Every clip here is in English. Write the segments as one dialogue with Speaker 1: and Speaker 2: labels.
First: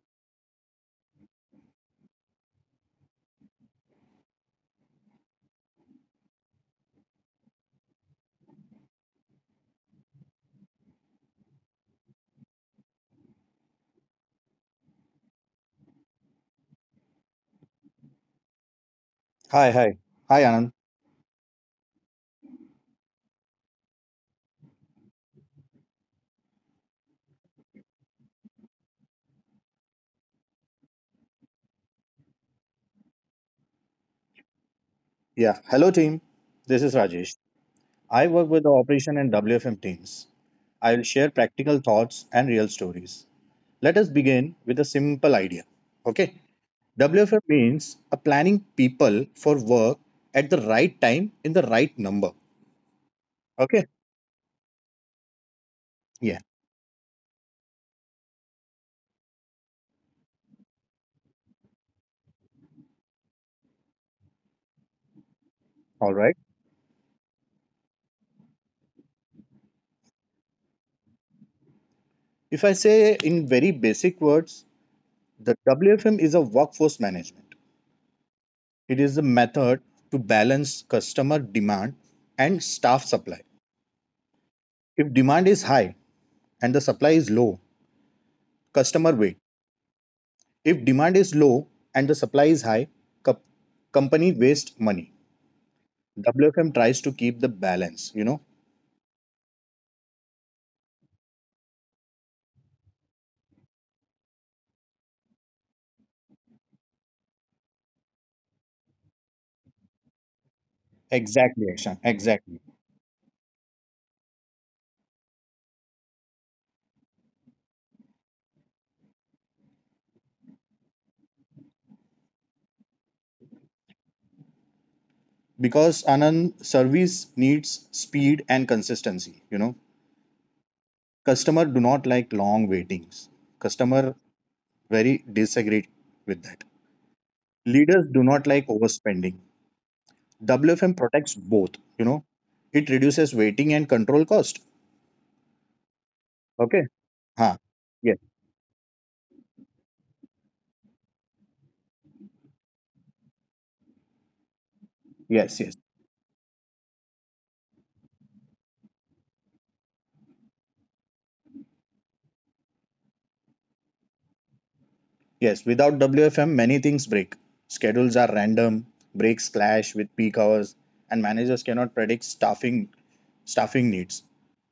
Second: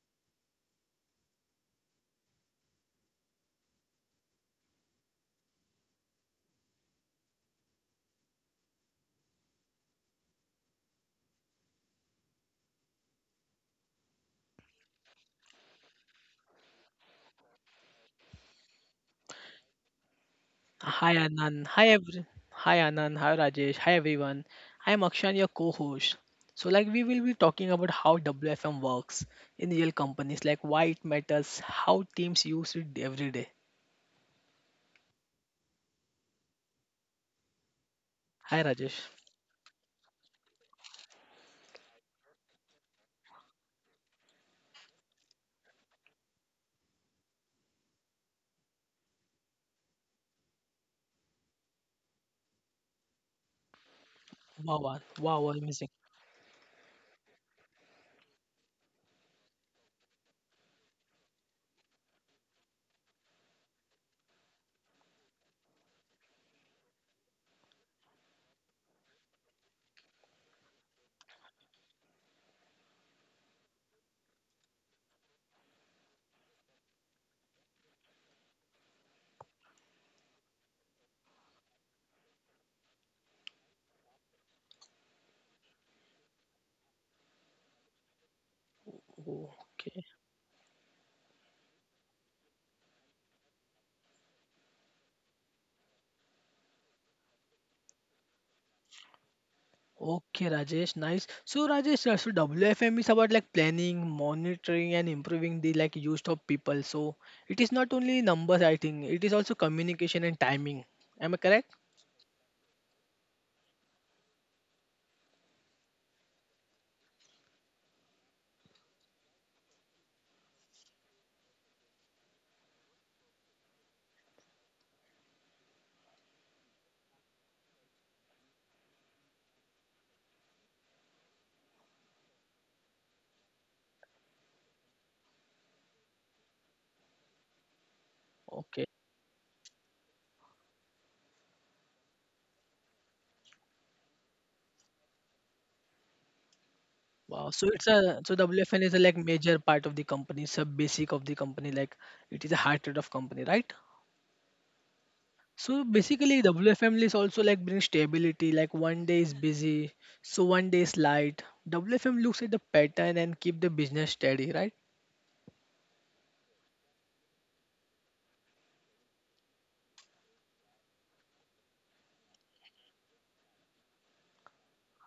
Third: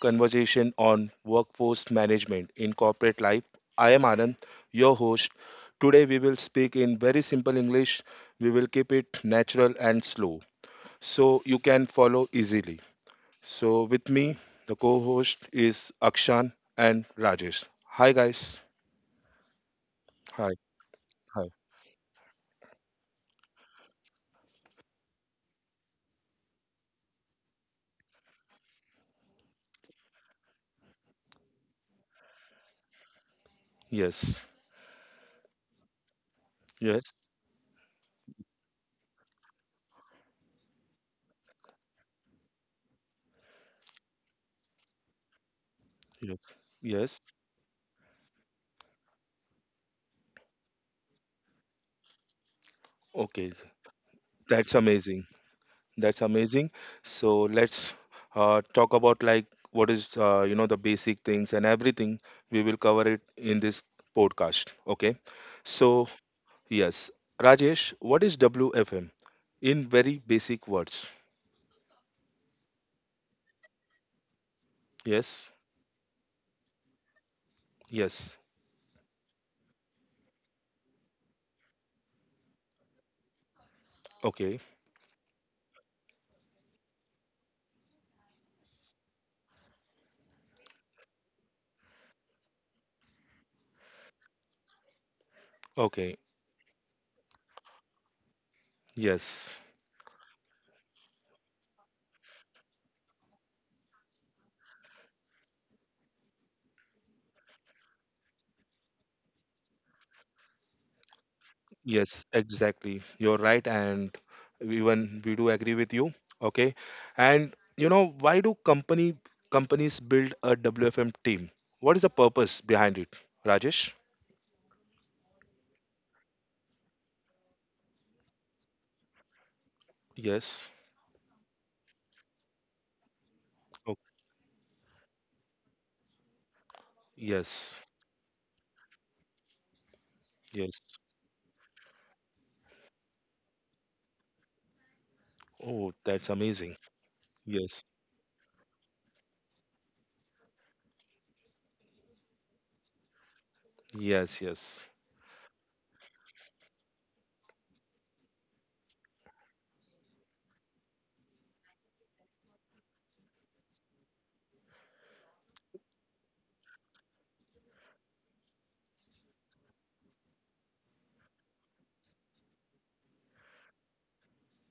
Speaker 1: conversation on workforce management in corporate life. I am Anand, your host. Today we will speak in very simple English. We will keep it natural and slow so you can follow easily. So with me, the co-host is Akshan and Rajesh. Hi guys.
Speaker 2: Hi. Hi,
Speaker 1: Hi.
Speaker 2: Anand.
Speaker 3: Hi
Speaker 1: Hi.
Speaker 3: Anand. Hi Anand. Hi Rajesh. Hi everyone. I am Akshan, your co-host. So we will be talking about how WFM works in real companies, like why it matters, how teams use it every day.
Speaker 1: Yes.
Speaker 2: Yeah. Hello, team. This is
Speaker 1: Yes.
Speaker 2: Rajesh. I work
Speaker 3: Hi
Speaker 2: with the
Speaker 3: Rajesh.
Speaker 2: operation and WFM teams. I will share practical thoughts and real stories. Let us begin with a simple idea. Okay.
Speaker 1: Yes. Yes.
Speaker 2: WFM means a planning people for work at the right time in the right number.
Speaker 1: Okay.
Speaker 2: Okay.
Speaker 3: Wow,
Speaker 1: That's
Speaker 3: wow, wow,
Speaker 1: amazing.
Speaker 3: wow, amazing.
Speaker 1: That's
Speaker 2: Yeah.
Speaker 1: amazing. So let's talk about like what is the basic things and everything. We will cover it in this podcast. Okay. So
Speaker 2: All right.
Speaker 1: yes, Rajesh, what is WFM in very basic words?
Speaker 2: If I say in very basic words,
Speaker 1: Yes.
Speaker 2: the WFM is a workforce management.
Speaker 1: Yes.
Speaker 2: It is the method to balance customer demand and staff supply.
Speaker 1: Okay.
Speaker 2: If demand is high and the supply is low, customer
Speaker 3: Oh,
Speaker 2: wait.
Speaker 3: Okay.
Speaker 2: If demand is low and the supply is high, co- company waste money.
Speaker 1: Okay.
Speaker 2: WFM tries to keep the balance,
Speaker 1: Yes.
Speaker 3: Okay, Rajesh, nice. So Rajesh, so WFM is about like planning, monitoring, and improving the use of people. So it is not only numbers, I think. It is also communication and timing. Am I correct?
Speaker 2: Exactly, Akshan.
Speaker 1: Yes,
Speaker 2: Exactly.
Speaker 1: exactly. You're right, and even we do agree with you. Okay, and you know why do company companies build a WFM team? What is the purpose behind it, Rajesh?
Speaker 2: Because Anand service needs speed and consistency,
Speaker 1: Yes.
Speaker 2: Customer do not like long waitings.
Speaker 1: Oh,
Speaker 2: Customer very disagree with that.
Speaker 1: yes.
Speaker 2: Leaders do not
Speaker 3: Okay.
Speaker 2: like overspending.
Speaker 1: Yes.
Speaker 2: WFM protects both, you know. It reduces waiting and control cost.
Speaker 1: Oh, that's amazing.
Speaker 2: Okay.
Speaker 3: Wow. So
Speaker 2: Huh.
Speaker 3: it's
Speaker 1: Yes.
Speaker 3: a so
Speaker 2: Yes.
Speaker 3: WFN is a like major part of the company, sub basic of the company, like it is a heart rate of company, right?
Speaker 1: Yes. Yes.
Speaker 3: So
Speaker 2: Yes, yes,
Speaker 3: basically WFM is also like bring stability, like one day is busy, so one day is light. WFM looks at the pattern and keep the business steady, right?
Speaker 2: yes. Without WFM, many things break. Schedules are random, breaks clash with peak hours, and managers cannot predict staffing needs.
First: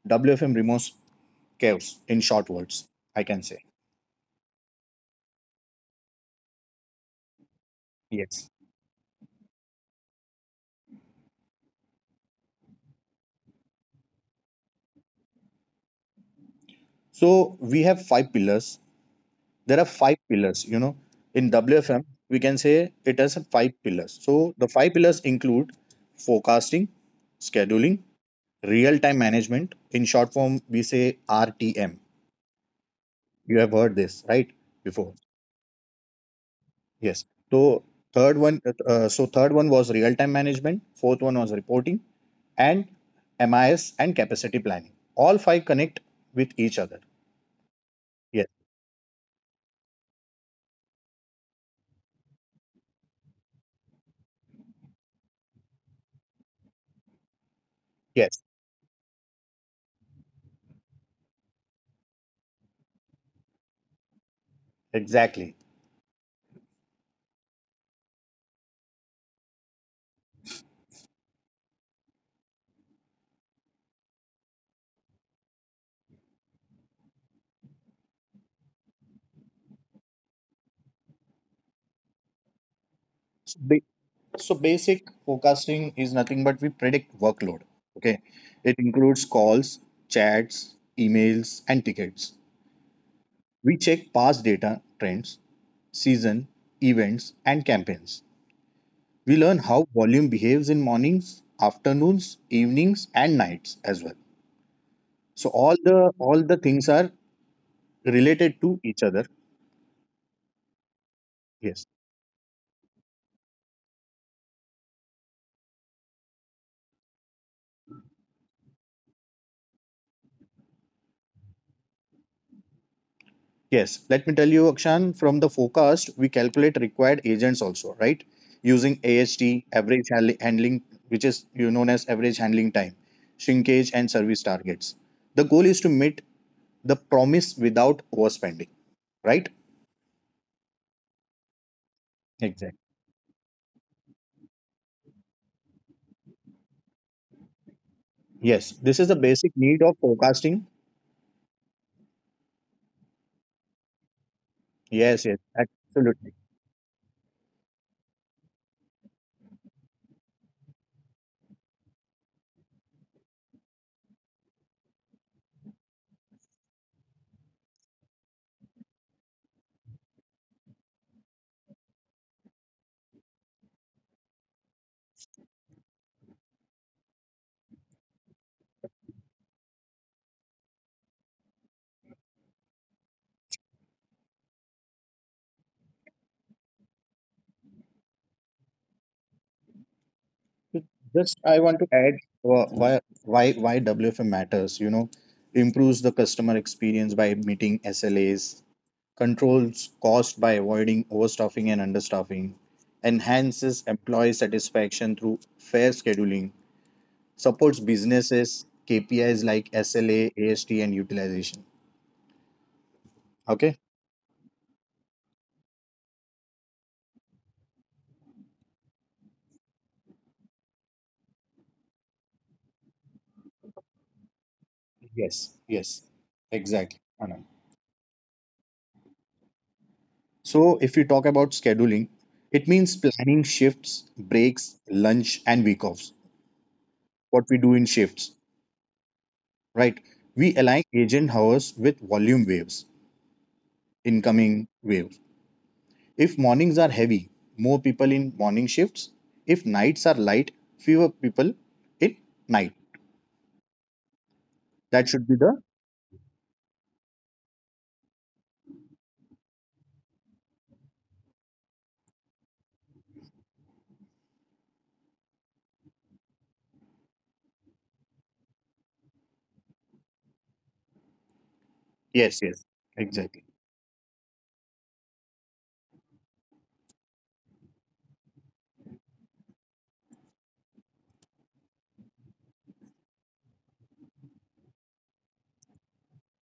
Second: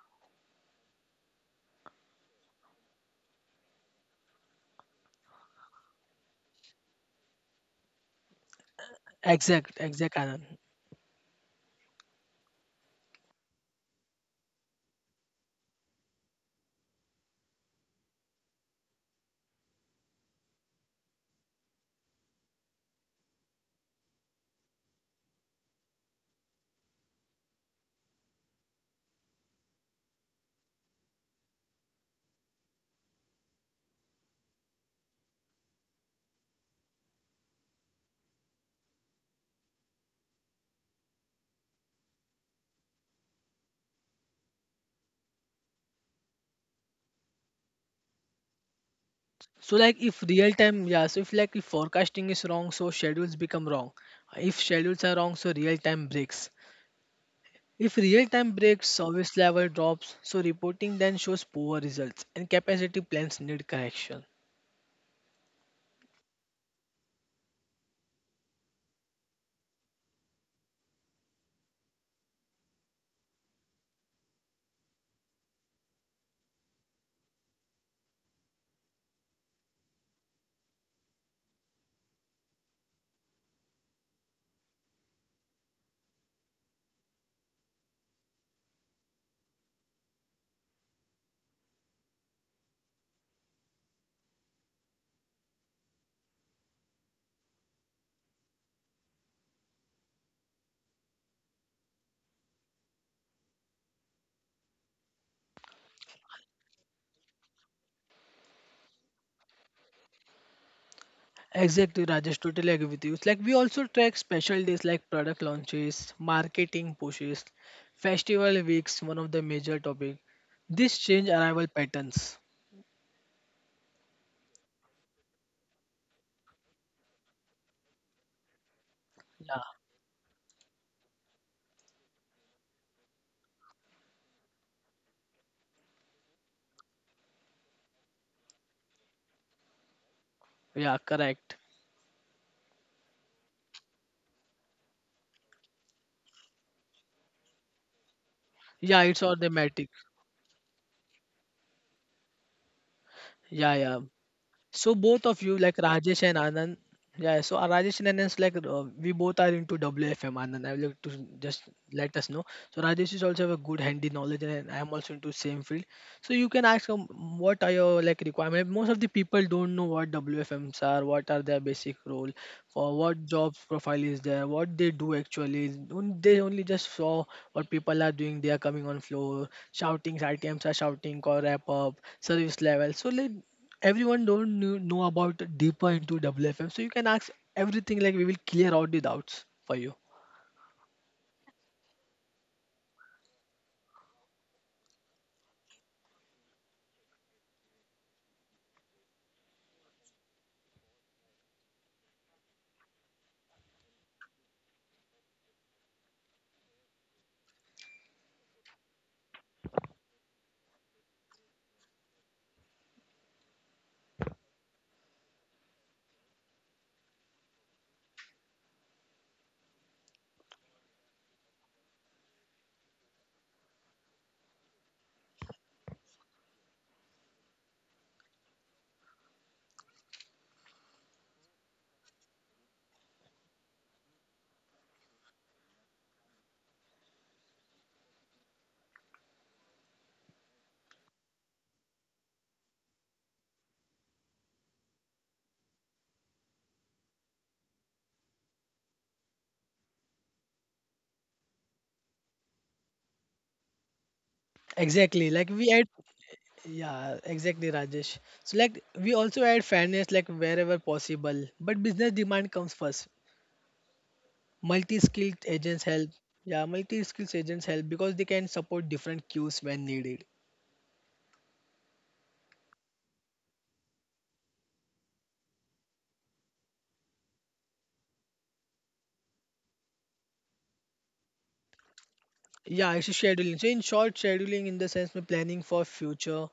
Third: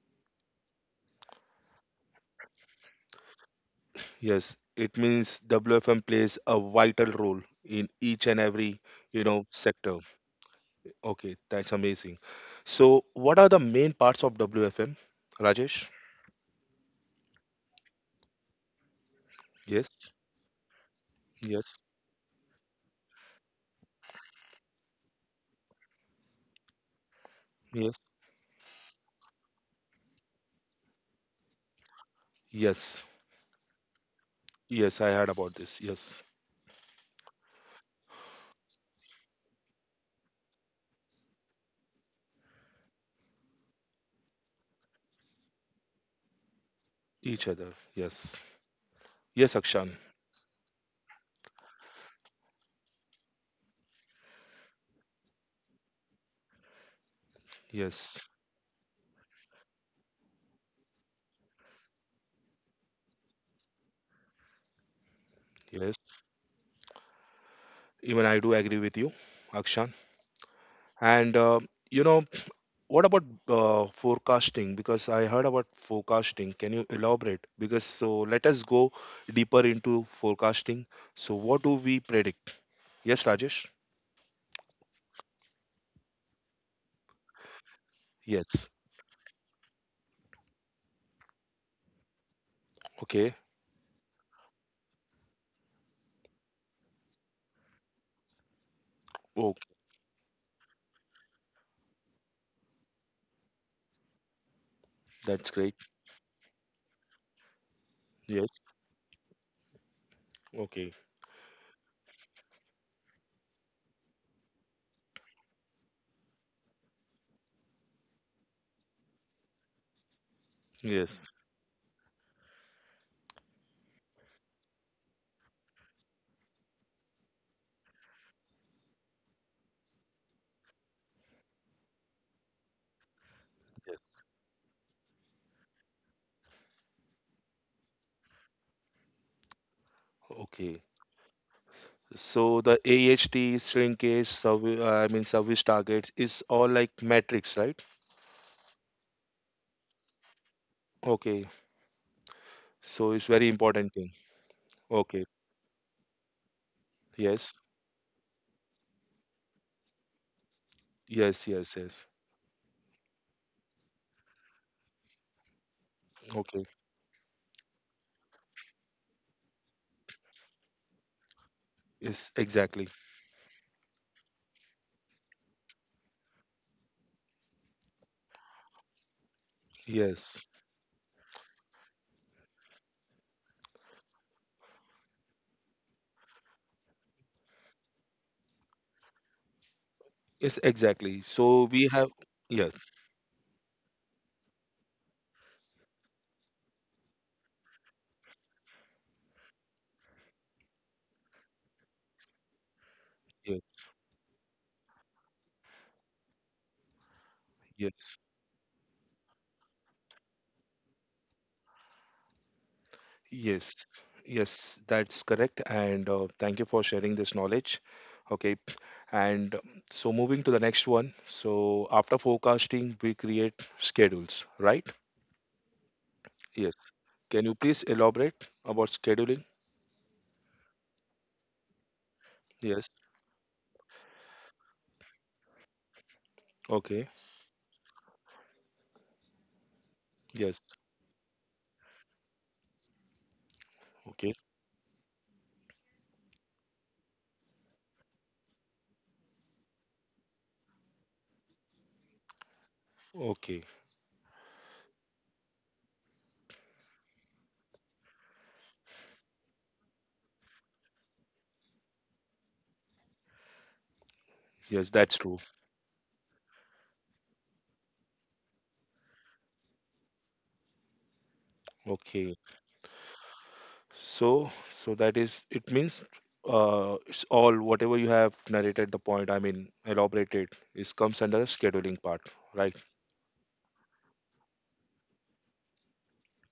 Speaker 2: WFM removes chaos, in short words, I can say.
Speaker 1: Yes. It means WFM plays a vital role in each and
Speaker 2: Yes.
Speaker 1: every
Speaker 3: Exact,
Speaker 1: sector.
Speaker 3: exact Anand.
Speaker 1: Okay, that's amazing. So, what are the main parts of WFM, Rajesh?
Speaker 2: So we have five pillars. There are
Speaker 1: Yes,
Speaker 2: five pillars, In
Speaker 1: yes,
Speaker 2: WFM, we can say it has five pillars. So the five pillars include forecasting,
Speaker 1: yes,
Speaker 2: scheduling, real time management, in short form we say RTM.
Speaker 1: yes,
Speaker 2: You have heard this, right?
Speaker 1: yes. I
Speaker 2: Before,
Speaker 1: heard about this. Yes,
Speaker 2: yes. So third one, so third one was real time management, fourth one was reporting and MIS and capacity planning. All five connect with each other.
Speaker 1: each other. Yes,
Speaker 2: Yes,
Speaker 1: yes,
Speaker 3: So
Speaker 1: Akshan.
Speaker 3: like if real time, yeah, so if like if forecasting is wrong, so schedules become wrong. If schedules are wrong, so real time breaks. If
Speaker 1: Yes,
Speaker 3: real-time
Speaker 2: yes,
Speaker 3: breaks, service level drops, so reporting then shows poor results and capacity plans need correction.
Speaker 2: exactly.
Speaker 1: yes. Even I do agree with you, Akshan. And you know, what about forecasting? Because I heard about forecasting. Can you elaborate? Because so let us go deeper into forecasting. So what do we predict? Yes, Rajesh.
Speaker 2: so, ba- so basic forecasting is nothing but we predict workload. Okay,
Speaker 1: Yes.
Speaker 2: it includes calls, chats, emails, and tickets.
Speaker 1: Okay.
Speaker 2: We check past data, trends, season, events, and campaigns.
Speaker 1: Oh,
Speaker 2: We learn how volume behaves in mornings, afternoons, evenings, and nights as well.
Speaker 1: that's
Speaker 2: So
Speaker 1: great.
Speaker 2: all the things are
Speaker 1: Yes.
Speaker 2: related to each other.
Speaker 1: Okay.
Speaker 3: Exactly,
Speaker 2: Yes.
Speaker 3: Rajesh, totally agree with you. It's like we also track special days like product launches, marketing pushes, festival weeks, one of the major topic. This change
Speaker 1: Yes.
Speaker 3: arrival patterns.
Speaker 2: Yes, let me tell you, Akshan, from the forecast, we calculate required agents also, right? Using
Speaker 3: Yeah,
Speaker 2: AHT, handling, which is you known as average handling time,
Speaker 1: Yes.
Speaker 2: shrinkage, and service targets. The goal is to meet the promise without overspending, right?
Speaker 1: Okay.
Speaker 3: yeah, correct.
Speaker 1: So the
Speaker 2: Exactly.
Speaker 1: AHT shrinkage, service, I mean service targets is all like metrics, right?
Speaker 2: Yes,
Speaker 3: Yeah,
Speaker 2: this
Speaker 3: it's
Speaker 2: is the
Speaker 3: all
Speaker 2: basic
Speaker 3: thematic.
Speaker 2: need of forecasting.
Speaker 1: Okay. So it's very
Speaker 3: Yeah,
Speaker 1: important
Speaker 3: yeah.
Speaker 1: thing.
Speaker 3: So both
Speaker 1: Okay.
Speaker 3: of
Speaker 2: Yes, yes,
Speaker 3: you, like Rajesh and
Speaker 2: absolutely.
Speaker 3: Anand, yeah. So
Speaker 1: Yes.
Speaker 3: Rajesh and Anand's we both are into WFM. Anand, I would like to
Speaker 1: Yes.
Speaker 3: just
Speaker 1: Yes. Yes.
Speaker 3: let us know. So Rajesh is also have a good handy knowledge, and I am also into same field. So you can
Speaker 1: Okay.
Speaker 3: ask him what are your like requirement. Most of the people don't know what WFMs are, what are their basic role,
Speaker 1: Yes.
Speaker 3: for
Speaker 1: Exactly.
Speaker 3: what job profile is there, what they do actually. They only just saw what people are doing. They are coming on floor, shouting. R
Speaker 1: Yes.
Speaker 3: T Ms are shouting, call wrap up, service level. So like everyone don't knew, know about deeper into WFM, so you can ask everything. Like we will clear out the doubts for you.
Speaker 1: Yes. Exactly.
Speaker 2: Just
Speaker 1: So
Speaker 2: I
Speaker 1: we
Speaker 2: want to
Speaker 1: have.
Speaker 2: add
Speaker 1: Yes.
Speaker 2: uh, why WFM matters. You know, improves the customer experience by meeting SLAs, controls cost by avoiding overstaffing and understaffing,
Speaker 1: Yes.
Speaker 2: enhances employee satisfaction through fair scheduling, supports
Speaker 1: Yes.
Speaker 2: businesses KPIs like SLA, AST, and utilization.
Speaker 1: Yes.
Speaker 2: Okay?
Speaker 1: Yes. That's correct. And thank you for sharing this knowledge. Okay. And so moving to the next one. So after forecasting, we create schedules, right?
Speaker 2: Yes, yes,
Speaker 1: Yes.
Speaker 2: exactly,
Speaker 1: Can
Speaker 2: Anand.
Speaker 1: you please elaborate about scheduling?
Speaker 2: So, if you talk about scheduling, it
Speaker 1: Yes.
Speaker 2: means planning shifts, breaks, lunch, and week offs.
Speaker 1: Okay.
Speaker 2: What we do in shifts, right?
Speaker 1: Yes.
Speaker 2: We align agent hours with volume waves,
Speaker 1: Okay.
Speaker 2: incoming waves. If mornings are heavy, more people in morning shifts. If nights are light, fewer people in night.
Speaker 1: Okay.
Speaker 2: That
Speaker 3: Exactly.
Speaker 2: should be the
Speaker 3: Exactly, Rajesh. So like we also add fairness, like wherever possible. But business demand comes first.
Speaker 1: Yes, that's
Speaker 3: Multi-skilled
Speaker 1: true.
Speaker 3: agents help. Yeah, multi-skilled agents help because they can support different queues when needed.
Speaker 1: Okay.
Speaker 2: yes, yes, exactly.
Speaker 1: So, so that is, it means it's all whatever you have narrated the point, I mean, elaborated, is comes under scheduling part, right?
Speaker 3: Yeah, it's a scheduling. So in short, scheduling in the sense of planning for future.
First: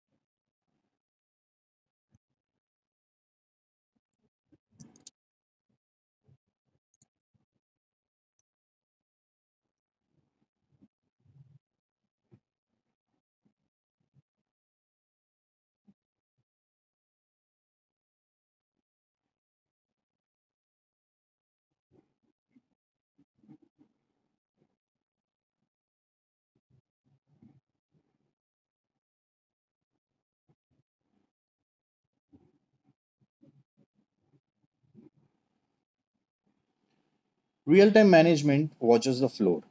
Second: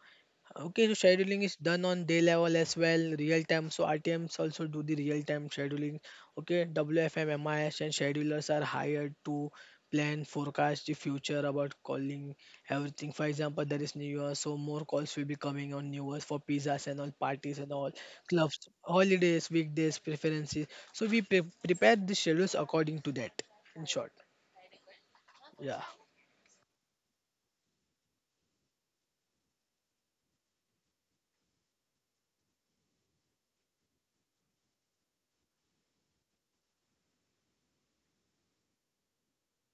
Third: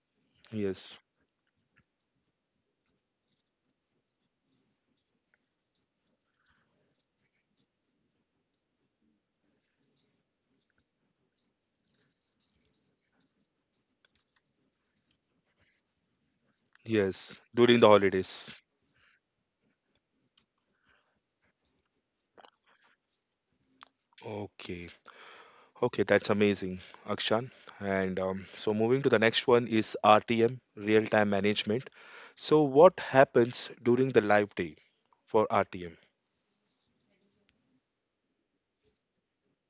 Speaker 3: Okay, so
Speaker 1: Yes.
Speaker 3: scheduling is done on day level as well, real time. So RTMs also do the real time scheduling. Okay, WFM, MIS, and schedulers are hired to plan, forecast the future about calling everything. For example, there is New Year, so more calls will be coming on New Year's for pizzas and all
Speaker 1: Yes.
Speaker 3: parties and
Speaker 1: During the
Speaker 3: all
Speaker 1: holidays.
Speaker 3: clubs, holidays, weekdays, preferences. So we prepare the schedules according to that. In short,
Speaker 1: Okay.
Speaker 3: yeah,
Speaker 1: Okay, that's amazing, Akshan. And so moving to the next one is RTM, real time management. So what happens during the live day for RTM?
Speaker 2: Real time management watches the floor.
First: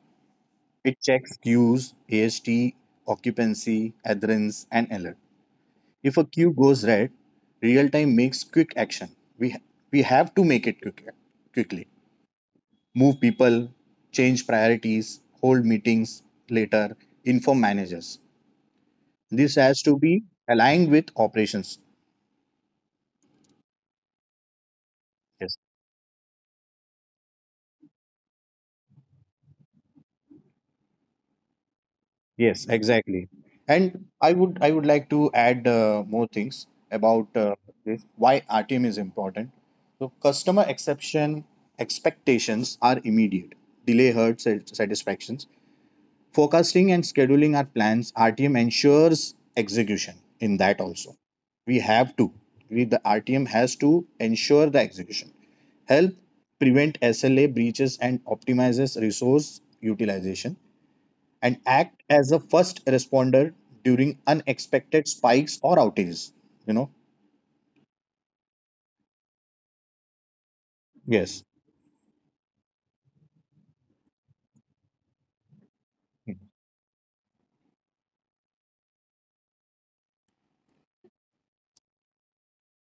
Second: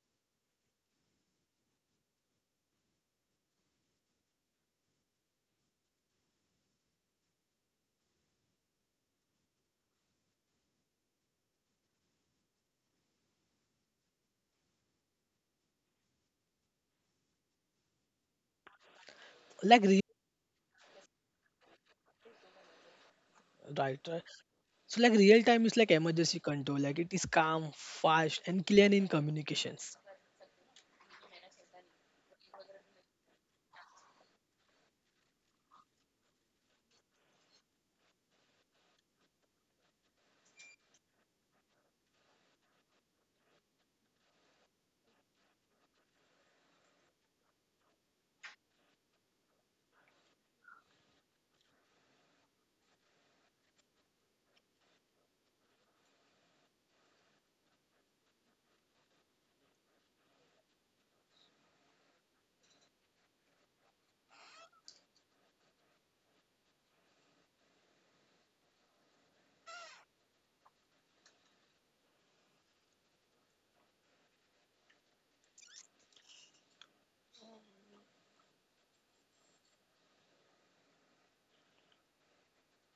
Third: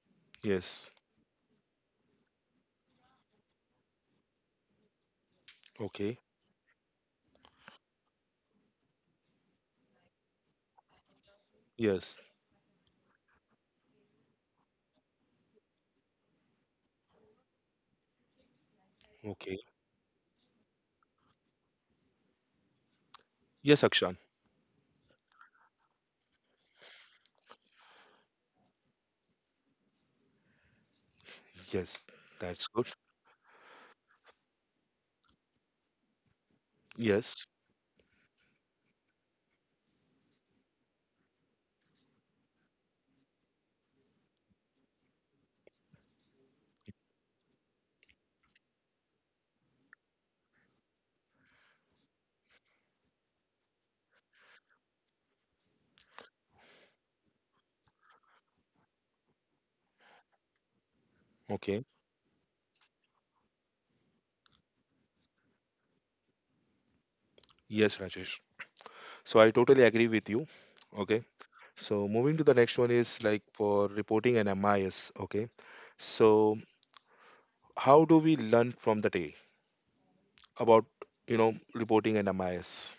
Speaker 1: Yes.
Speaker 2: It checks queues, AST, occupancy, adherence, and alert. If
Speaker 1: Okay.
Speaker 2: a queue goes red, real time makes quick action. We ha- we have to make it quick, quickly.
Speaker 1: Yes.
Speaker 2: Move people, change priorities, hold meetings later, inform managers. This
Speaker 1: Okay.
Speaker 2: has to
Speaker 3: like.
Speaker 2: be aligned with operations.
Speaker 1: Yes,
Speaker 3: Right,
Speaker 1: Akshan.
Speaker 3: right. So like real
Speaker 2: Yes.
Speaker 3: time is like emergency control. Like it is calm, fast, and clean in communications.
Speaker 1: Yes. That's
Speaker 2: Yes,
Speaker 1: good.
Speaker 2: exactly. And I would like to add more things
Speaker 1: Yes.
Speaker 2: about this why RTM is important. So customer exception expectations are immediate. Delay hurts satisfactions. Forecasting and scheduling our plans, RTM ensures execution in that also. We have to. We, the RTM has to ensure the execution. Help prevent SLA breaches and optimizes resource utilization and
Speaker 1: Okay.
Speaker 2: act as a first responder during unexpected spikes or outages. You know?
Speaker 1: Yes, Rajesh. So I totally agree with you. Okay.
Speaker 2: Yes.
Speaker 1: So moving to the next one is like for reporting an MIS. Okay. So how do we learn from the day about, reporting an MIS?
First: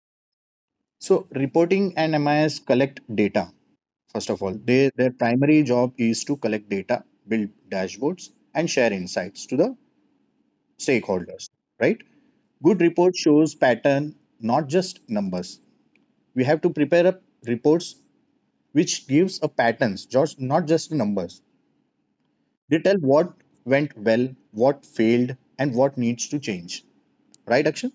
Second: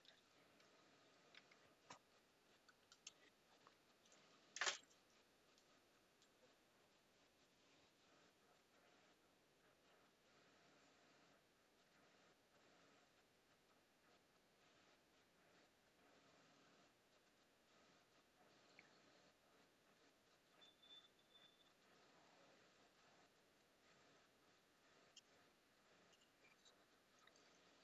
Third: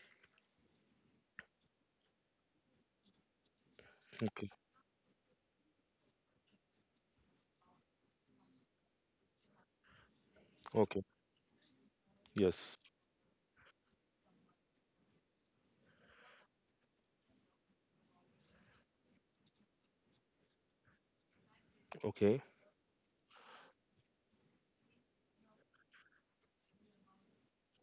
Speaker 2: So reporting and MIS collect data. First of
Speaker 1: Okay.
Speaker 2: all, they, their primary job is to collect data, build dashboards, and share insights to the
Speaker 1: Okay.
Speaker 2: stakeholders, right?
Speaker 1: Yes.
Speaker 2: Good report shows pattern, not just numbers. We have to prepare up reports which gives a patterns, just not just numbers.
Speaker 1: Okay.
Speaker 2: They tell what went well, what failed, and what needs to change. Right, Akshay?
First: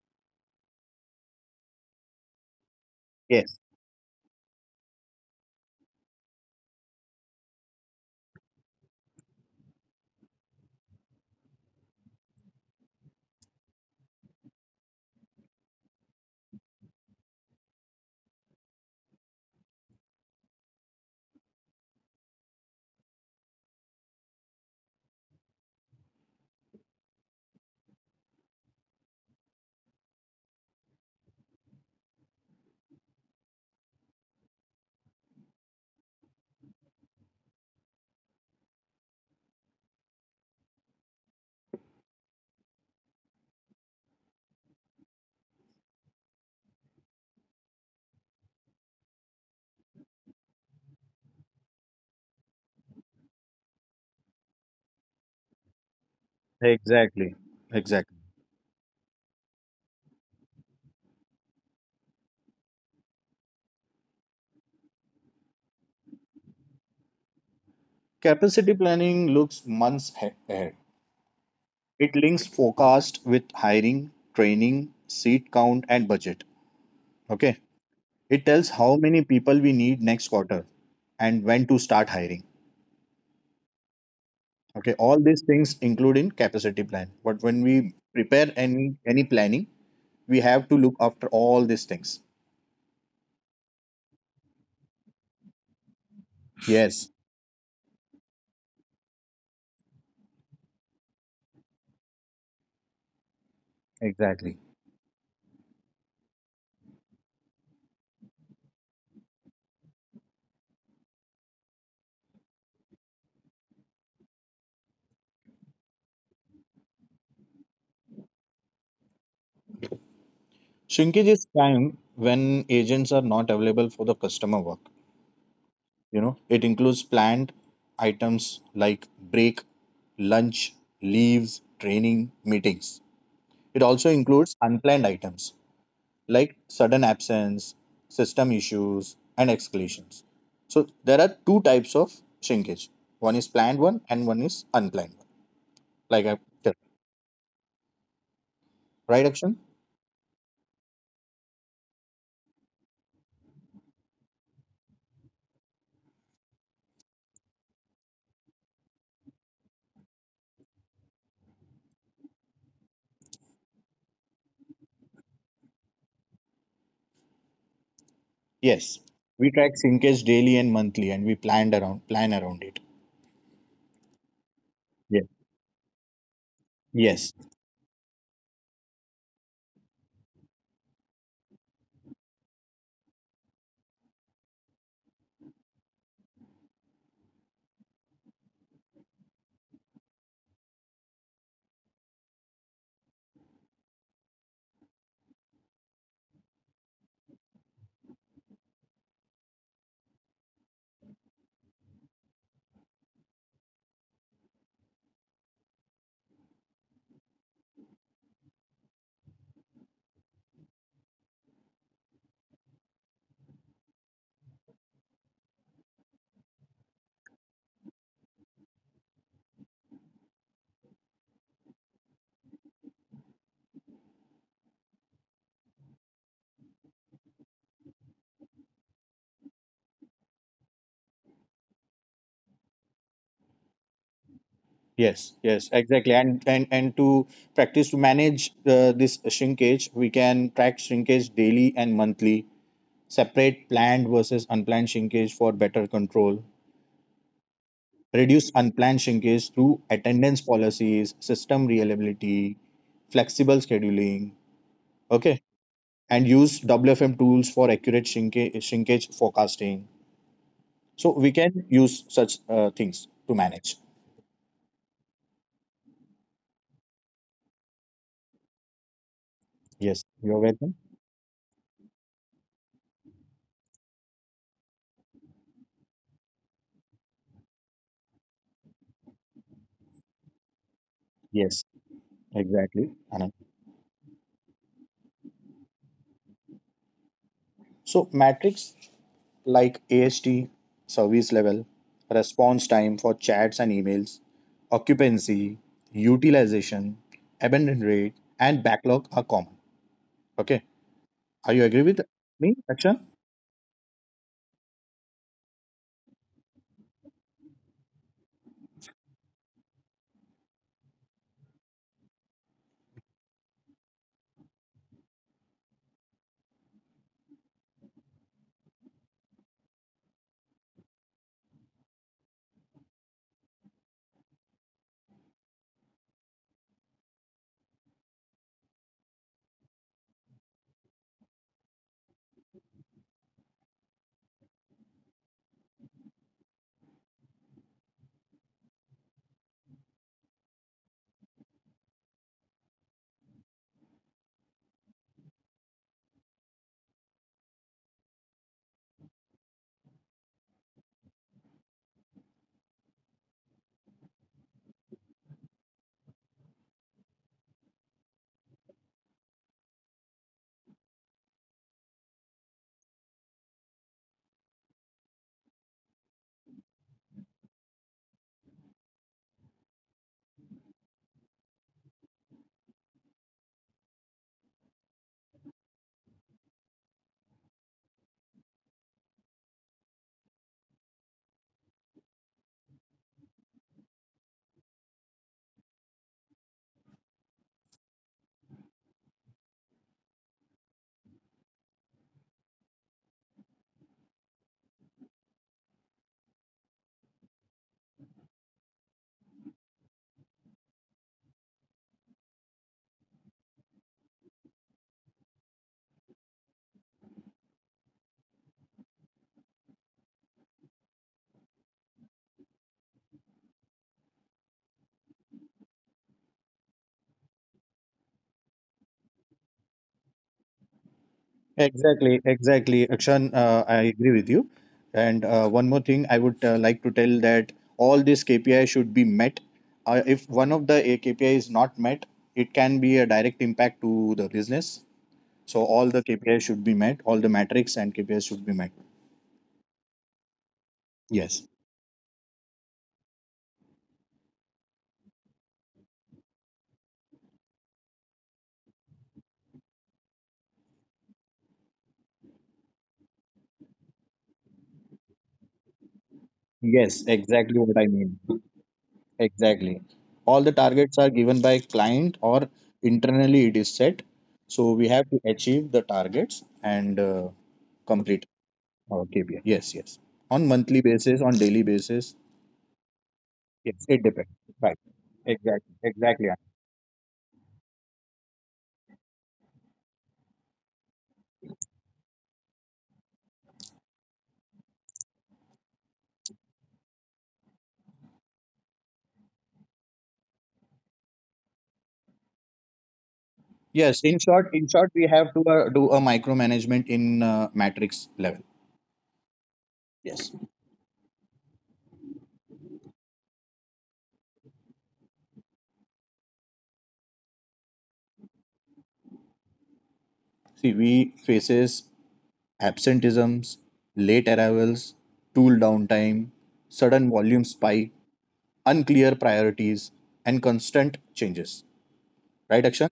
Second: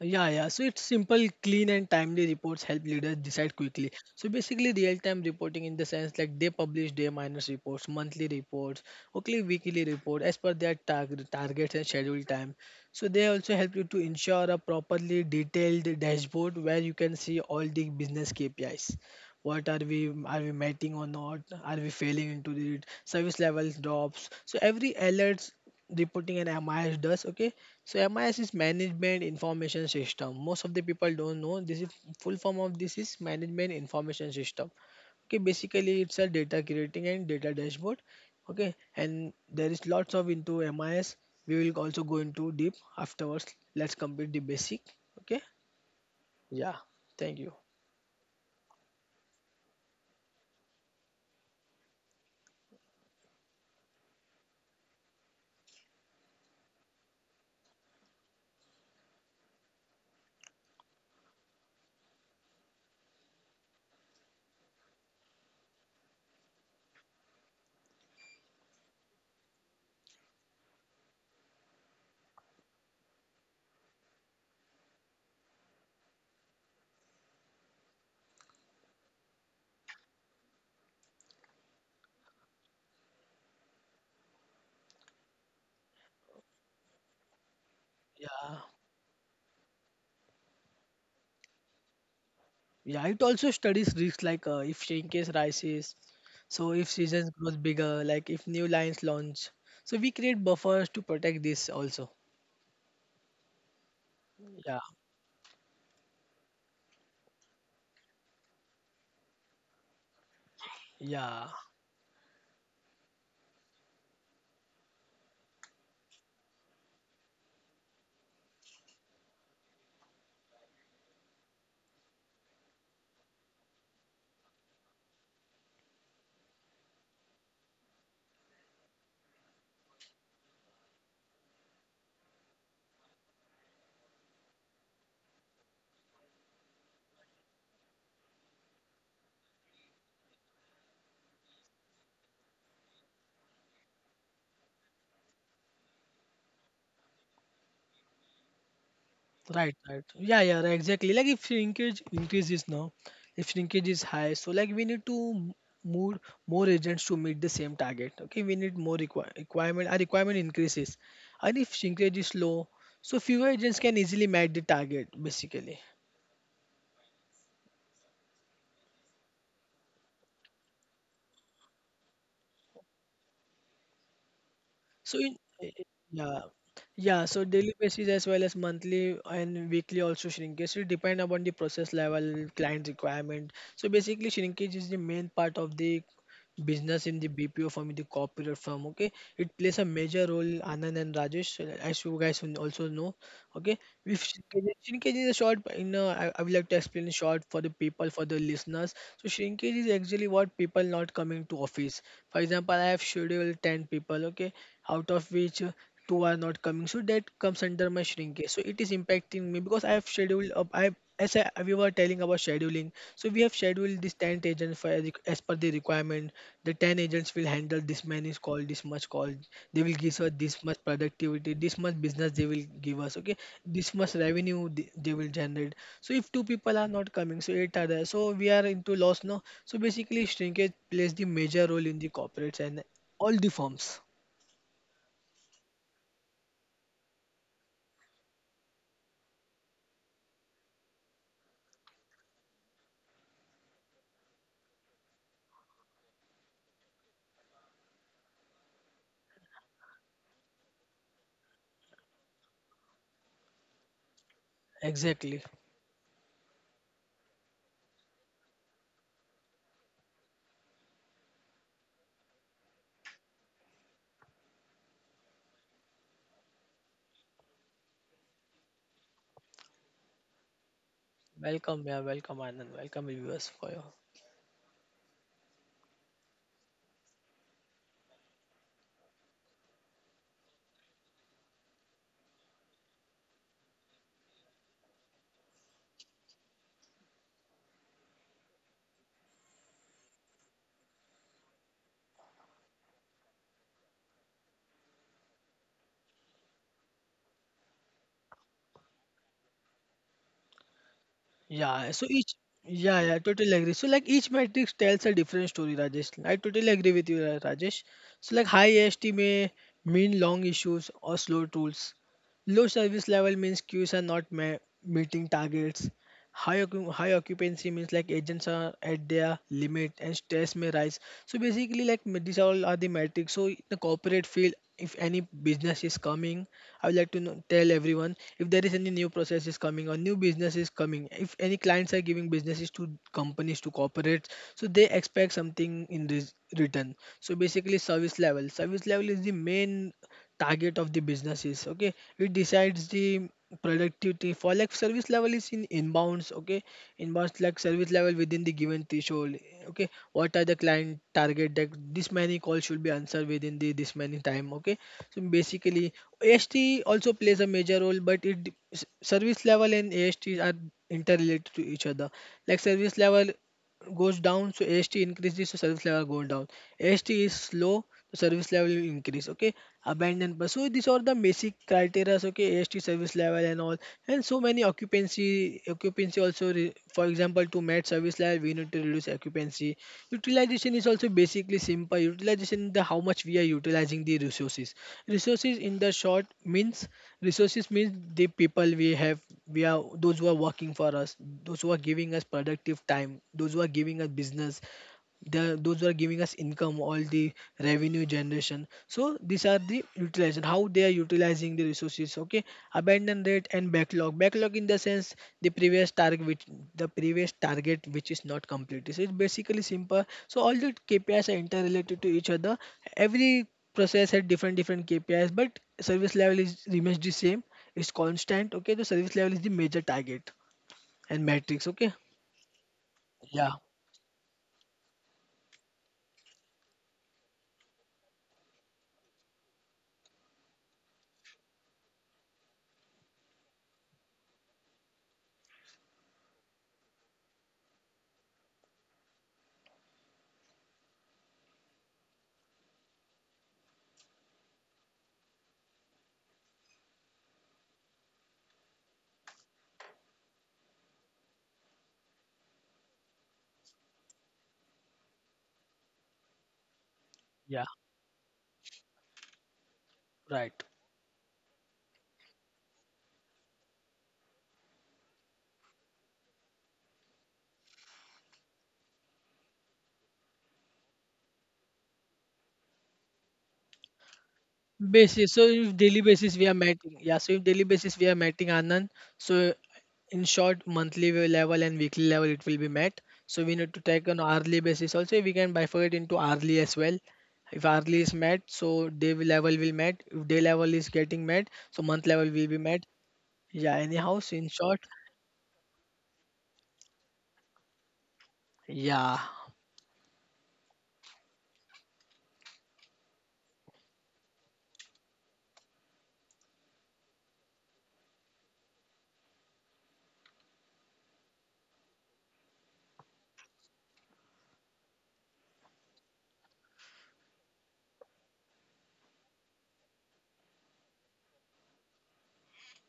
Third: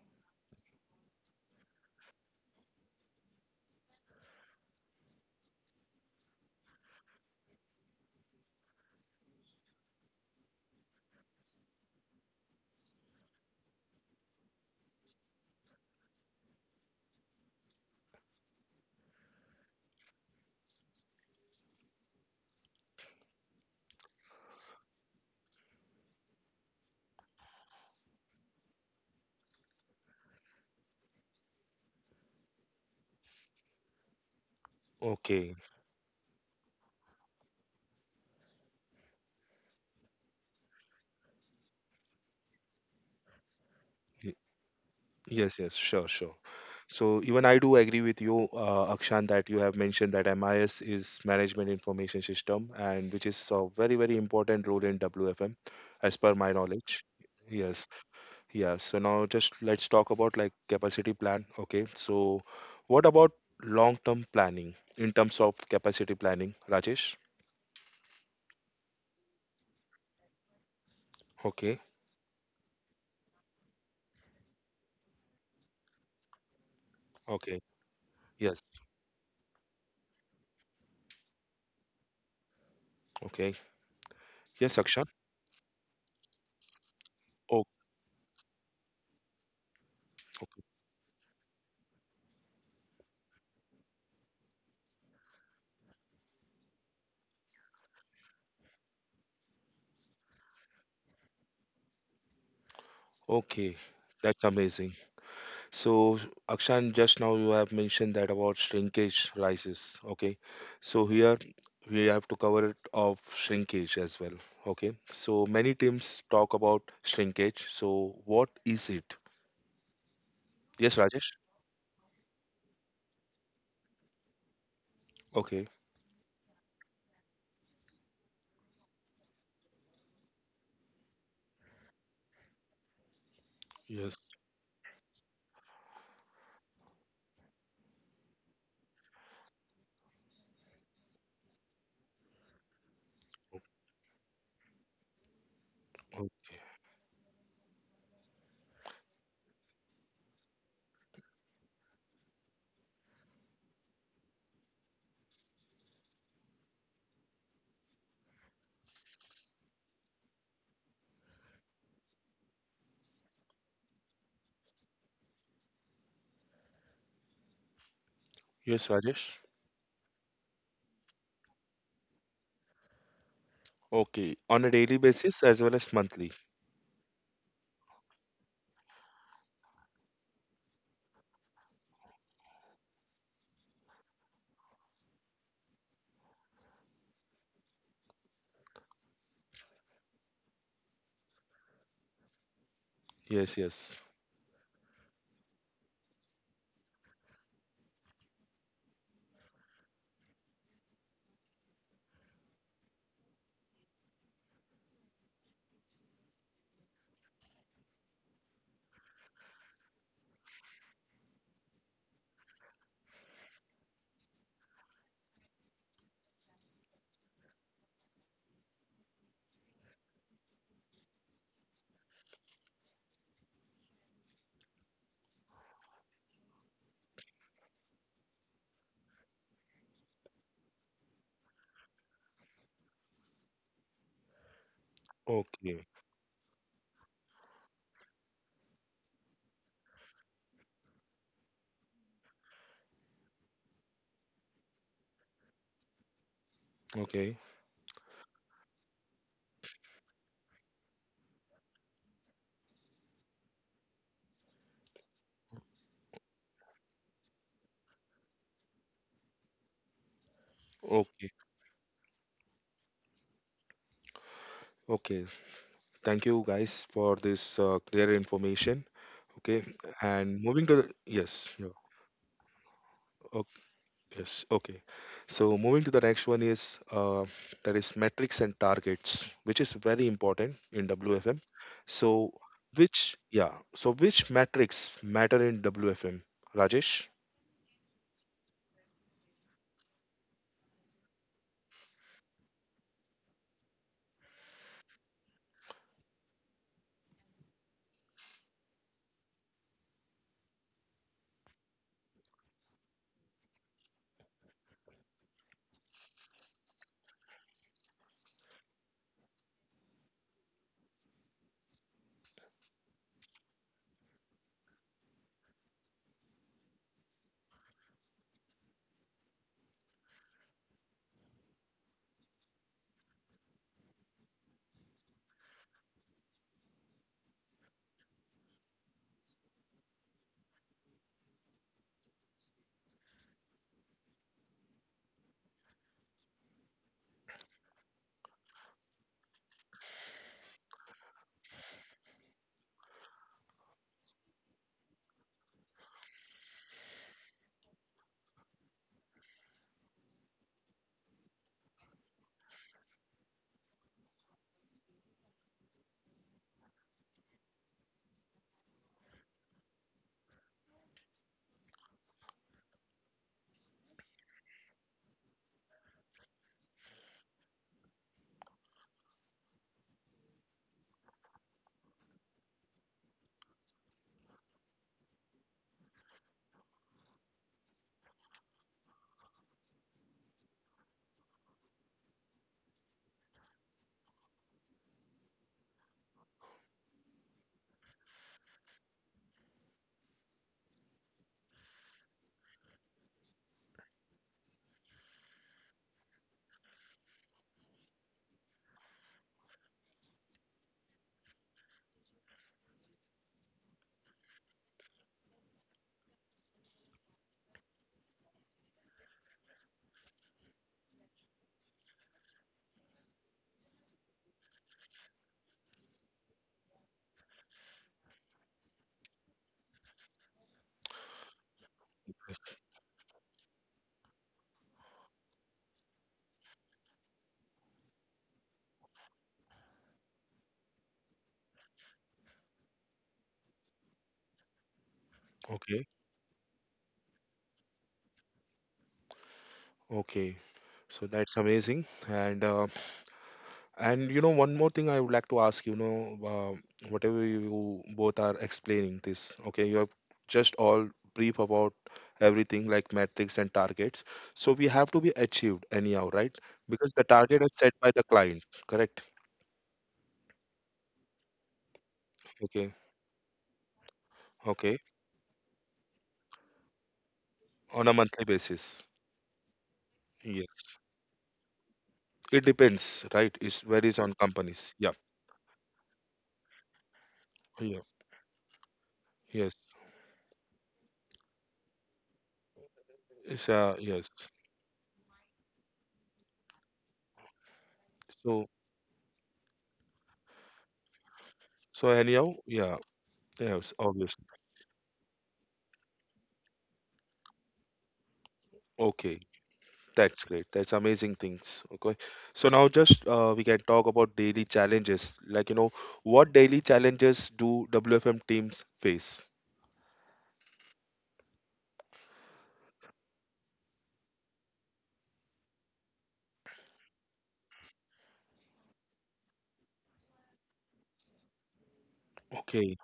Speaker 3: Yeah, yeah. So it's simple, clean, and timely reports help leaders decide
Speaker 2: Yes,
Speaker 3: quickly. So basically, real time reporting in the sense like they publish day minus reports, monthly reports, okay, weekly report as per their targets and schedule time. So they also help you to ensure a properly detailed dashboard where you can see all the business KPIs. What are we mating or not, are we failing into the service levels drops, so every alerts reporting an MIS does. Okay, so MIS is management information system. Most of the people don't know this is full form of this is management information system. Okay,
Speaker 1: Okay.
Speaker 3: basically it's a data creating and data dashboard. Okay, and there is lots of into MIS. We will also go into deep afterwards. Let's complete
Speaker 1: Y-
Speaker 3: the basic. Okay,
Speaker 1: Yes. Yes. Sure. Sure.
Speaker 3: yeah,
Speaker 1: So
Speaker 3: thank
Speaker 1: even
Speaker 3: you,
Speaker 1: I do agree with you, Akshan, that you have mentioned that MIS is Management Information System, and which is a very important role in WFM, as per my knowledge.
Speaker 2: exactly.
Speaker 1: Yes,
Speaker 2: Exactly.
Speaker 1: yeah. So now just let's talk about like capacity plan. Okay, so what about long term planning in terms of capacity planning, Rajesh?
Speaker 2: Capacity planning looks months ahead.
Speaker 1: Okay,
Speaker 2: It links forecast with hiring, training, seat count, and budget. Okay.
Speaker 1: okay,
Speaker 2: It
Speaker 1: yes,
Speaker 2: tells how many people we need next quarter and when to start hiring.
Speaker 1: okay, yes,
Speaker 2: Okay,
Speaker 1: Akshan.
Speaker 2: all these things include in capacity plan. But when
Speaker 1: Oh,
Speaker 2: we prepare
Speaker 3: yeah.
Speaker 2: any planning, we
Speaker 1: okay,
Speaker 2: have to look after all these things.
Speaker 3: Yeah, it also studies risks like if shrinkage rises, so if
Speaker 2: Yes,
Speaker 3: seasons grows bigger, like if new lines launch. So we create buffers to protect this also.
Speaker 1: okay. That's
Speaker 2: exactly.
Speaker 3: Yeah,
Speaker 1: amazing. So, Akshan, just now you have mentioned that about shrinkage rises. Okay. So, here
Speaker 3: yeah,
Speaker 1: we have to cover it of shrinkage as well. Okay. So, many teams talk about shrinkage. So, what is it? Yes,
Speaker 2: Shrinkage
Speaker 1: Rajesh?
Speaker 2: is time when agents are not available for the customer work.
Speaker 1: Okay.
Speaker 2: You know, it includes planned items like break, lunch, leaves, training, meetings. It
Speaker 1: Yes.
Speaker 2: also includes unplanned items like sudden absence, system issues, and escalations. So there are two types of shrinkage. One is planned one and one is unplanned one. Like I
Speaker 1: Okay.
Speaker 2: tell- right action?
Speaker 3: right, right. Yeah, yeah, right, exactly. Like if shrinkage increases now, if shrinkage is high, so like we need to move more agents to meet the same target. Okay, we need more requirement. Our requirement increases, and if shrinkage is low, so fewer agents can easily meet the target basically.
Speaker 1: Yes,
Speaker 2: Yes.
Speaker 1: Rajesh?
Speaker 2: We track shrinkage daily and monthly and we plan around it.
Speaker 1: Okay. On a daily
Speaker 3: So
Speaker 2: Yes.
Speaker 3: in
Speaker 1: basis as
Speaker 3: eh,
Speaker 1: well
Speaker 3: eh,
Speaker 1: as monthly.
Speaker 3: yeah, yeah.
Speaker 2: Yes.
Speaker 3: So daily basis as well as monthly and weekly also shrinkage. It depend upon the process level, client requirement. So basically, shrinkage is the main part of the business in the BPO firm, in the corporate firm. Okay, it plays a major role, Anand and Rajesh, as you guys will also know.
Speaker 1: Yes,
Speaker 3: Okay,
Speaker 1: yes.
Speaker 3: if shrinkage is a short, I would like to explain in short for the people, for the listeners. So shrinkage is actually what people not coming to office. For example, I have scheduled 10 people. Okay, out of which two are not coming, so that comes under my shrinkage. So it is impacting me because I have scheduled up. I have, we were telling about scheduling, so we have scheduled this 10 agents for as per the requirement. The 10 agents will handle this many call, this much call. They will give us this much productivity, this much business they will give us. Okay, this much revenue they will generate. So if two people are not coming, so 8 are there. So we are into loss now. So basically, shrinkage plays the major role in the corporates and all the firms.
Speaker 2: Yes.
Speaker 1: Okay.
Speaker 2: Exactly. And and, to practice to manage this shrinkage, we can track shrinkage daily and monthly, separate planned versus unplanned shrinkage for better control,
Speaker 1: Okay.
Speaker 2: reduce unplanned shrinkage through attendance policies, system reliability, flexible scheduling, okay,
Speaker 3: Exactly.
Speaker 2: and use WFM tools for accurate shrinkage forecasting. So we
Speaker 1: Okay.
Speaker 2: can use such things to manage.
Speaker 1: Okay. Thank you guys for this clear information. Okay.
Speaker 2: Yes, you're
Speaker 1: And moving
Speaker 2: welcome.
Speaker 1: to the. Yes. Yeah.
Speaker 3: Welcome, yeah, welcome, Anand. Welcome, viewers, for you.
Speaker 1: Yes, okay. So moving to the next one is that is metrics and targets, which is very important in WFM.
Speaker 2: Yes,
Speaker 1: So
Speaker 2: exactly,
Speaker 1: which
Speaker 2: Anand.
Speaker 1: yeah, so which metrics matter in WFM, Rajesh?
Speaker 2: So metrics like AST, service level, response time for chats and emails, occupancy, utilization, abandon rate, and backlog are common. Okay. Are you agree
Speaker 3: Yeah,
Speaker 2: with
Speaker 3: so each
Speaker 2: me, Akshan?
Speaker 3: yeah, totally agree. So like each matrix tells a different story, Rajesh. I totally agree with you, Rajesh. So like high AST may mean long issues or slow tools. Low service level means queues are not ma- meeting targets. High occupancy means like agents are at their limit and stress may rise. So basically, these all are the metrics. So in the corporate field, if any business is coming, I would like to know, tell everyone if there is any new process is coming or new business is coming. If any clients are giving businesses to companies to corporates, so they expect something in this return. So basically, service level. Service level is the main target of the business is. Okay, it decides the productivity for service level is in inbounds. Okay, inbounds like service level within the given threshold. Okay, what are the client target that this many calls should be answered within the this many time. Okay, so basically AST also plays a major role, but service level and AST are interrelated to each other. Like service level goes down, so AST increases, so service level goes down. AST is slow, so service level will increase. Okay, abandon bus. So these are the basic criteria. Okay, AST service level and all, and so many occupancy also. For example, to match service level, we need to reduce occupancy. Utilization is also basically simple. Utilization in the how much we are utilizing the resources. Resources in the short means resources means the people we have, we are those who are working for us, those who are giving us productive time, those who are giving us business, the those who are giving us income, all the revenue generation. So these are the utilization, how they are utilizing the resources. Okay, abandon rate and backlog. Backlog in the sense the previous target which the previous target which is not completed. So it's basically simple. So all the KPIs are interrelated to each other. Every process had different KPIs, but service level is remains the same. It's constant. Okay, the service level is the major target and metrics. Okay,
Speaker 2: Exactly, exactly, Akshan.
Speaker 3: yeah
Speaker 2: I agree with you. And one more thing, I would like to tell that all these KPI should be met. If one of the KPI is not met, it can be a direct impact to the business. So all
Speaker 1: Okay,
Speaker 2: the KPI should be met. All the metrics and KPIs should be met.
Speaker 1: okay. So
Speaker 2: Yes.
Speaker 1: that's amazing. And and you know, one more thing I would like to ask, you know, whatever you both are explaining this, okay, you have just all brief about everything like metrics and targets. So we have to be achieved anyhow, right? Because
Speaker 2: Yes,
Speaker 1: the target is
Speaker 2: exactly
Speaker 3: yeah
Speaker 2: what
Speaker 1: set
Speaker 2: I
Speaker 1: by the
Speaker 2: mean.
Speaker 1: client, correct?
Speaker 2: Exactly. All the
Speaker 3: right
Speaker 2: targets are given by client or
Speaker 1: Okay,
Speaker 2: internally it is set. So
Speaker 1: okay,
Speaker 2: we have to achieve the targets and
Speaker 1: on a
Speaker 2: complete
Speaker 1: monthly basis.
Speaker 2: our KPI. Yes, yes. On
Speaker 1: Yes,
Speaker 2: monthly basis, on daily basis.
Speaker 1: it depends, right? It
Speaker 2: Yes, it
Speaker 1: varies on
Speaker 2: depends. Right.
Speaker 1: companies. Yeah,
Speaker 3: Basis. So
Speaker 2: Exactly.
Speaker 3: if daily
Speaker 2: Exactly.
Speaker 3: basis we are meeting, yeah. So if daily
Speaker 1: yeah,
Speaker 3: basis we are meeting, Anand, so
Speaker 1: yes,
Speaker 3: in short, level and weekly level it will be met. So we need to take
Speaker 1: yes.
Speaker 3: on hourly basis also. We can bifurcate into hourly as well. If hourly is met,
Speaker 1: So,
Speaker 3: so day level will met. If day level is getting met, so
Speaker 1: so
Speaker 3: month level
Speaker 1: anyhow,
Speaker 3: will be
Speaker 1: yeah,
Speaker 3: met. Yeah.
Speaker 1: yes,
Speaker 2: Yes. In
Speaker 3: Anyhow,
Speaker 1: obviously.
Speaker 3: so
Speaker 2: short,
Speaker 3: in
Speaker 2: in
Speaker 3: short,
Speaker 2: short, we have to do a micromanagement in matrix level.
Speaker 3: yeah.
Speaker 1: Okay.
Speaker 2: Yes.
Speaker 1: That's great. That's amazing things. Okay. So now just we can talk about daily challenges. Like, you know, what daily challenges do WFM teams face?
Speaker 2: See, we faces absenteeisms, late arrivals, tool downtime, sudden volume spike, unclear priorities, and constant changes. Right,
Speaker 1: Okay.
Speaker 2: Akshan?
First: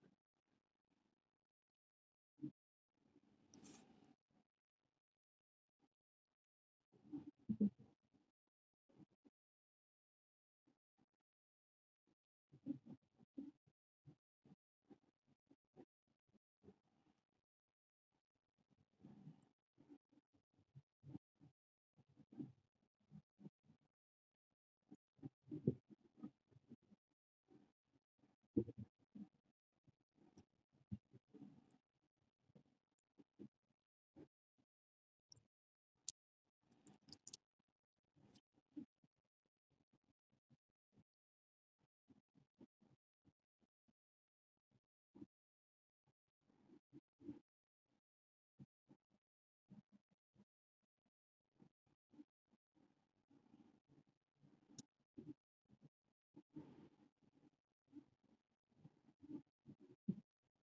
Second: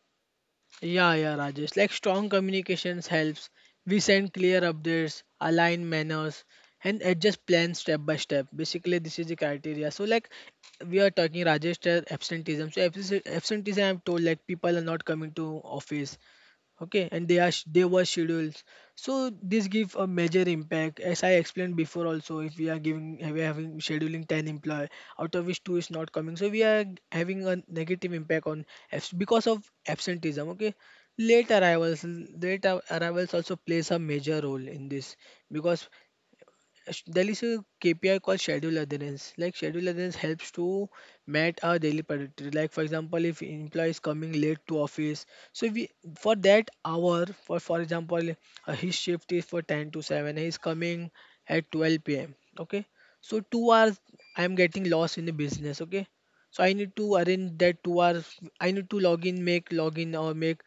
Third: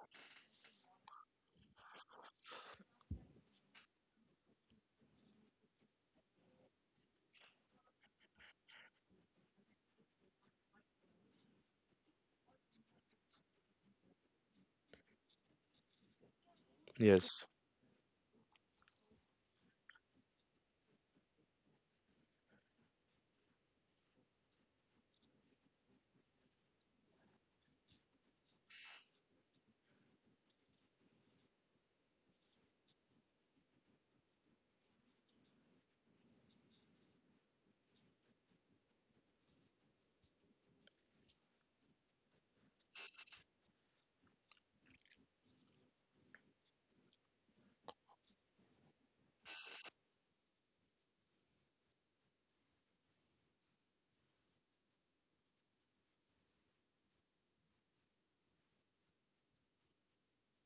Speaker 3: Yeah, yeah, Rajesh. Like strong communications helps. We send clear updates, align manners, and adjust plans step by step. Basically, this is the criteria. So, like we are talking Rajesh absenteeism. So absenteeism, I'm told, like, people are not coming to office. Okay, and they
Speaker 1: Yes.
Speaker 3: are they were scheduled, so this give a major impact, as I explained before also. If we are having scheduling 10 employee, out of which two is not coming, so we are having a negative impact on because of absenteeism. Okay. Late arrivals also plays a major role in this because there is a KPI called schedule adherence. Like, schedule adherence helps to meet our daily priority. Like, for example, if employee is coming late to office, so we for that hour, for example, his shift is for 10 to 7. He is coming at 12 p.m. Okay, so 2 hours I am getting lost in the business. Okay, so I need to arrange that 2 hours. I need to log in, make login, or make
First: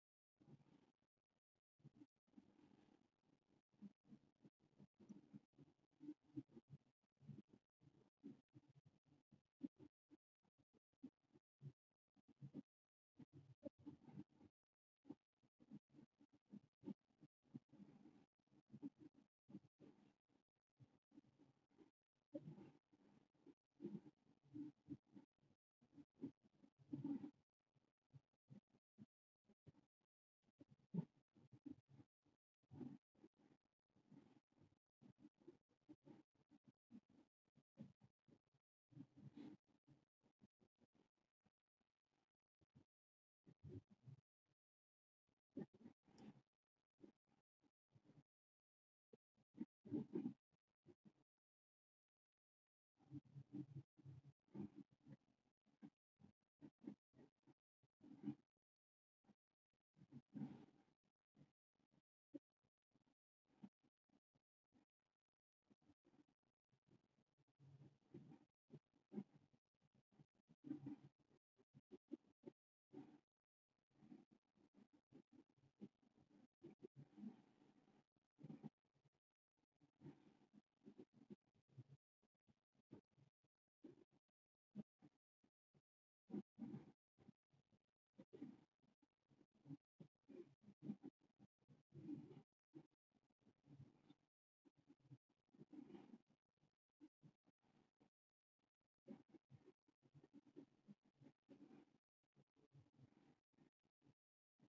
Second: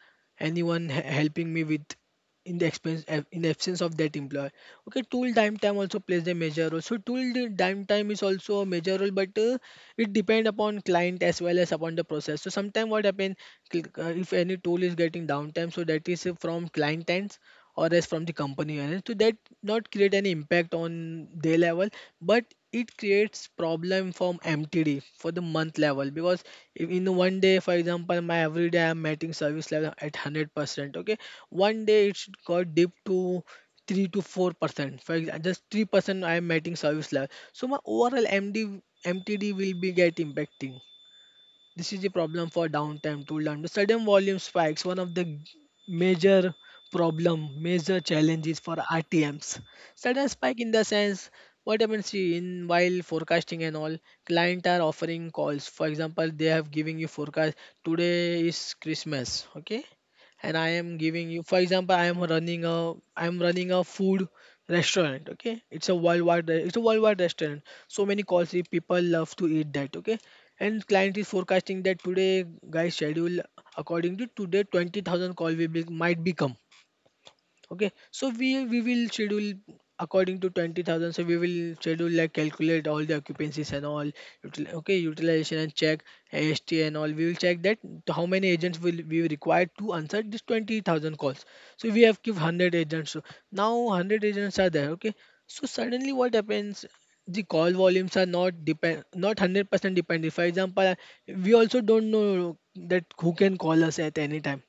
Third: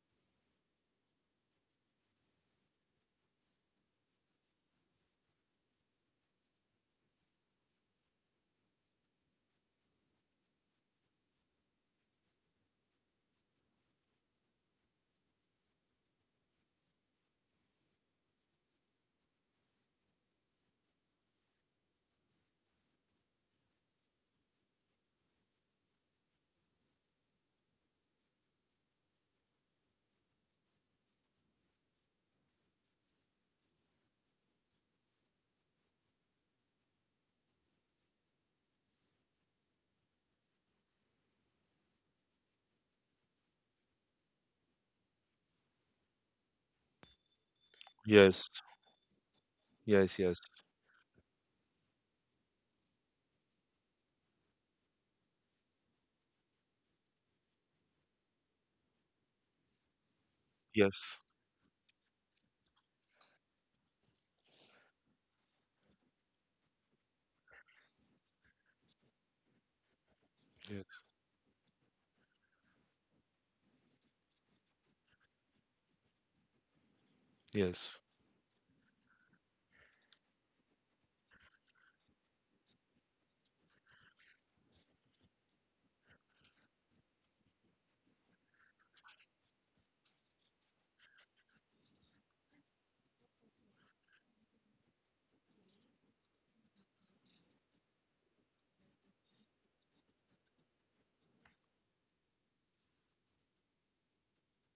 Speaker 3: anyone helping me with in the expense, in the absence of that employer. Okay. Tool downtime also plays a major role, so downtime is also a major role, but it depend upon client as well as upon the process. So sometimes what happen, if any tool is getting downtime, so that is, from client ends or else from the company else. So that not create any impact on their level, but it creates problem from MTD for the month level, because if in one day, for example, my every day I'm meeting service level at 100%. Okay, one day it should got dip to 3 to 4%. For example, just 3% I'm meeting service level. So my overall MD MTD will be get impacting. This is the problem for downtime to learn. The sudden volume spikes, one of the major problem, major
Speaker 1: Yes.
Speaker 3: challenges for RTMs.
Speaker 1: Yes.
Speaker 3: Sudden
Speaker 1: Yes.
Speaker 3: spike in the sense, what happens in while forecasting and all, client are offering calls. For example, they have giving you forecast today is Christmas, okay? And I am
Speaker 1: Yes.
Speaker 3: giving you, for example, I am running a food restaurant. Okay, it's a worldwide restaurant. So many calls, if people love to eat that. Okay, and
Speaker 1: Yes.
Speaker 3: client is forecasting that today, guys, schedule according to today, 20,000 call will be might become. Okay,
Speaker 1: Yes.
Speaker 3: so we will schedule according to 20,000, so we will schedule, like, calculate all the occupancies and all okay, utilization and check AST and all. We will check that to how many agents will we require to answer this 20,000 calls. So we have give 100 agents. So now 100 agents are there. Okay, so suddenly what happens, the call volumes are not depend not 100% dependent. For example, we also don't know that who can call us at any time.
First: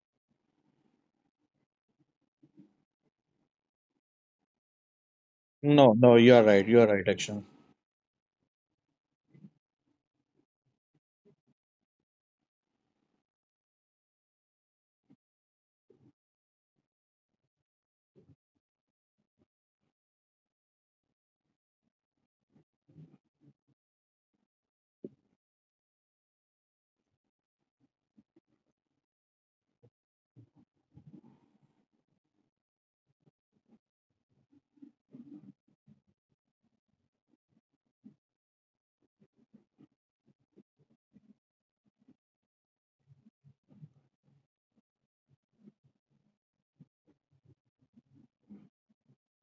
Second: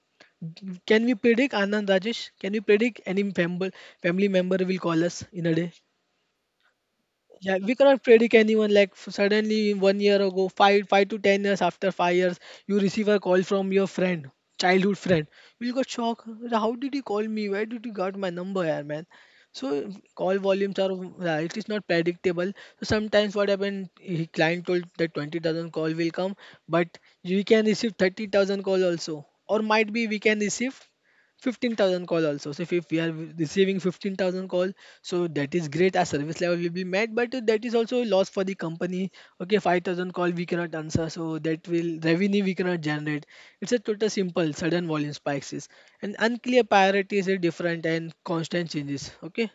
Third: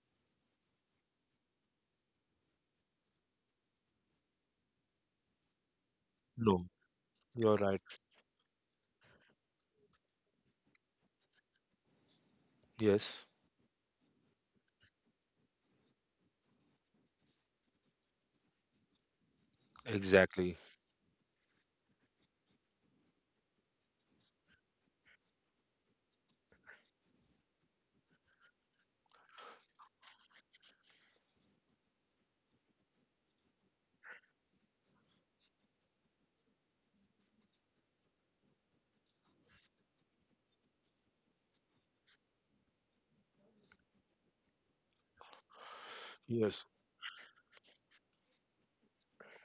Speaker 3: Can we predict, Anand, Rajesh? Can we predict any family member will call us in a day?
Speaker 2: No, no, you are right.
Speaker 1: No,
Speaker 2: You are right, Akshan.
Speaker 3: Yeah,
Speaker 1: you're
Speaker 3: we
Speaker 1: right.
Speaker 3: cannot predict anyone. Like, suddenly one year ago, 5 to 10 years after 5 years, you receive a
Speaker 1: Yes.
Speaker 3: call from your friend, childhood friend. You'll go shock. How did he call me? Where did he got my number, yeah, man? So call
Speaker 1: Exactly.
Speaker 3: volumes are, it is not predictable. So sometimes what happened, he client told that 20,000 call will come, but we can receive 30,000 call also, or might be we can receive 15,000 call also. So if we are receiving 15,000 call, so that is great. Our service level will be met, but that is also a loss for the company. Okay, 5,000 call we cannot answer, so that will revenue we cannot generate. It's a total simple sudden volume spikes is, and unclear
Speaker 1: Yes.
Speaker 3: priorities are different, and constant changes. Okay,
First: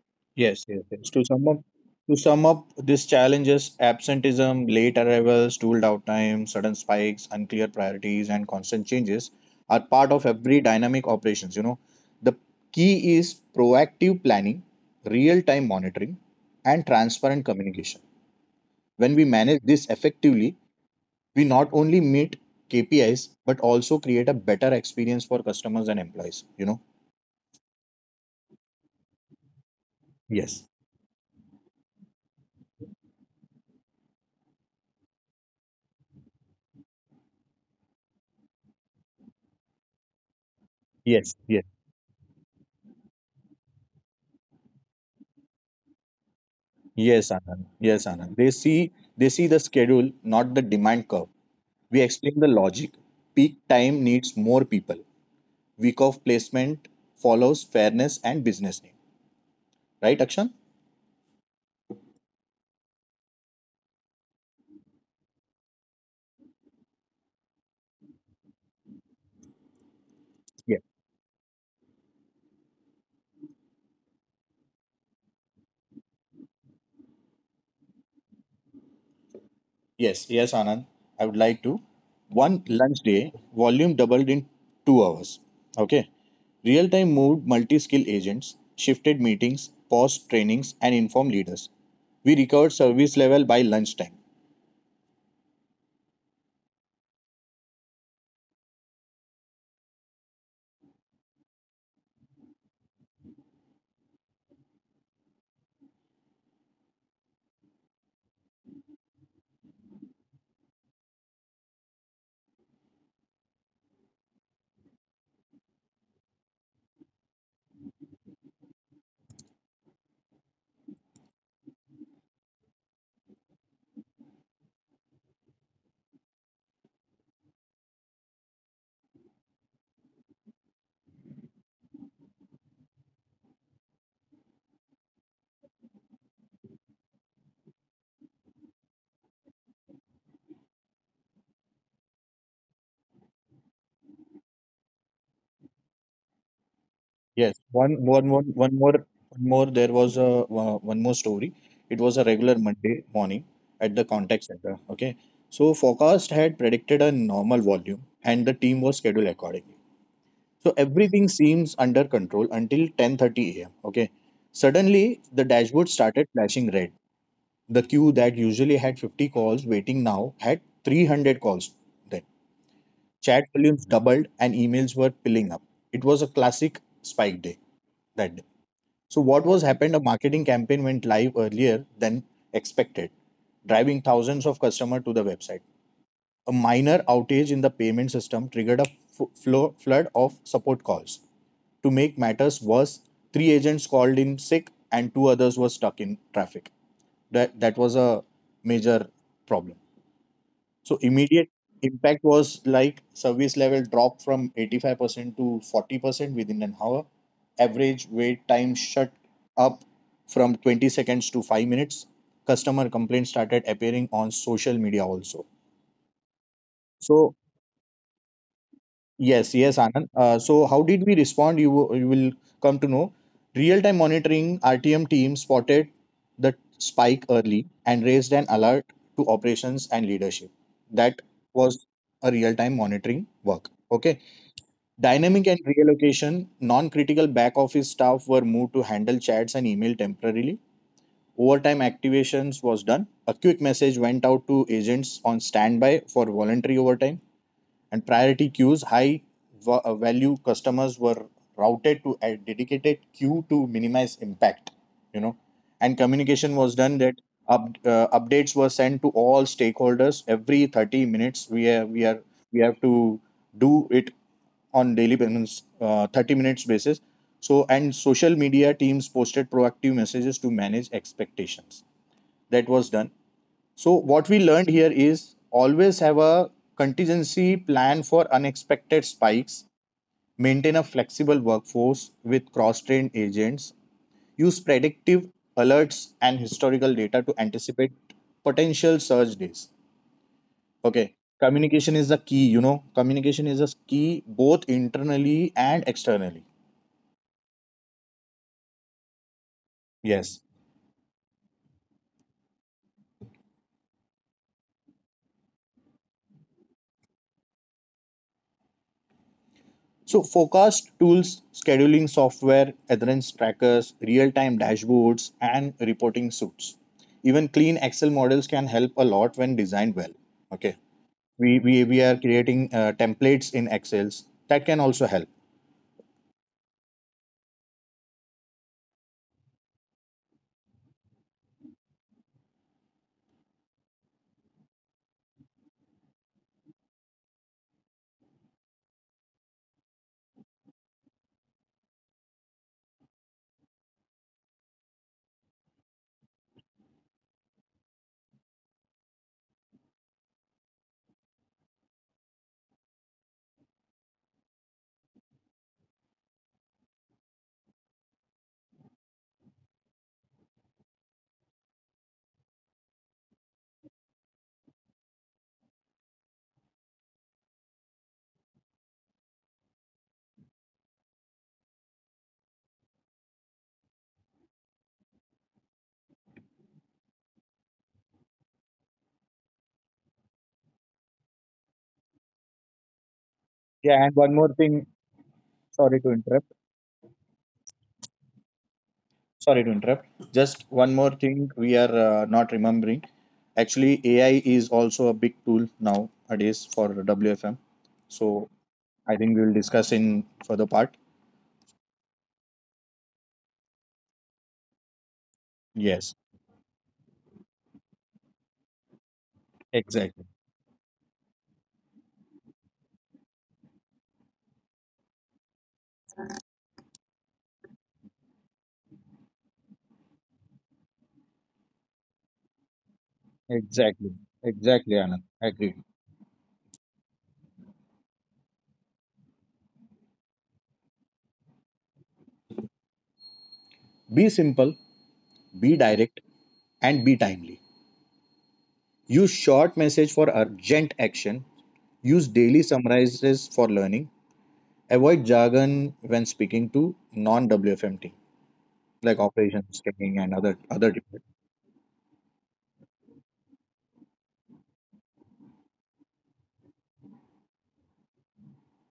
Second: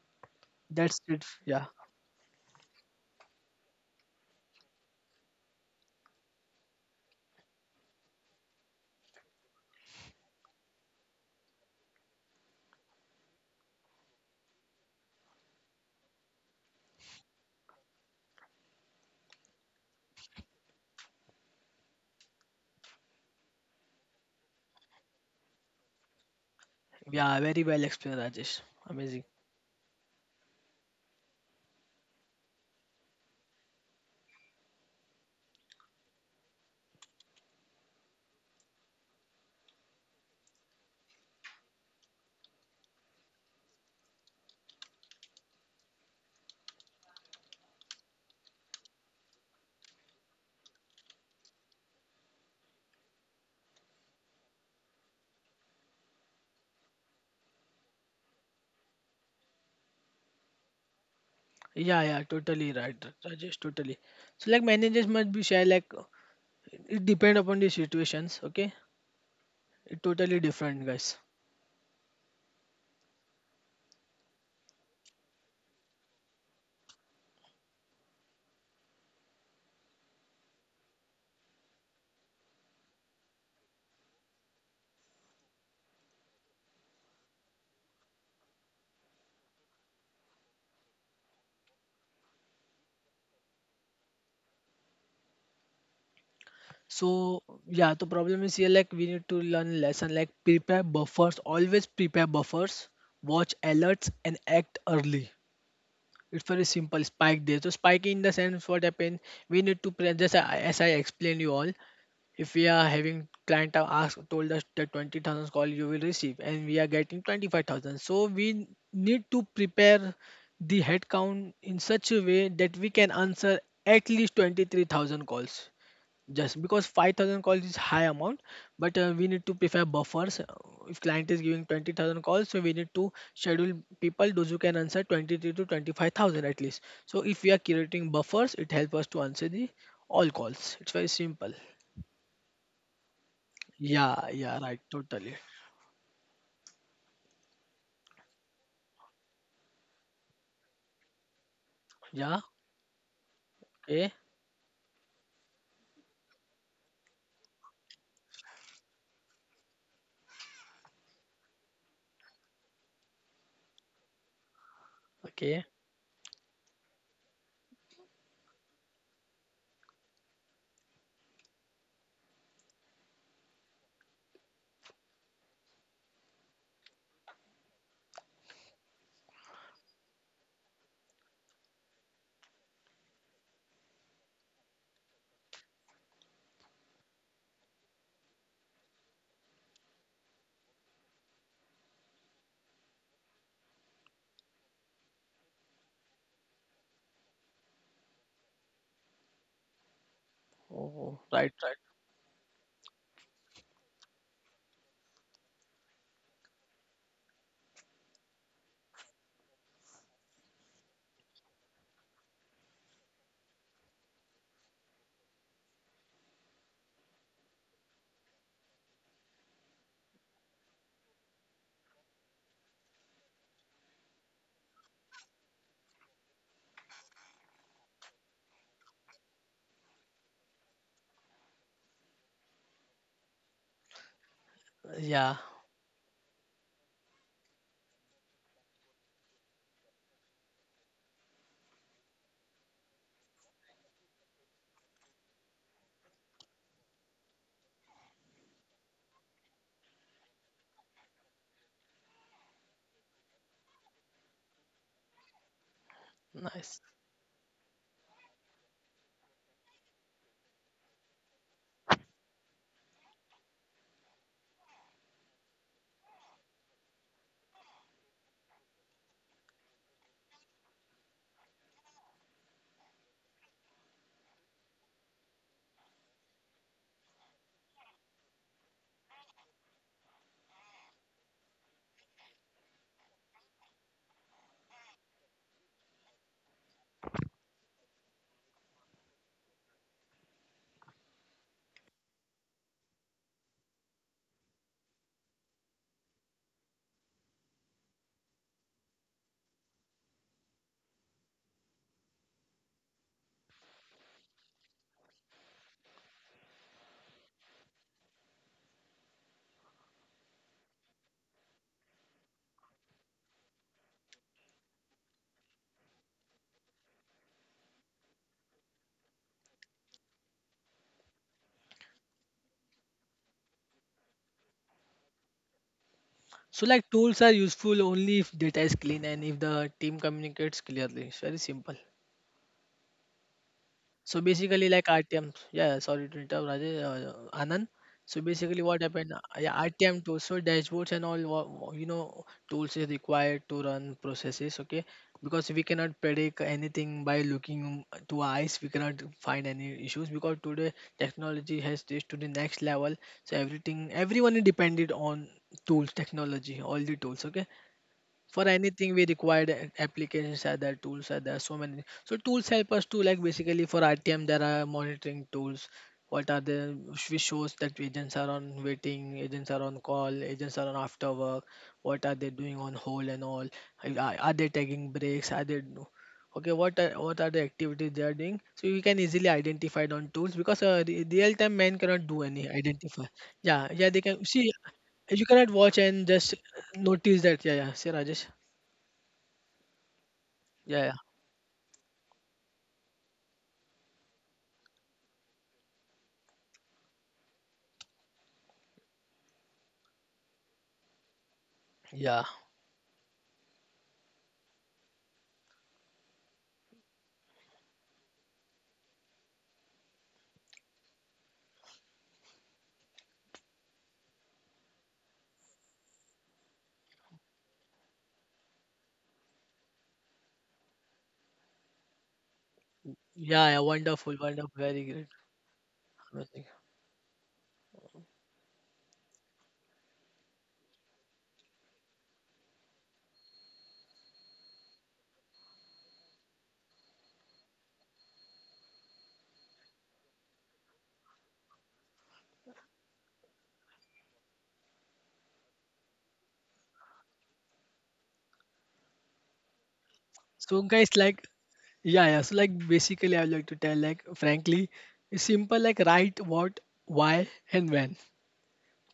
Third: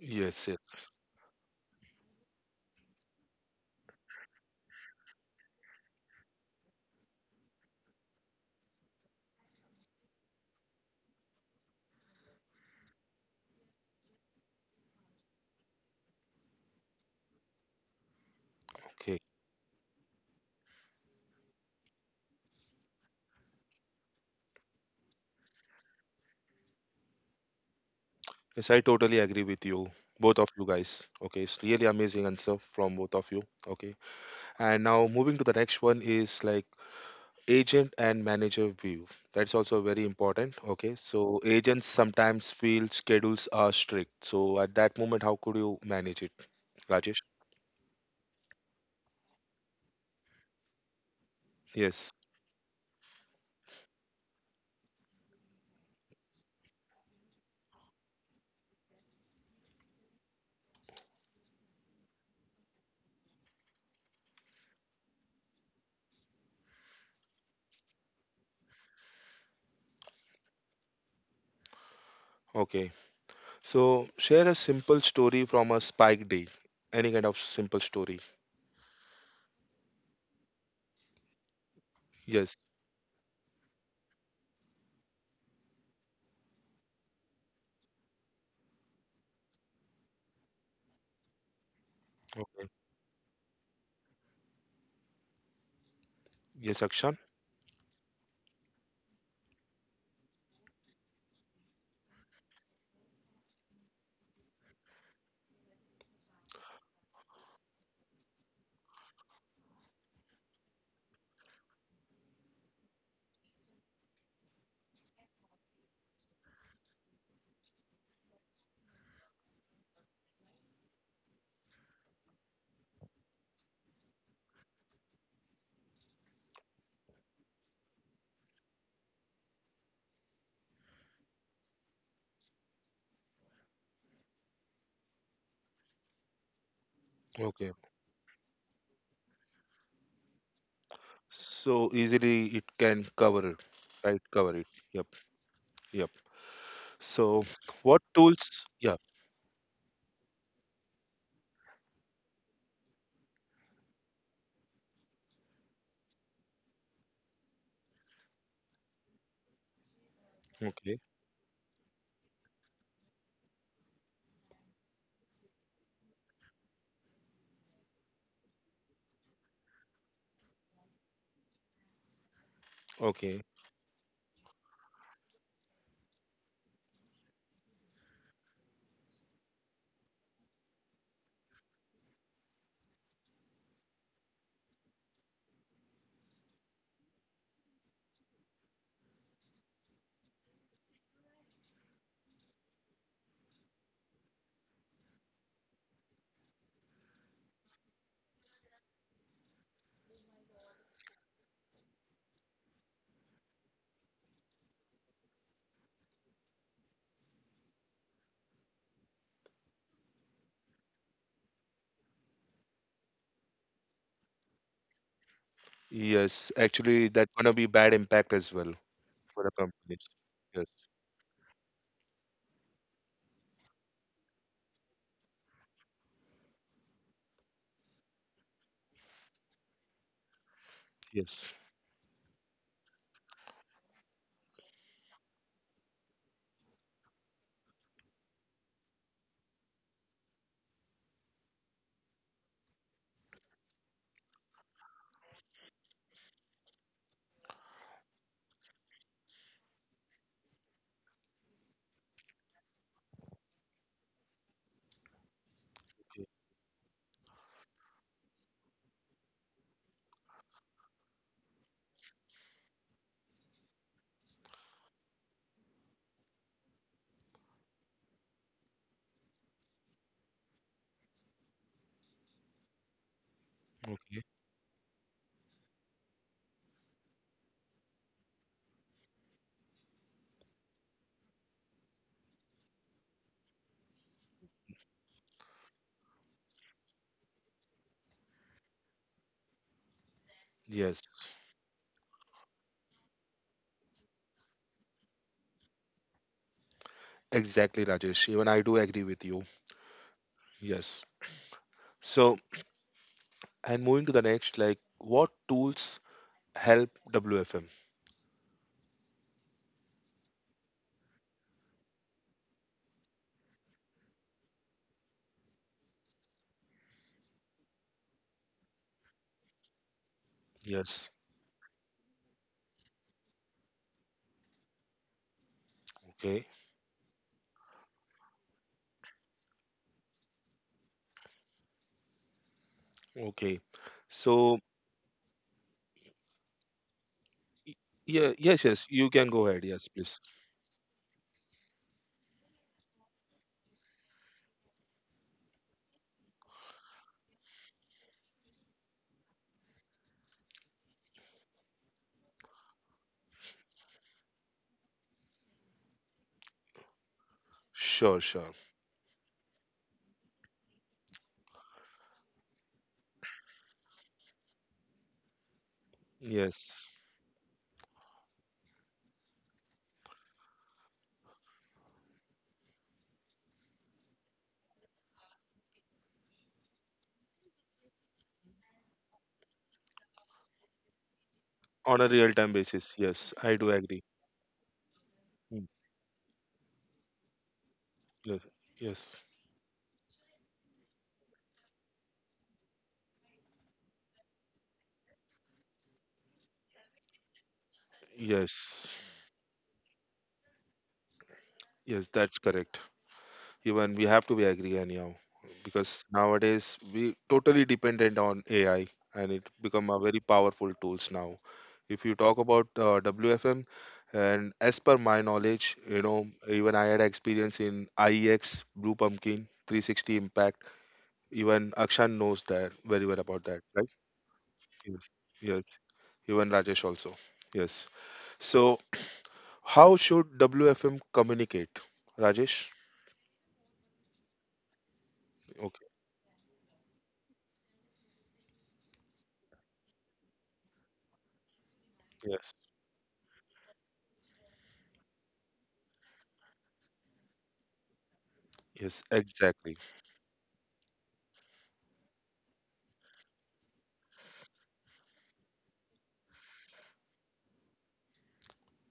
Speaker 1: Yes.
Speaker 2: Yes, yes,
Speaker 1: Yes.
Speaker 3: that's
Speaker 2: yes. To
Speaker 3: it.
Speaker 2: sum up,
Speaker 3: Yeah.
Speaker 2: these challenges: absenteeism, late arrivals, tooled out time, sudden spikes, unclear priorities, and constant changes are part of every dynamic operations. You know, the key is proactive planning, real-time monitoring, and transparent communication. When
Speaker 1: Okay.
Speaker 2: we manage this effectively, we not only meet KPIs but also create a better experience for customers and employees,
Speaker 3: Yeah, very well explained, Rajesh.
Speaker 1: Yes, I totally
Speaker 3: Amazing.
Speaker 1: agree with you. Both of
Speaker 2: Yes.
Speaker 1: you guys. Okay. It's really amazing answer from both of you. Okay. And now moving to the next one is like agent and manager view, that's also very important. Okay,
Speaker 2: Yes.
Speaker 1: so
Speaker 2: Yes.
Speaker 1: agents sometimes feel schedules are strict, so at that moment how could you manage it, Rajesh?
Speaker 2: Yes, Anand. They see the schedule, not the demand curve. We
Speaker 1: Yes,
Speaker 2: explain the logic. Peak time needs more people. Week of placement follows fairness and business need. Right, Akshan?
Speaker 3: Yeah, yeah, totally right, Rajesh. Totally. So, like, managers must be share, like, it depend upon the situations. Okay, totally different, guys.
Speaker 1: okay. So share a simple story from a spike day, any kind of simple story.
Speaker 2: Yes, yes, Anand. I would like to.
Speaker 1: Yes.
Speaker 2: One lunch day, volume doubled in 2 hours. Okay. Real time moved multi skill agents, shifted meetings, paused trainings, and informed leaders. We
Speaker 1: Okay.
Speaker 2: recovered service level by lunchtime.
Speaker 1: Yes,
Speaker 3: So,
Speaker 1: Akshan.
Speaker 3: yeah, the problem is here, like, we need to learn lesson, like, prepare buffers, always prepare buffers, watch alerts, and act early. It's very simple, spike there. So spike in the sense, what happens? We need to plan, just as I explained you all. If we are having client have asked told us that 20,000 call you will receive and we are getting 25,000, so we need to prepare the headcount in such a way that we can answer at least 23,000 calls. Just because 5,000 calls is high amount, but we need to prefer buffers. If client is giving 20,000 calls, so we need to schedule people those who can answer 23 to 25,000 at least. So if we are
Speaker 1: Okay,
Speaker 3: creating buffers, it helps us to answer the all calls. It's very simple.
Speaker 1: so easily it can cover it, right,
Speaker 3: Yeah,
Speaker 1: cover
Speaker 3: yeah,
Speaker 1: it.
Speaker 3: right,
Speaker 1: Yep,
Speaker 3: totally.
Speaker 1: yep. So
Speaker 2: Yes,
Speaker 1: what
Speaker 2: one, one, one,
Speaker 1: tools,
Speaker 2: one
Speaker 1: yeah,
Speaker 2: more, one more. There was a one more story. It was a
Speaker 3: Yeah,
Speaker 2: regular Monday morning at the
Speaker 3: okay,
Speaker 2: contact center. Okay, so forecast had predicted a normal volume, and the team was scheduled accordingly. So
Speaker 1: okay,
Speaker 2: everything seems under control until 10:30 a.m. Okay. Suddenly the
Speaker 3: okay.
Speaker 2: dashboard started flashing red. The queue that usually had 50 calls waiting now had 300 calls then.
Speaker 1: okay,
Speaker 2: Chat volumes doubled and emails were piling up. It was a classic spike day that day. So what was happened a marketing campaign went live earlier than expected, driving thousands of customers to the website. A minor outage in the payment system triggered a flood of support calls. To make matters worse, three agents called in sick and two others were stuck in traffic. That was a major problem. So,
Speaker 3: Oh,
Speaker 2: immediate
Speaker 3: right, right.
Speaker 2: impact was like service level dropped from 85% to 40% within an hour. Average wait time shut up from 20 seconds to 5 minutes. Customer complaints started appearing on social media also.
Speaker 1: yes, actually that
Speaker 2: So,
Speaker 1: gonna be bad impact as well for the
Speaker 2: yes, yes,
Speaker 1: companies.
Speaker 2: Anand.
Speaker 1: Yes,
Speaker 2: So, how did we respond? You will come to know. Real time monitoring RTM team spotted the spike early and raised an alert to operations and leadership. That
Speaker 1: yes,
Speaker 2: was a real time monitoring work. Okay.
Speaker 3: Yeah,
Speaker 2: Dynamic and reallocation, non critical back office staff were moved to handle chats and email temporarily. Overtime activations was done. A quick message went out to agents on standby for voluntary overtime and priority queues, high value customers were routed to a dedicated queue to minimize impact, you know, and
Speaker 1: yeah,
Speaker 2: communication was
Speaker 3: nice.
Speaker 2: done that updates were sent to all stakeholders every 30 minutes. We are, we have to do it on daily basis, 30 minutes basis. So, and social media teams posted proactive messages to manage expectations. That was done. So
Speaker 1: okay,
Speaker 2: what we learned here is always have a contingency plan for unexpected spikes, maintain a flexible workforce with cross-trained agents, use predictive alerts and historical data to anticipate potential surge days.
Speaker 1: yes,
Speaker 2: Okay. Communication is the key, Communication is a key both internally and externally.
Speaker 1: exactly, Rajesh. Even I do agree with you.
Speaker 2: Yes.
Speaker 1: Yes. So, and moving to the next, like, what tools help WFM?
Speaker 2: So forecast tools, scheduling software, adherence trackers, real-time dashboards, and reporting suits. Even clean Excel models can help a lot when designed well. Okay,
Speaker 1: Yes,
Speaker 2: we are creating templates in Excels that can also help.
Speaker 1: okay,
Speaker 3: So, like, tools are useful only if data is clean and if the team communicates clearly. It's very simple.
Speaker 1: okay.
Speaker 3: So
Speaker 1: So,
Speaker 3: basically, like RTM, yeah, sorry to interrupt, Rajesh,
Speaker 1: y-
Speaker 3: Anand. So
Speaker 1: yeah, yes,
Speaker 3: basically,
Speaker 1: yes,
Speaker 3: what
Speaker 1: you
Speaker 3: happened?
Speaker 1: can go
Speaker 3: Yeah,
Speaker 1: ahead. Yes,
Speaker 3: RTM
Speaker 1: please.
Speaker 3: tools, so dashboards and all, you know, tools is required to run processes, okay? Because we cannot predict anything by looking to our eyes, we cannot find any issues because today technology has reached to the next level. So everything, everyone is dependent on tools, technology, all the tools, okay?
Speaker 1: Sure, sure.
Speaker 3: For anything we require, the applications are there, tools are there, so many. So tools help us to, like, basically, for RTM there are monitoring tools, what are the
Speaker 1: Yes,
Speaker 3: which shows that agents are on waiting, agents are on call, agents are on after work, what are they doing on hold and all. Are they taking breaks, are they okay, what are the activities they are doing, so you can easily identify it on tools because real time man
Speaker 1: on a
Speaker 3: cannot do
Speaker 1: real-time
Speaker 3: any
Speaker 1: basis.
Speaker 3: identify.
Speaker 1: Yes, I do
Speaker 3: Yeah, yeah,
Speaker 1: agree.
Speaker 2: Yeah,
Speaker 3: they
Speaker 2: and
Speaker 3: can
Speaker 2: one more
Speaker 3: see,
Speaker 2: thing.
Speaker 3: you cannot
Speaker 1: Mm,
Speaker 3: watch
Speaker 2: Sorry to
Speaker 3: and just
Speaker 2: interrupt.
Speaker 3: notice that. Yeah, yeah. See, Rajesh.
Speaker 1: yes, yes,
Speaker 2: Sorry to interrupt. Just
Speaker 3: Yeah,
Speaker 2: one
Speaker 3: yeah,
Speaker 2: more thing we are not remembering. Actually, AI is also a big tool nowadays for WFM. So
Speaker 1: yes,
Speaker 2: I think we will discuss in further part.
Speaker 1: yes,
Speaker 3: yeah,
Speaker 1: that's correct. Even we have to be agree anyhow, because
Speaker 2: Yes.
Speaker 1: nowadays we totally dependent on AI, and it become a very
Speaker 2: Exactly.
Speaker 1: powerful tools now. If you talk about WFM, and as per my knowledge, even I had experience in IEX Blue Pumpkin 360 Impact. Even Akshan knows that very well about
Speaker 3: yeah,
Speaker 1: that,
Speaker 3: yeah.
Speaker 1: right?
Speaker 2: Exactly.
Speaker 3: Wonderful, wonderful. Very
Speaker 2: Exactly,
Speaker 1: Yes,
Speaker 3: great.
Speaker 2: Anand.
Speaker 1: yes,
Speaker 2: Agree.
Speaker 3: Amazing.
Speaker 1: even Rajesh also. Yes. So how should WFM communicate, Rajesh?
Speaker 2: Be simple, be
Speaker 1: Okay,
Speaker 2: direct, and be timely. Use short message for urgent action. Use
Speaker 1: yes,
Speaker 2: daily summarizes for learning. Avoid jargon when speaking to non-WFM team,
Speaker 1: yes,
Speaker 2: like
Speaker 1: exactly.
Speaker 2: operations training, and
Speaker 3: So,
Speaker 2: other
Speaker 3: guys, like,
Speaker 2: department.
Speaker 3: yeah, yeah. So, like, basically, I would like to tell, like, frankly, it's simple. Like, right, what, why, and when.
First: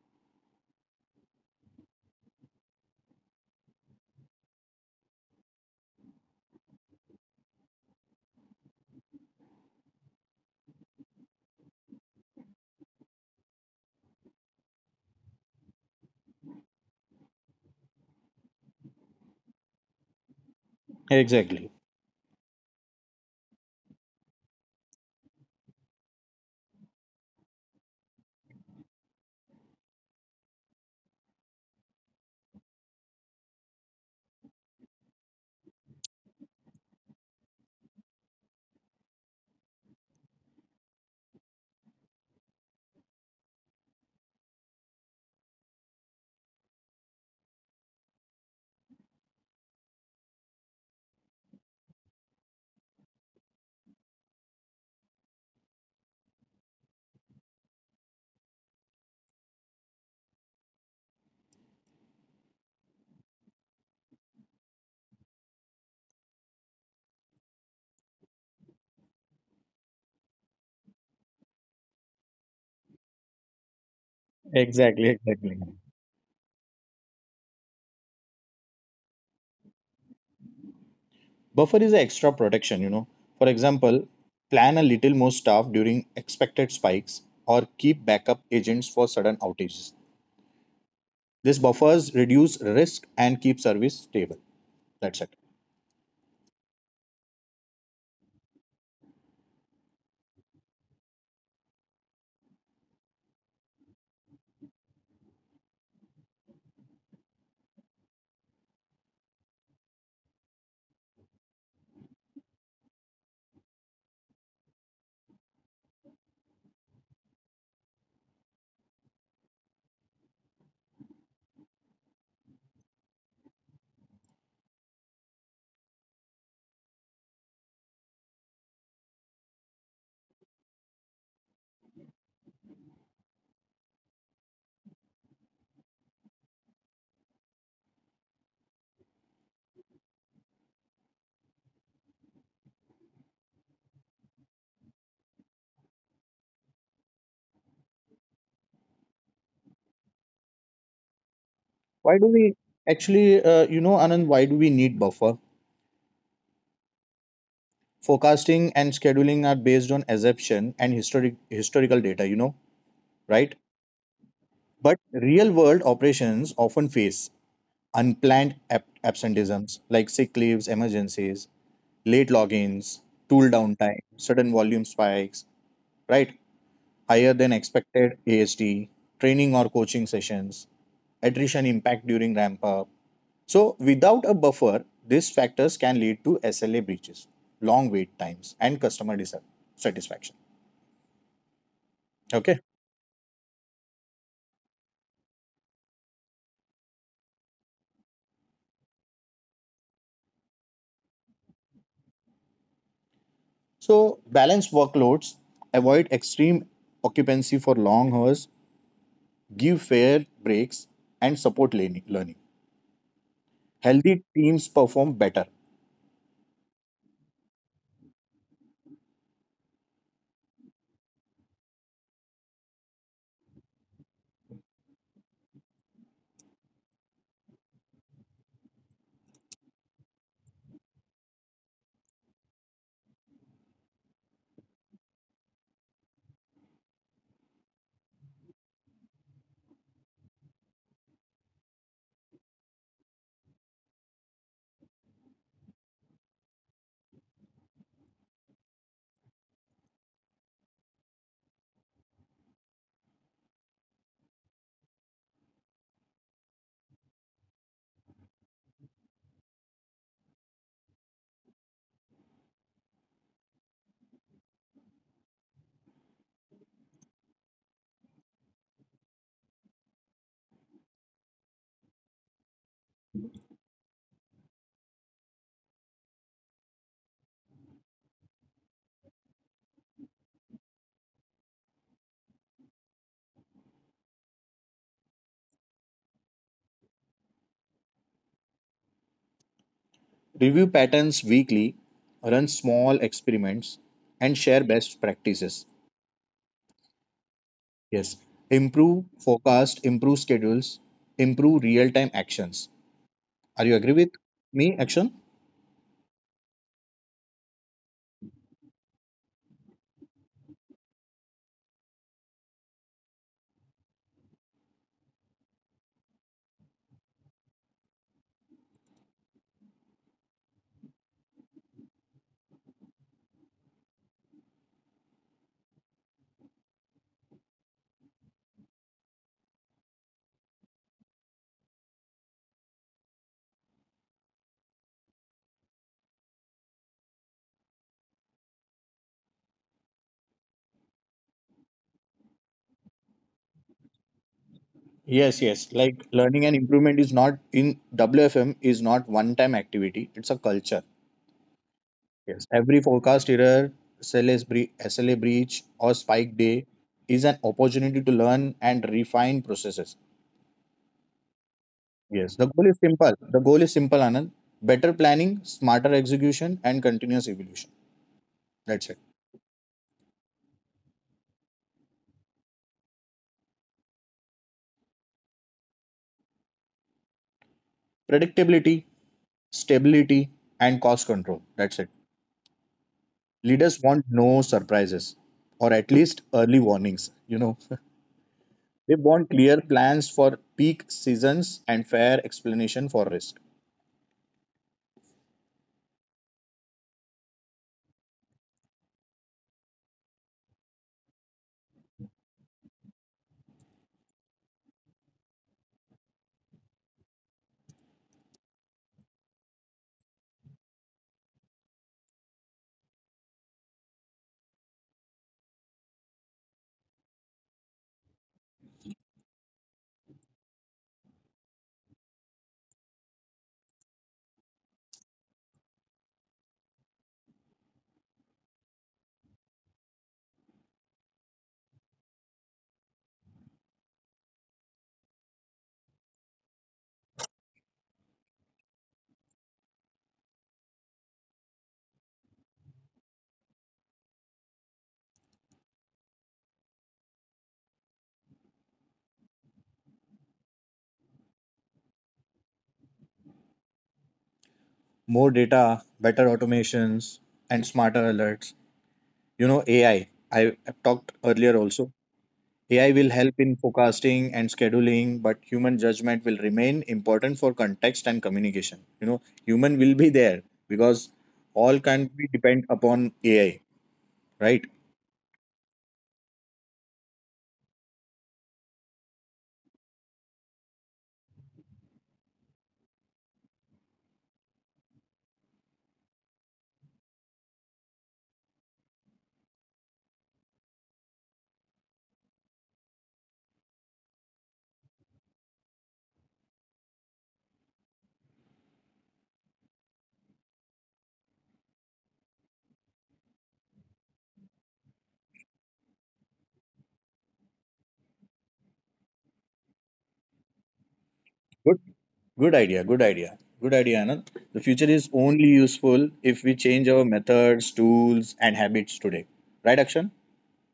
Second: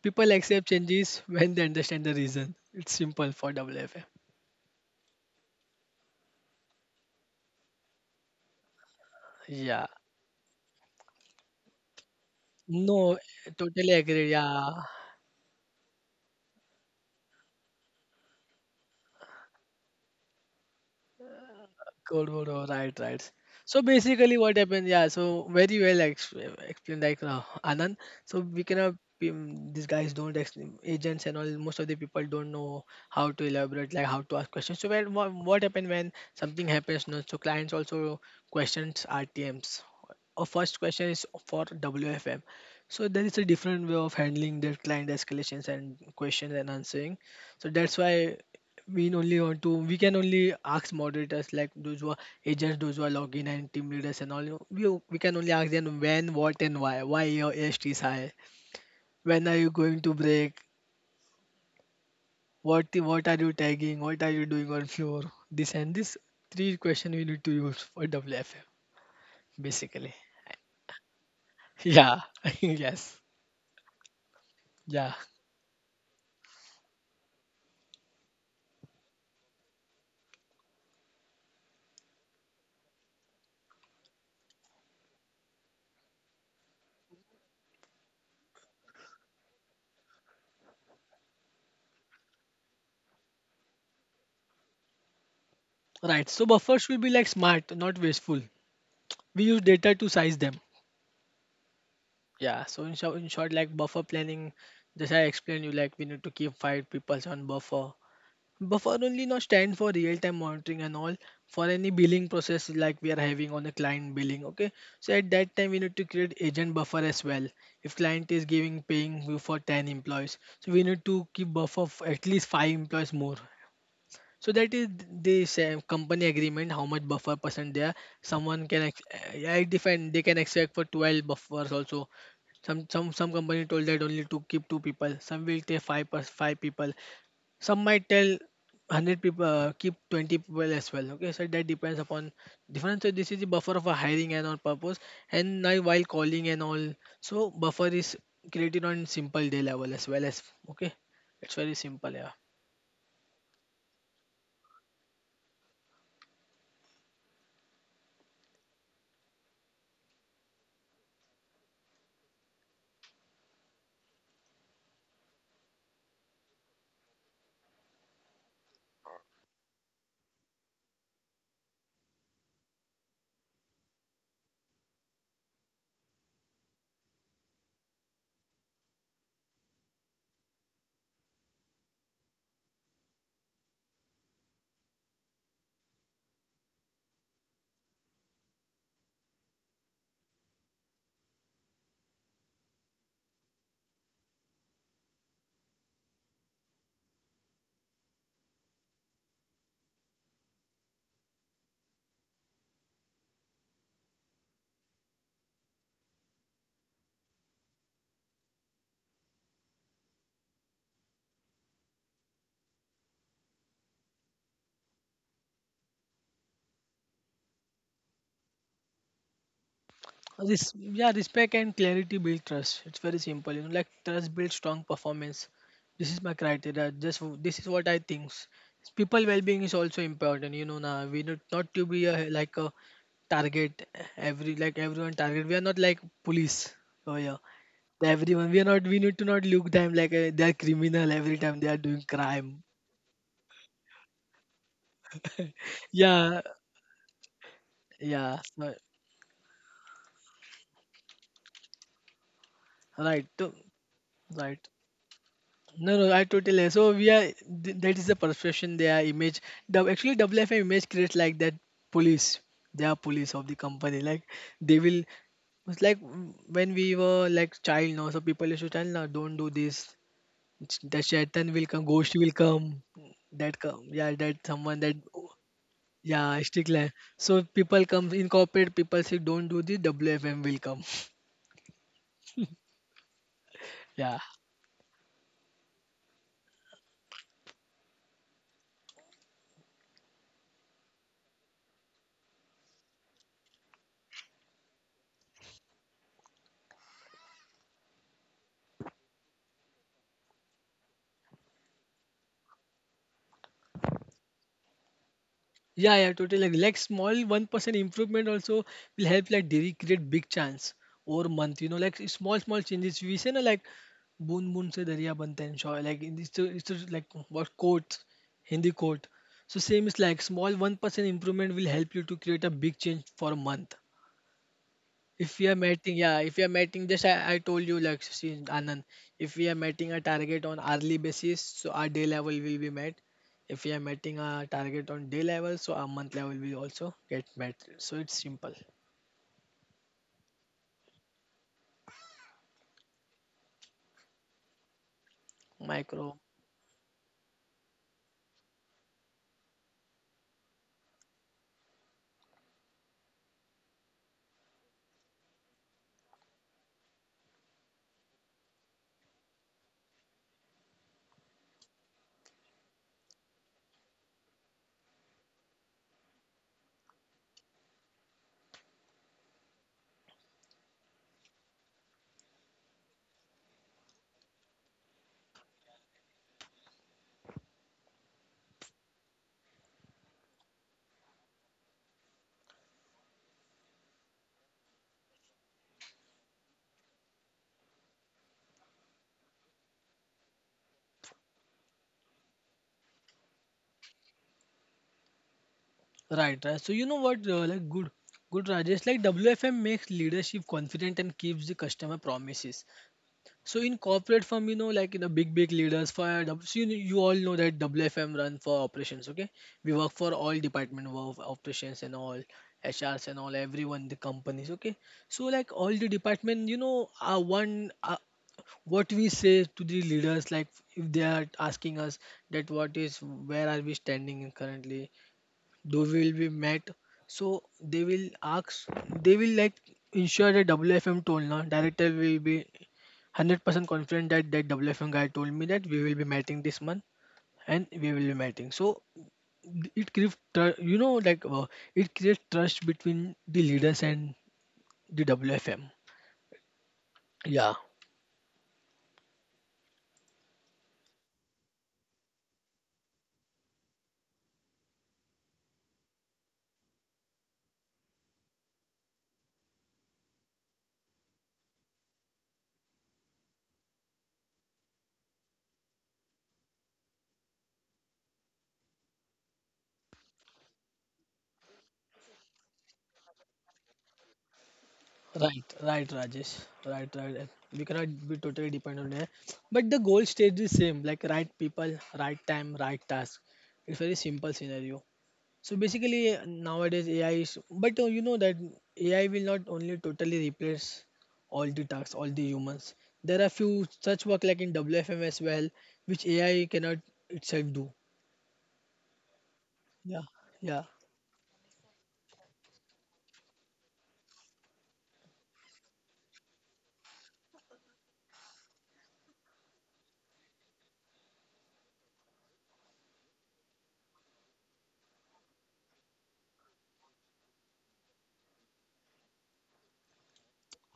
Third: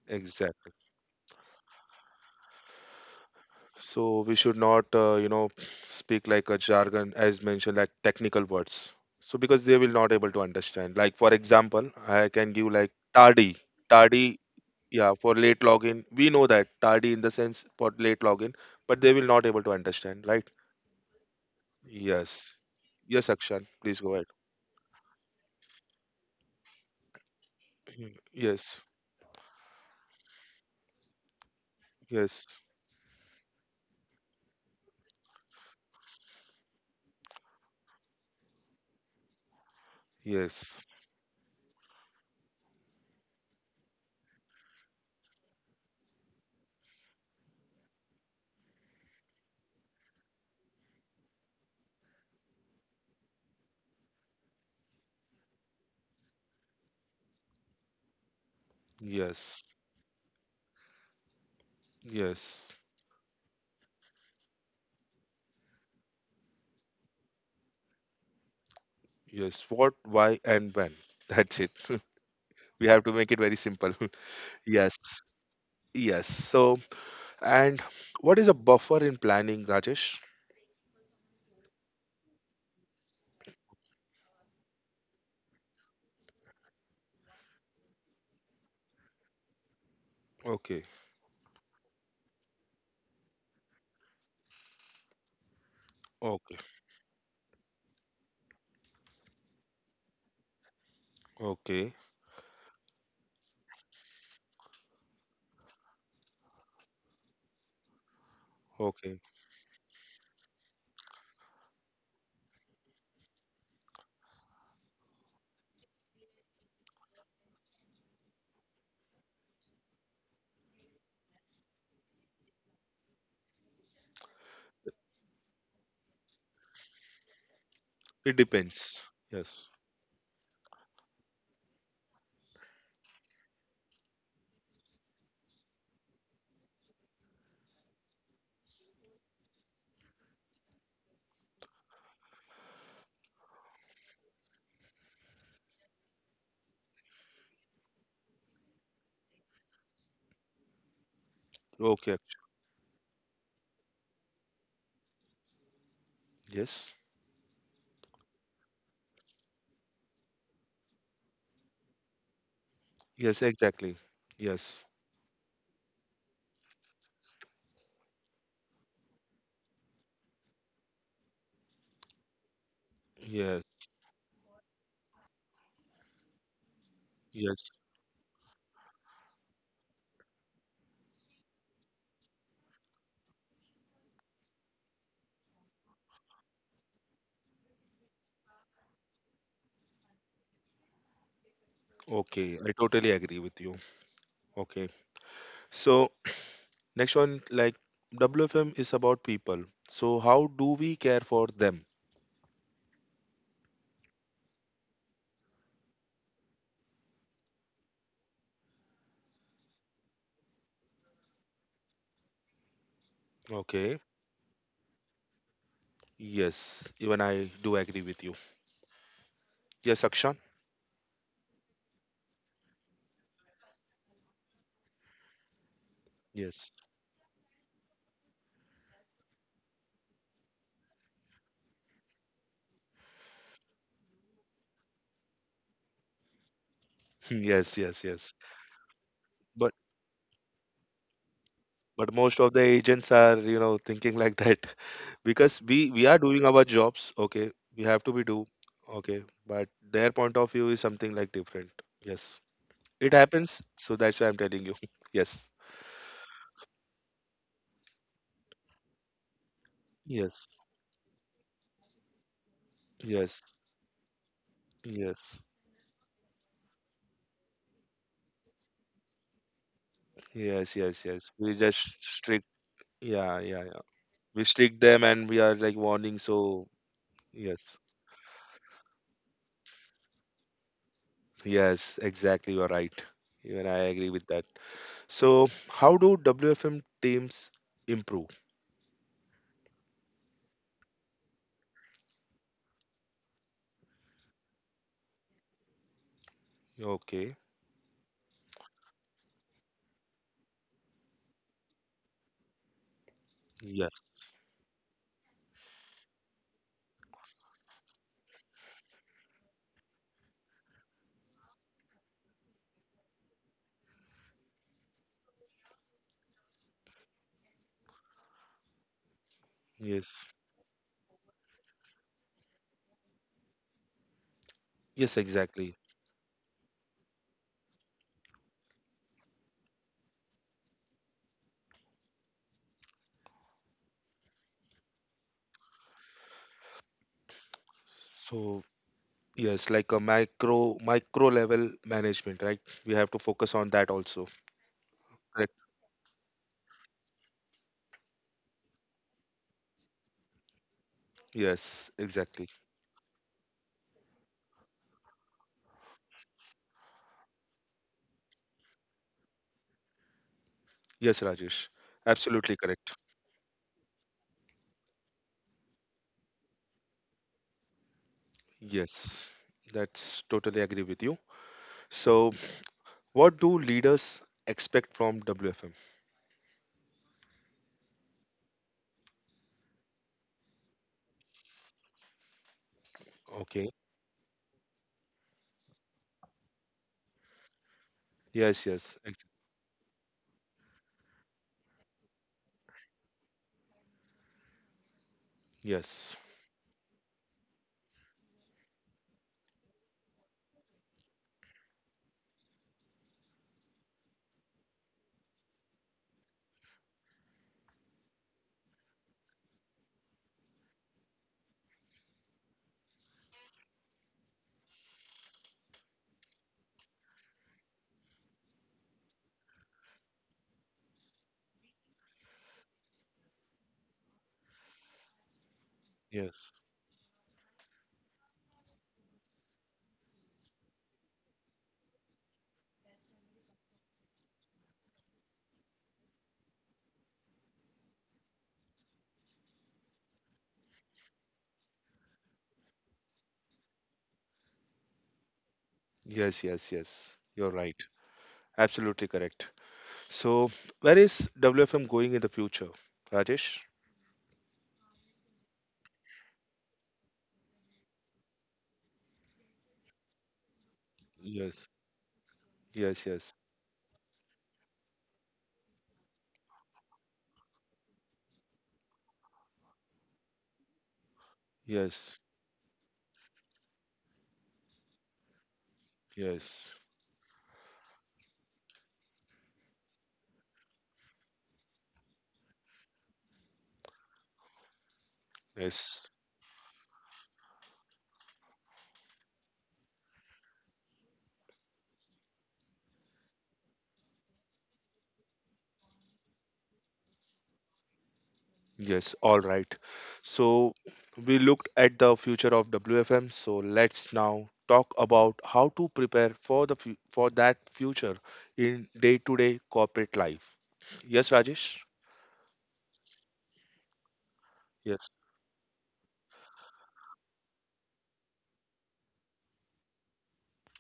Speaker 3: People accept
Speaker 1: Exactly.
Speaker 3: changes when they understand the reason. It's simple for WFA.
Speaker 1: So we should not, speak like a jargon as mentioned, like technical words. So because they will
Speaker 3: Yeah.
Speaker 1: not able to understand. Like for example, I can give like
Speaker 3: No,
Speaker 1: tardy,
Speaker 3: totally agree.
Speaker 1: tardy.
Speaker 3: Yeah.
Speaker 1: Yeah, for late login, we know that tardy in the sense for late login, but they will not able to understand, right?
Speaker 2: Exactly.
Speaker 3: Cold War,
Speaker 1: Yes.
Speaker 3: oh, right,
Speaker 1: Yes,
Speaker 3: right.
Speaker 1: Akshan,
Speaker 3: So
Speaker 1: please go ahead.
Speaker 3: basically, what happened? Yeah, so very well explained, like, Anand.
Speaker 1: Mm,
Speaker 3: So we
Speaker 1: yes.
Speaker 3: cannot. These guys don't agents and all. Most of the people
Speaker 1: Yes.
Speaker 3: don't know how to elaborate, like, how to ask questions. So when what happened when something happens? No, so clients also questions RTMs. A first
Speaker 1: Yes.
Speaker 3: question is for WFM. So there is a different way of handling their client escalations and questions and answering. So that's why we can only ask moderators, like those who are agents, those who are login and team leaders and all, you know, we can only ask them when, what, and why, your AST is high, when
Speaker 1: Yes.
Speaker 3: are you going to break,
Speaker 1: Yes.
Speaker 3: what are you tagging, what are you doing on floor, this and this, three question we need to use for WFM,
Speaker 1: Yes. What,
Speaker 3: basically.
Speaker 1: why, and when. That's it.
Speaker 3: Yeah.
Speaker 1: We have to
Speaker 3: Yes.
Speaker 1: make it very simple. Yes.
Speaker 2: Exactly.
Speaker 3: Yeah,
Speaker 2: Exactly.
Speaker 1: Yes. So, and what is a buffer in planning, Rajesh?
Speaker 2: Buffer is an extra protection, For example, plan a little more staff during expected spikes or keep backup agents for sudden outages.
Speaker 1: Okay.
Speaker 2: This buffers reduce risk and keep service stable. That's it.
Speaker 3: right. So
Speaker 1: Okay.
Speaker 3: buffers should be, like, smart, not wasteful. We use data to size them.
Speaker 1: Okay.
Speaker 3: Yeah, so in short, like, buffer planning, just I explained you, like, we need to keep five people on buffer. Buffer
Speaker 1: Okay.
Speaker 3: only not stand for real time monitoring and all, for any billing process, like, we are having on the client billing. Okay, so at that time we need to create agent buffer as well. If client is giving paying you for 10 employees, so we need to keep buffer of at least five employees more, so that is this, company agreement, how much buffer percent there.
Speaker 1: It depends. Yes.
Speaker 3: I defend they can expect for 12 buffers also. Some company told that only to keep two people. Some will take five plus five people. Some might tell 100 people, keep 20 people as well. Okay, so that depends upon different. So this is the buffer of a hiring and all purpose. And now while calling and all, so buffer is created on simple day level as well as, okay. It's very simple,
Speaker 1: Okay.
Speaker 2: Why do
Speaker 3: yeah.
Speaker 2: we actually, Anand, why do we need buffer?
Speaker 1: Yes.
Speaker 2: Forecasting and scheduling are based on assumption and historical data,
Speaker 1: Yes,
Speaker 2: right?
Speaker 1: exactly. Yes.
Speaker 2: But real world operations often face unplanned absenteeisms like sick leaves, emergencies, late logins,
Speaker 1: Yes.
Speaker 2: tool downtime, sudden volume spikes, right? Higher than
Speaker 1: Yes.
Speaker 2: expected AST, training or coaching sessions, attrition impact during ramp up. So, without a buffer, these factors can lead to SLA breaches, long wait times, and customer dissatisfaction.
Speaker 1: Okay.
Speaker 2: Okay.
Speaker 1: I totally agree with you. Okay. So, next one, like WFM is about people. So, how do we care for them?
Speaker 2: So, balance workloads, avoid extreme occupancy for long hours, give fair breaks, and support learning.
Speaker 1: Okay.
Speaker 2: Healthy teams perform better.
Speaker 1: Yes. Even I do agree with you. Yes, Akshan?
Speaker 3: This, yeah, respect and clarity build trust. It's very simple, you know. Like trust builds strong performance. This is my
Speaker 1: Yes.
Speaker 3: criteria. Just this is what I think. People well-being is also important. You know, now we not to be a, like, a target, every, like, everyone target. We are not like police. Oh yeah,
Speaker 1: Yes, yes, yes.
Speaker 3: everyone. We are not. We need to not look
Speaker 1: But.
Speaker 3: them, like, they are criminal every time they are doing
Speaker 1: But most of the
Speaker 3: crime.
Speaker 1: agents are, you know, thinking like that. Because we are
Speaker 3: Yeah,
Speaker 1: doing our jobs. Okay, we have to be do.
Speaker 3: yeah. So,
Speaker 1: Okay, but their point of view is something like different. Yes, it
Speaker 3: right.
Speaker 1: happens.
Speaker 3: So,
Speaker 1: So that's why I'm telling you.
Speaker 3: right.
Speaker 1: Yes,
Speaker 3: No, no, I totally. So we are that is the perception they are image. The, actually,
Speaker 1: yes,
Speaker 3: WFM image creates like that police. They are police of
Speaker 1: yes,
Speaker 3: the company. Like, they will.
Speaker 1: yes,
Speaker 3: It's like, when we were like child now. So people used to tell now, don't do this.
Speaker 1: yes, yes,
Speaker 3: That
Speaker 1: yes,
Speaker 3: shaitan
Speaker 1: we
Speaker 3: will
Speaker 1: just
Speaker 3: come, ghost will
Speaker 1: strict.
Speaker 3: come.
Speaker 1: Yeah,
Speaker 3: That
Speaker 1: yeah, yeah,
Speaker 3: come, yeah,
Speaker 1: we
Speaker 3: that
Speaker 1: strict
Speaker 3: someone that,
Speaker 1: them and we are like warning.
Speaker 3: yeah,
Speaker 1: So
Speaker 3: stick line. So
Speaker 1: yes,
Speaker 3: people come in corporate. People say, don't do this. WFM will come.
Speaker 1: yes, exactly, you're right. Even I agree
Speaker 3: Yeah.
Speaker 1: with that. So how do WFM teams improve?
Speaker 2: Review patterns weekly, run small experiments, and share best practices.
Speaker 1: Okay.
Speaker 2: Yes. Improve forecast, improve schedules, improve real time actions. Are you agree
Speaker 1: Yes,
Speaker 2: with me, Action?
Speaker 3: Yeah, yeah, totally. Like small 1% improvement also will help like Derry create big chance over month. You know, like small changes. We say, na, like, बूंद बूंद से दरिया बनते हैं Shaw like in this it's just like what quote Hindi quote, so same is
Speaker 1: yes,
Speaker 3: like small 1% improvement will help you to create a big change for a month.
Speaker 1: yes,
Speaker 3: If we are
Speaker 1: exactly.
Speaker 3: meeting, yeah, If we are meeting, just I told you, like, see, Anand, if we are meeting a target on hourly basis, so our day level will be met. If we are meeting a target on day level, so our month level will also get met. So it's simple.
Speaker 1: So, yes, like a micro level management, right? We have to focus on that also.
Speaker 2: Yes,
Speaker 1: Correct.
Speaker 2: yes. Like
Speaker 3: Micro,
Speaker 2: learning and improvement is not in WFM is not one time activity, it's a culture.
Speaker 1: Yes,
Speaker 2: Yes.
Speaker 1: exactly.
Speaker 2: Every forecast error, SLA breach, or spike day is an opportunity to learn and refine processes.
Speaker 1: Yes, Rajesh.
Speaker 2: Yes. The
Speaker 1: Absolutely
Speaker 2: goal is
Speaker 1: correct.
Speaker 2: simple. The goal is simple, Anand. Better planning, smarter execution, and continuous evolution. That's it.
Speaker 1: Yes, that's totally agree with you. So, what do leaders expect from WFM?
Speaker 2: Predictability, stability, and cost control. That's it.
Speaker 1: Okay.
Speaker 2: Leaders want no surprises or at least early warnings,
Speaker 1: Yes,
Speaker 2: They
Speaker 1: yes,
Speaker 2: want clear plans for peak seasons and fair explanation for risk.
Speaker 1: yes,
Speaker 3: right, right. So you know what, like, good, Rajesh, like WFM makes leadership confident and keeps the customer promises. So in corporate firm, you know, like in the big leaders for W- so you know, you all know that WFM run for operations. Okay, we work for all department of operations and all HRs and all everyone the companies. Okay, so like all the department, you know, are one what we say to the leaders, like if they are asking us that what is where are we standing in currently, they will be
Speaker 1: yes,
Speaker 3: met, so they will ask, they will like ensure that WFM told na director will be 100% confident that that WFM guy told me that we will be meeting this month and we will be meeting. So it creates you know like it creates trust between the leaders and the WFM.
Speaker 1: yes, yes, yes. You're right.
Speaker 3: Yeah,
Speaker 1: Absolutely correct. So, where is WFM going in the future, Rajesh?
Speaker 2: More data, better automations, and smarter alerts. You know, AI. I talked earlier
Speaker 1: Yes.
Speaker 2: also. AI
Speaker 1: Yes,
Speaker 2: will
Speaker 1: yes,
Speaker 2: help in forecasting and scheduling, but human judgment will remain important for context and communication. You know, human will be there because all
Speaker 1: yes,
Speaker 2: can't be depend upon AI, right?
Speaker 3: right Rajesh,
Speaker 1: yes,
Speaker 3: right. We cannot be totally dependent on it, but the goal stays the same, like right people, right time, right task. It's very simple scenario. So basically,
Speaker 1: yes,
Speaker 3: nowadays AI is, but you know that AI will not only totally replace all the tasks, all the humans. There are few such work like in WFM as well, which AI cannot itself do.
Speaker 1: yes. All right.
Speaker 3: Yeah, yeah,
Speaker 1: So we looked at the future of WFM. So let's now talk about how to prepare for the for that future in day-to-day corporate life. Yes, Rajesh.
Speaker 2: Good, good idea, Anand. The future
Speaker 1: Yes.
Speaker 2: is only useful if we change our methods, tools, and habits today, right, Akshan?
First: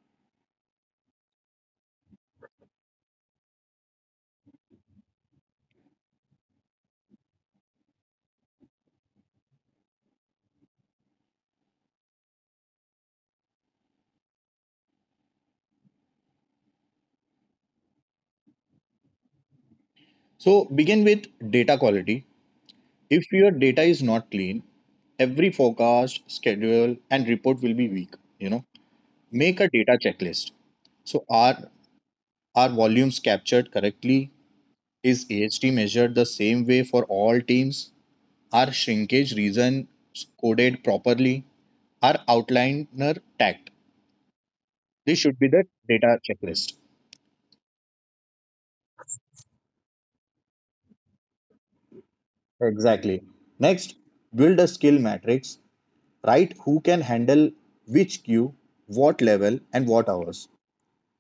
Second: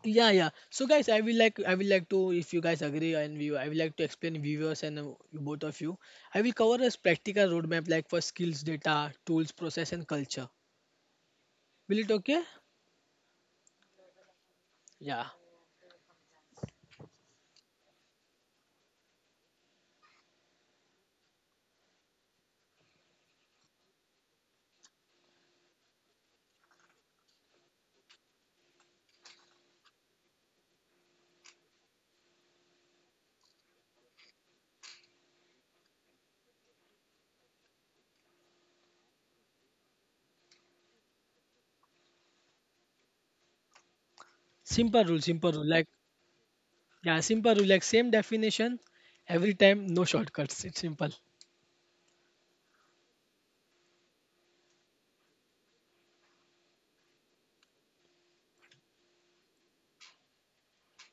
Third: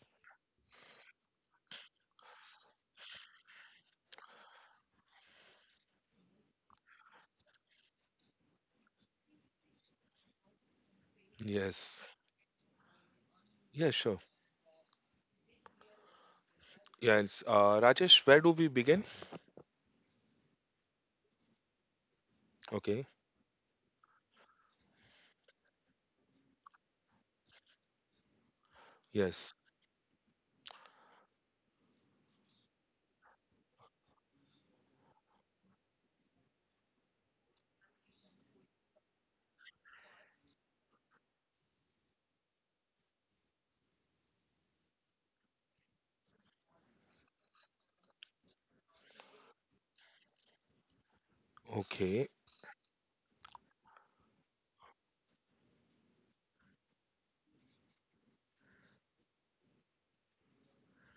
Speaker 3: yeah. So guys, I will like to, if you guys agree, and view, I will like to explain viewers and you both of you. I will cover a practical roadmap like for skills, data, tools, process, and culture. Will
Speaker 1: Yes.
Speaker 3: it okay?
Speaker 1: Yeah, sure.
Speaker 3: Yeah.
Speaker 1: Yes. Rajesh, where do we begin?
Speaker 2: So begin with data quality.
Speaker 1: Okay.
Speaker 2: If your data is not clean, every forecast, schedule, and report will be weak. You know.
Speaker 1: Yes.
Speaker 2: Make a data checklist. So are volumes captured correctly? Is AHT measured the same way for all teams? Are shrinkage reasons coded properly? Are outliner tagged?
Speaker 3: Simple
Speaker 2: This
Speaker 3: rule,
Speaker 2: should be
Speaker 3: simple
Speaker 2: the
Speaker 3: rule. Like,
Speaker 2: data checklist.
Speaker 3: yeah, simple rule, like same definition every time, no shortcuts. It's simple.
Speaker 1: Okay.
Speaker 2: Exactly. Next, build a skill matrix. Write who can handle which queue, what level, and what hours.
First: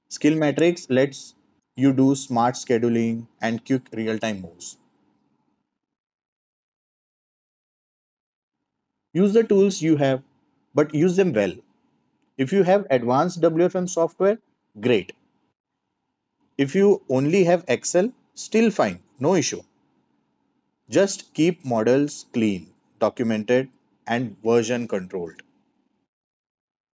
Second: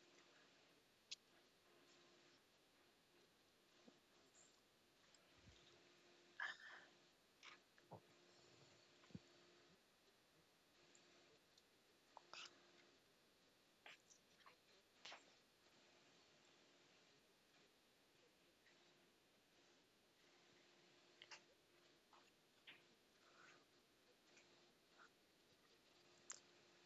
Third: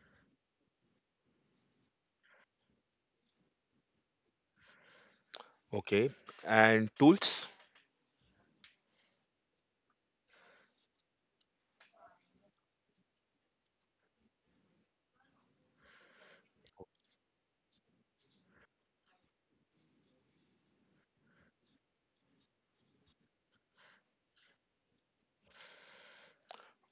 Speaker 2: Skill matrix lets you do smart scheduling and quick real time moves.
Speaker 1: Okay. And tools.
Speaker 2: Use the tools you have, but use them well. If you have advanced WFM software, great. If you only have Excel, still fine, no issue. Just keep models clean, documented, and version controlled.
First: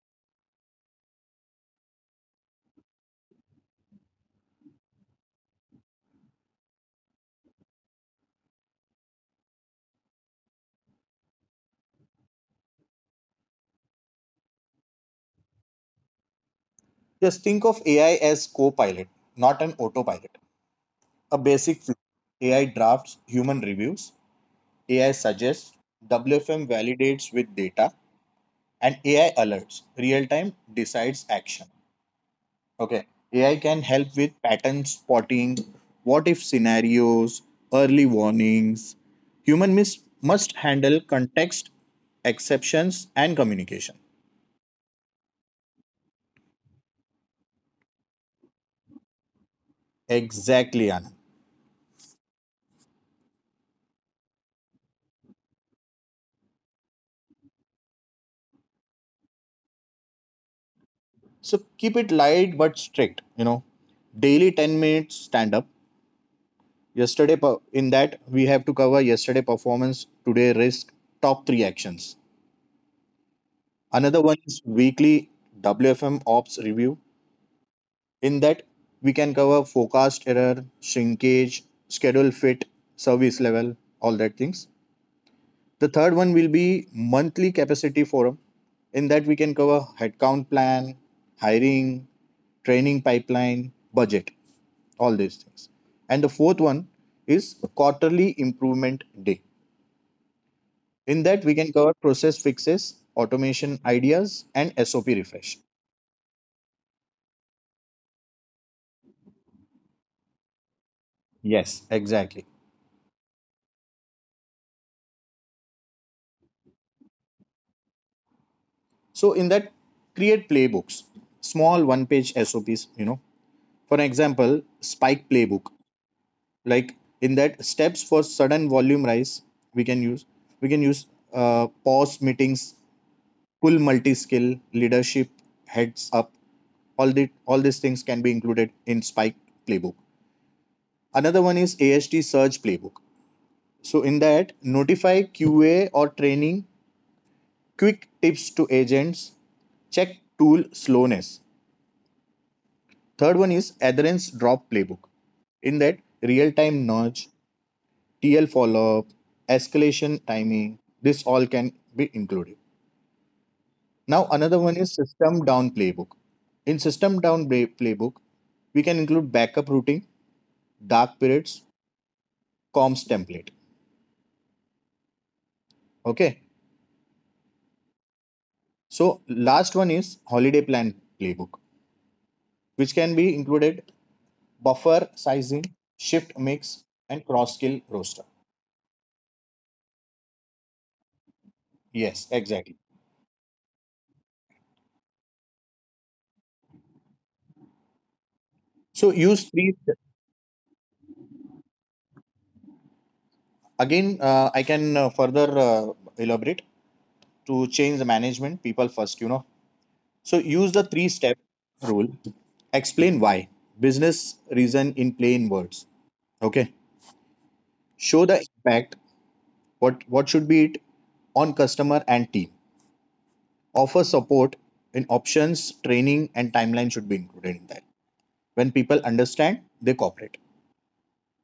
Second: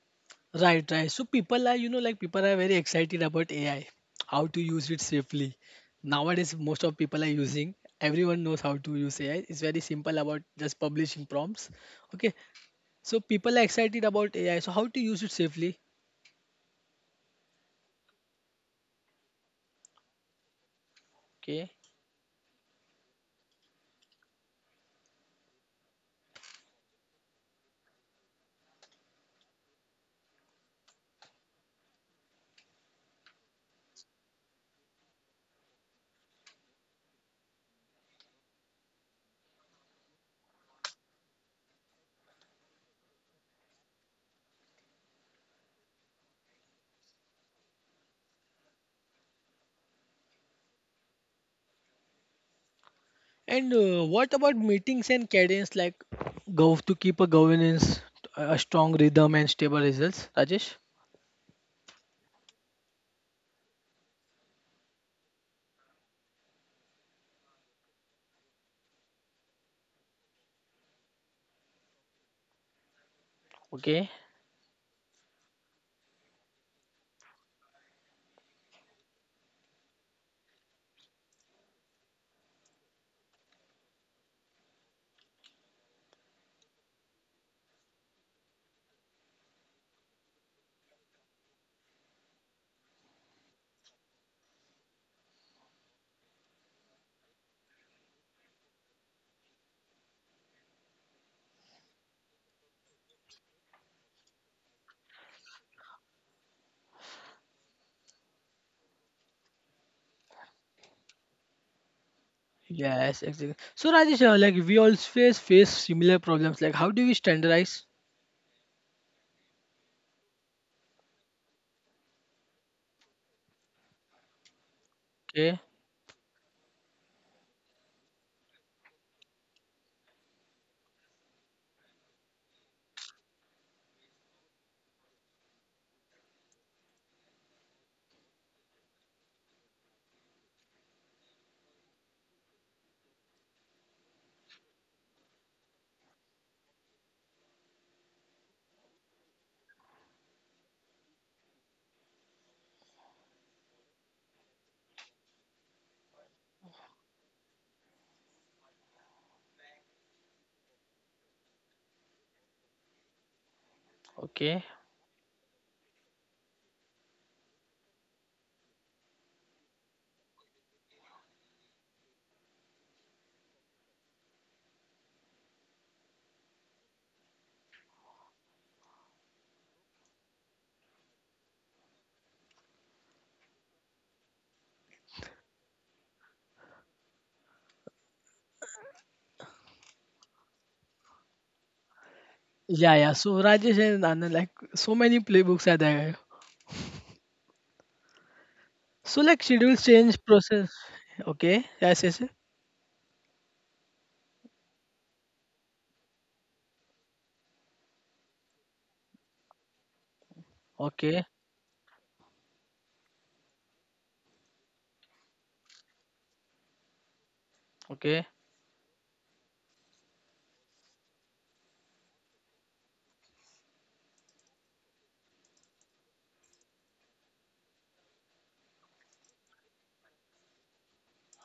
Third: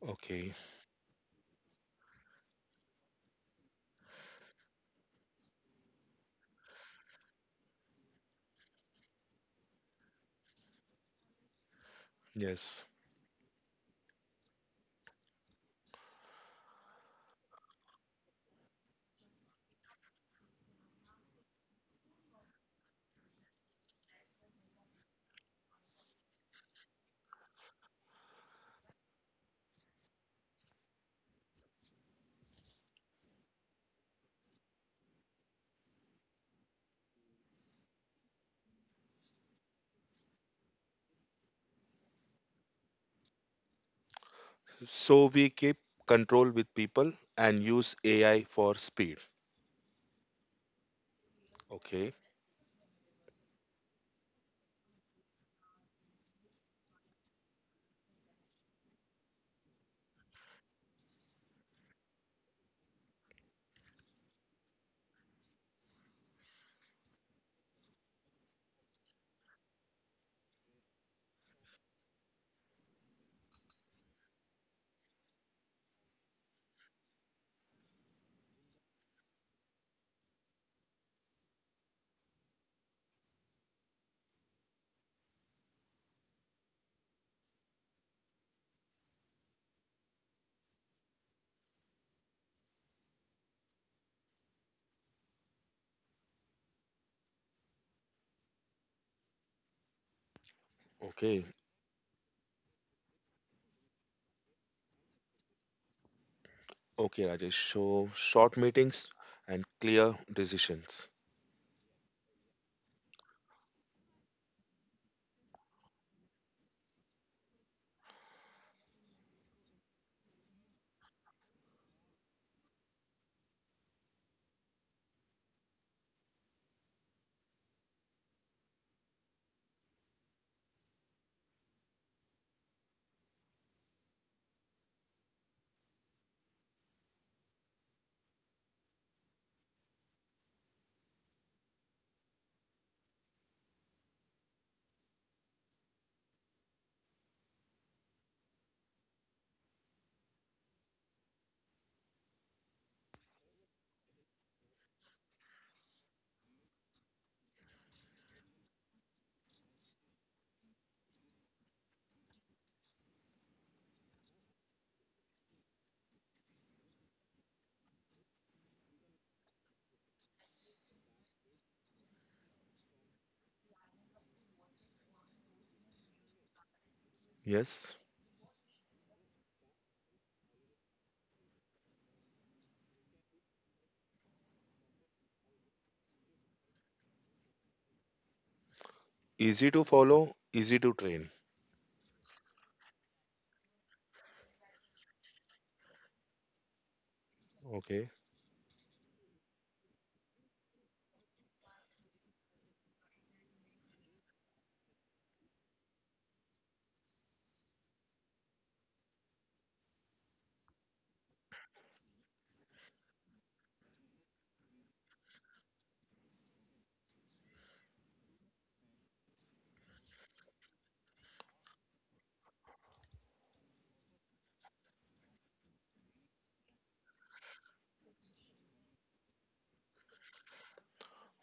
Speaker 1: Okay.
Speaker 3: Right, right. So people are, you know, like people are very excited about AI, how to use it safely. Nowadays, most of people are using. Everyone knows how to use AI. It's very simple about just publishing prompts. Okay.
Speaker 1: Yes.
Speaker 3: So people are excited about AI. So how to use it safely?
Speaker 2: Just think of AI as co-pilot, not an autopilot. A
Speaker 3: Okay.
Speaker 2: basic flow: AI drafts, human reviews; AI suggests, WFM validates with data; and AI alerts, real time decides action. Okay. AI can help with pattern spotting, what if scenarios, early warnings. Human miss must handle context, exceptions, and communication.
Speaker 1: So we keep control with people and use AI for speed.
Speaker 2: Exactly, Anand.
Speaker 1: Okay,
Speaker 3: And what about meetings and cadence? Like, go to keep a governance, a strong rhythm and stable results, Rajesh.
Speaker 2: So keep it light but strict. You know, daily 10 minutes stand up. In that, we have to cover yesterday performance, today risk, top three actions.
Speaker 3: Okay.
Speaker 2: Another one is weekly WFM ops review. In that, we can cover forecast error, shrinkage, schedule fit, service level, all that things. The third one will be monthly capacity forum. In that, we can cover headcount plan, hiring, training pipeline, budget, all these things. And the fourth one is quarterly improvement day.
Speaker 1: okay,
Speaker 2: In that, we can cover process fixes, automation ideas, and SOP refresh.
Speaker 1: okay, Rajesh. So short meetings and clear decisions.
Speaker 2: Yes, exactly.
Speaker 3: Yes, exactly. So Rajesh, like we all face similar problems. Like how do we standardize?
Speaker 2: So in that, create playbooks, small one page SOPs, you know. For example, spike
Speaker 3: Okay,
Speaker 2: playbook, like, in that, steps for sudden volume rise. We can use we can use uh, pause meetings, pull multi-skill leadership, heads up, all the all these things can be included in spike playbook. Another one is AST surge playbook. So in that, notify QA or training, quick tips to agents, check tool slowness. Third one is adherence drop playbook. In that, real time nudge, TL follow up, escalation timing, this all can be included. Now, another
Speaker 3: okay.
Speaker 2: one is system down playbook. In playbook, we can include backup routing, dark periods, comms template. Okay.
Speaker 1: Yes,
Speaker 2: So, last one is holiday plan playbook, which can be included buffer sizing, shift mix, and cross skill roster.
Speaker 1: easy to follow, easy to train.
Speaker 2: Yes, exactly.
Speaker 3: Yeah, yeah. So Rajesh and Anand, like so many playbooks are there.
Speaker 1: Okay,
Speaker 2: So,
Speaker 3: So like
Speaker 2: use three
Speaker 3: schedules change process. Okay, yes, yes, yes.
Speaker 2: again I can further elaborate. To change the management people first, you know, so use the three
Speaker 3: Okay,
Speaker 2: step rule. Explain why: business reason in plain words. Okay. Show
Speaker 3: okay.
Speaker 2: the impact: what should be it on customer and team. Offer support in options, training and timeline should be included in that. When people understand, they cooperate.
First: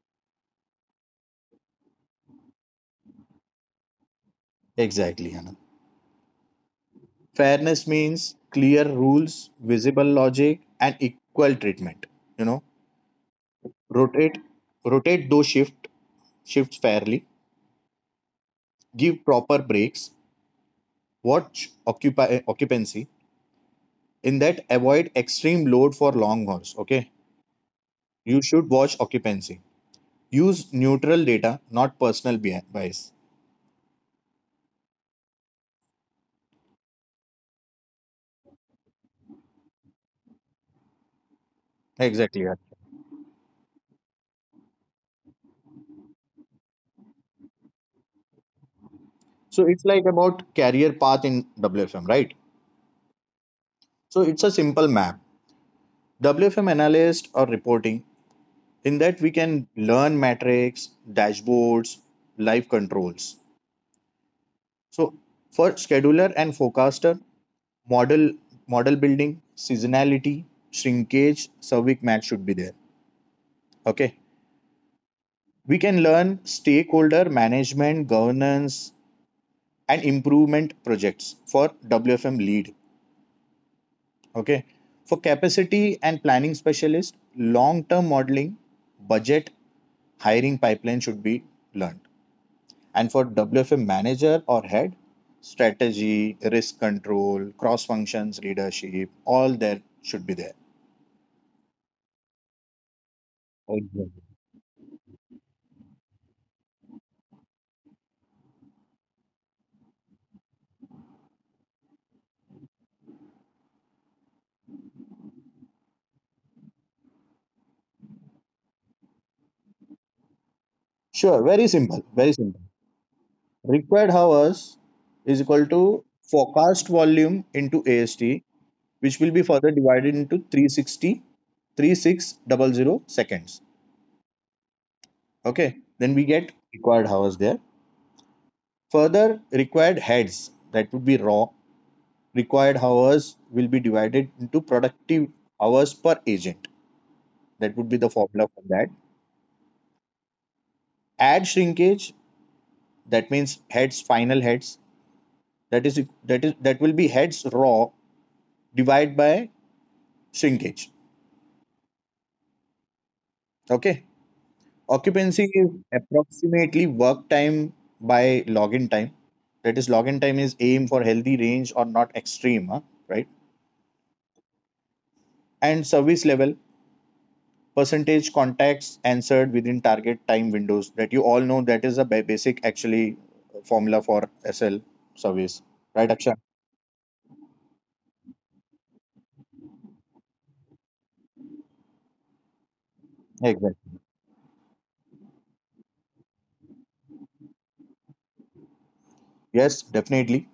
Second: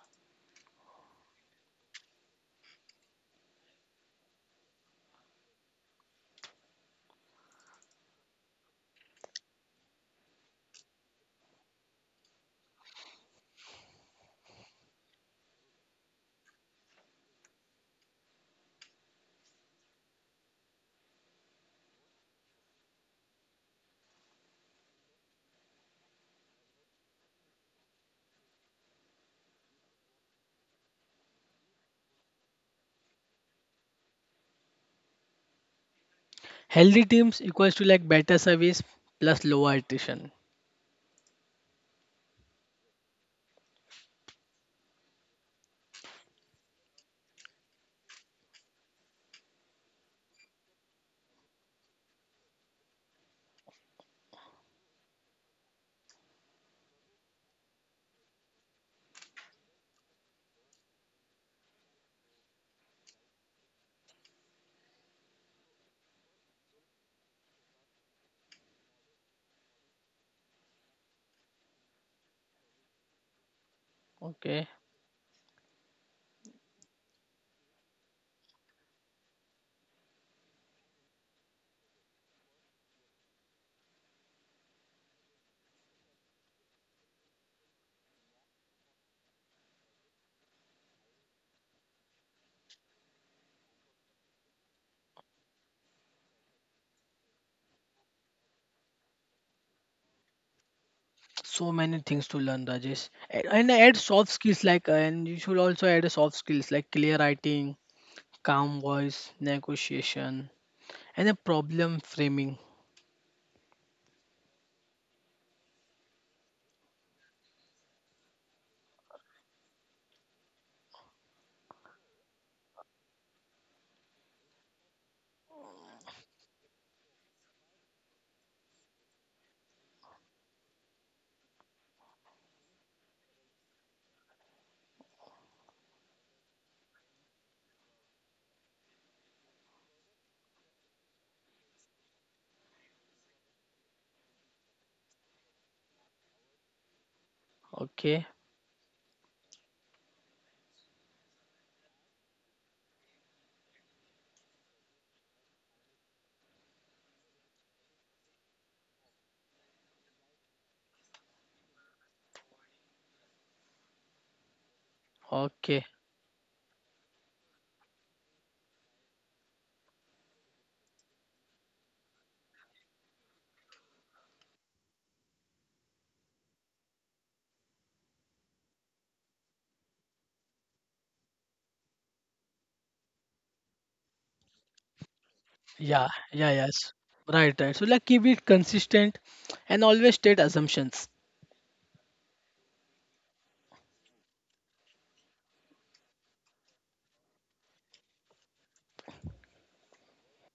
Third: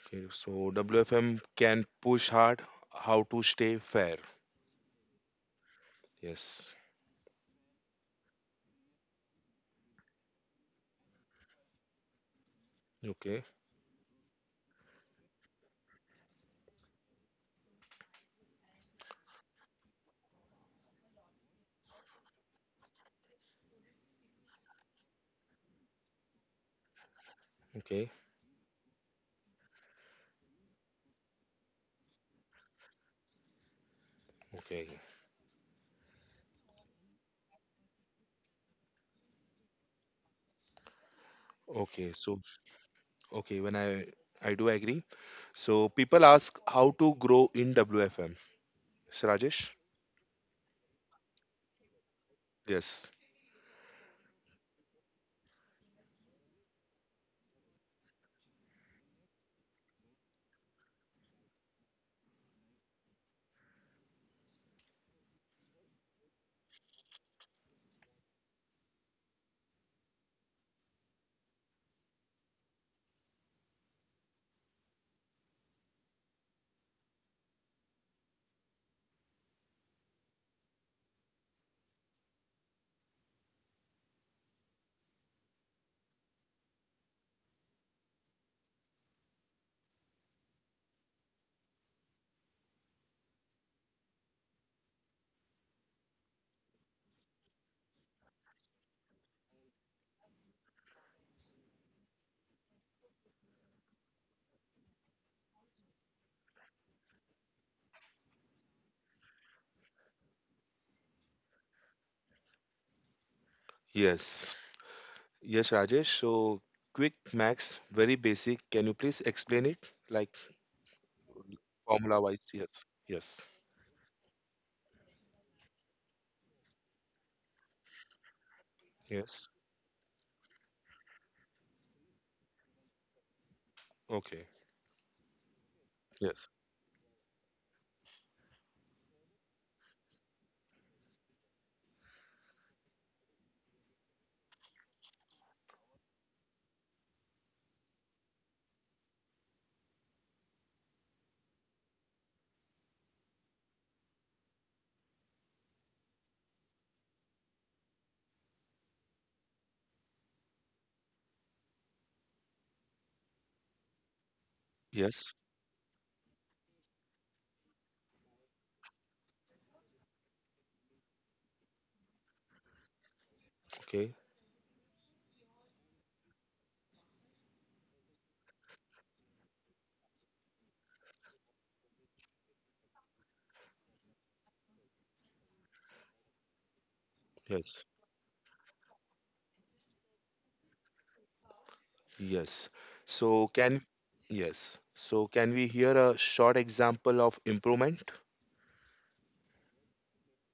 Speaker 1: okay. So WFM can push hard how to stay fair.
Speaker 2: Exactly, Anand.
Speaker 1: Yes.
Speaker 2: Fairness means clear rules, visible logic, and equal treatment, you know.
Speaker 1: Okay,
Speaker 2: Rotate rotate those shifts fairly, give proper breaks, watch occupancy. In that, avoid extreme load for long hours. Okay.
Speaker 1: okay,
Speaker 2: You should watch occupancy, use neutral data, not personal bias.
Speaker 1: okay,
Speaker 3: Healthy teams equals to like better service plus lower attrition.
Speaker 1: okay. So
Speaker 2: Exactly, yeah.
Speaker 1: okay, when I do agree. So people ask how to grow in WFM. So
Speaker 2: So
Speaker 1: Rajesh.
Speaker 2: it's like about career path in WFM, right?
Speaker 1: Yes.
Speaker 2: So it's a simple map. WFM analyst or reporting: in that, we can learn metrics, dashboards, live controls. So for scheduler and forecaster, model model building, seasonality, shrinkage, cervic math should be there. Okay.
Speaker 3: Okay.
Speaker 2: We can learn stakeholder management, governance, and improvement projects for WFM lead. Okay. For capacity and planning specialist, long-term modeling, budget, hiring pipeline should be learned. And for WFM manager or head, strategy, risk control, cross functions, leadership, all that should be there.
Speaker 3: So many things to learn, Rajesh. And add
Speaker 2: Exactly.
Speaker 3: soft skills like, and you should also add a soft skills like clear writing, calm voice, negotiation, and a problem framing.
Speaker 1: Yes. Yes, Rajesh. So quick max, very basic. Can you please explain it like
Speaker 2: Sure,
Speaker 1: formula
Speaker 2: very
Speaker 1: wise?
Speaker 2: simple.
Speaker 1: Yes. Yes.
Speaker 2: Required hours is equal to forecast volume into AST, which will be
Speaker 1: Yes.
Speaker 2: further divided into 360, 36 double 00 seconds.
Speaker 1: Okay.
Speaker 2: Okay, then we
Speaker 1: Yes.
Speaker 2: get required hours there. Further required heads, that would be raw: required hours will be divided into productive hours per agent. That would be the
Speaker 3: Okay,
Speaker 2: formula for that. Add shrinkage, that means heads, final heads. That will be heads raw divided by shrinkage. Okay.
Speaker 1: Yes.
Speaker 2: Occupancy is
Speaker 3: okay,
Speaker 2: approximately work time by login time. That is, login time is aim for healthy range or not extreme, huh? Right?
Speaker 1: Okay.
Speaker 2: And service level, percentage contacts answered within target time windows, that you all know, that is a basic actually formula for SL service,
Speaker 3: yeah,
Speaker 2: right, Akshay?
Speaker 3: yeah, yes, right, right. So
Speaker 1: Yes.
Speaker 3: like keep it consistent and always state assumptions.
Speaker 1: Yes. So can
Speaker 2: Exactly.
Speaker 1: yes. So can we hear a short example of improvement?
Speaker 2: Yes, definitely.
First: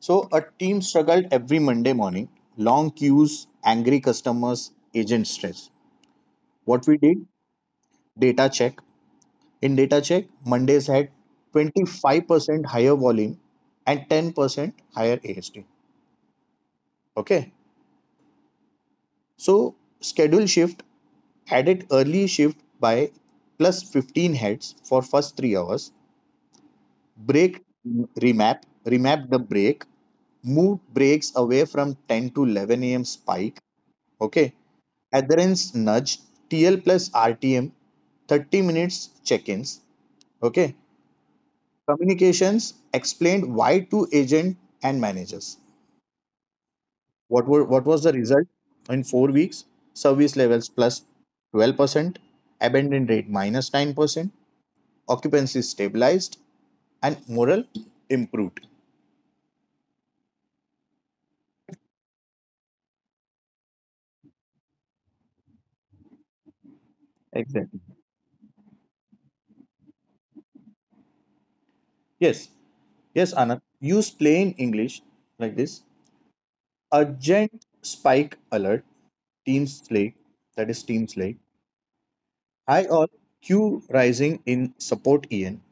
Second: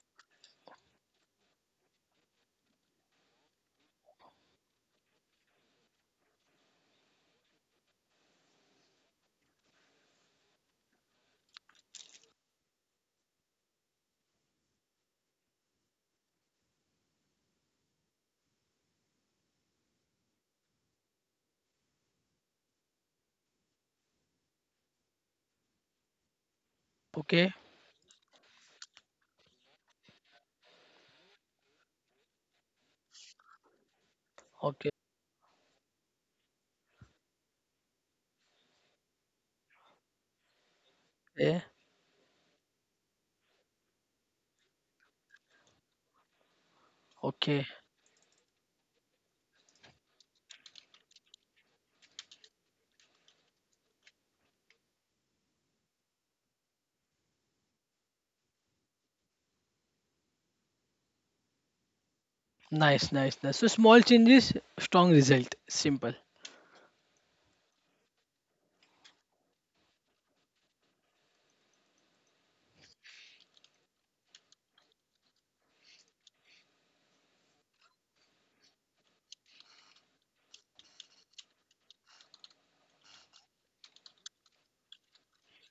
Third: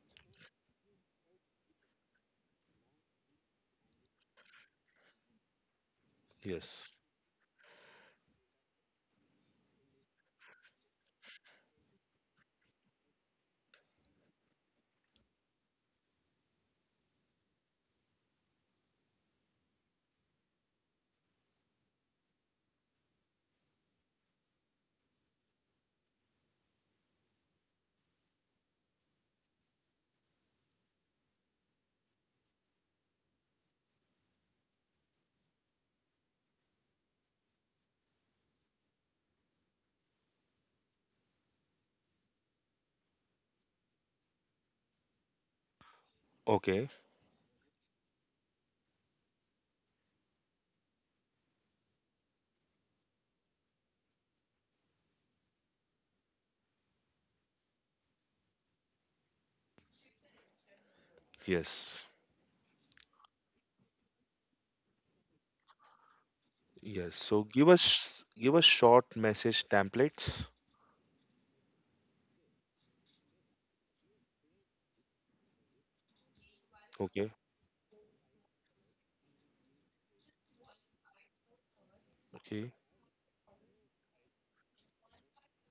Speaker 2: So a team struggled every Monday morning. Long queues, angry customers, agent stress. What
Speaker 1: Yes.
Speaker 2: we did? Data check. In data check, Mondays had 25% higher volume and 10% higher AST. Okay. So schedule shift added early shift by plus 15 heads for first 3 hours.
Speaker 3: Okay,
Speaker 2: Break remap: the break, move breaks away from 10 to 11 a.m spike. Okay.
Speaker 3: okay,
Speaker 2: Adherence nudge: TL plus RTM 30 minutes check-ins. Okay.
Speaker 3: yeah,
Speaker 2: Communications: explained why to agent and managers.
Speaker 1: Okay.
Speaker 2: What were
Speaker 3: okay.
Speaker 2: what was the result in 4 weeks? Service levels 12%, abandon rate minus 9%, occupancy stabilized, and morale improved.
Speaker 1: Yes.
Speaker 3: Nice. So small changes, strong result. Simple.
Speaker 1: Yes. So give
Speaker 2: Exactly.
Speaker 1: us give us short message templates.
Speaker 2: Yes. Yes, Anand. Use plain English like this.
Speaker 1: Okay.
Speaker 2: Urgent spike alert, team slay, that is team slay.
Speaker 1: Okay.
Speaker 2: High, all Q rising in support EN.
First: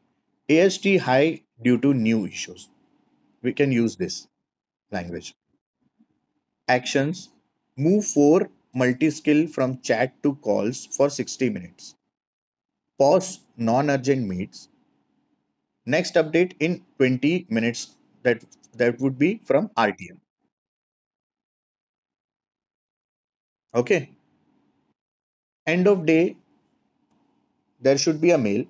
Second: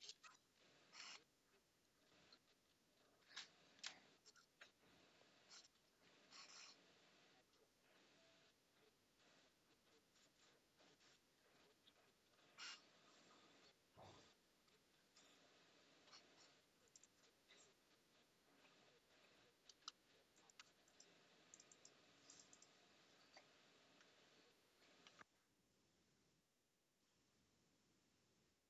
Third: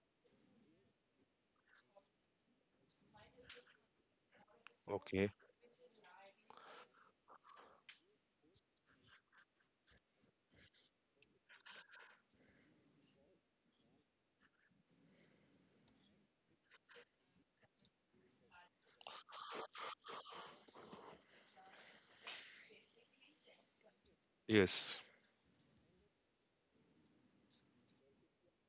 Speaker 2: AST high due to new issues. We can use this
Speaker 1: Okay.
Speaker 2: language. Actions: Move 4 multi skill from chat to calls for 60 minutes. Pause non urgent meets. Next update in 20 minutes. That, that would be from RTM. Okay.
Speaker 1: Yes.
Speaker 2: End of day, there should be a mail.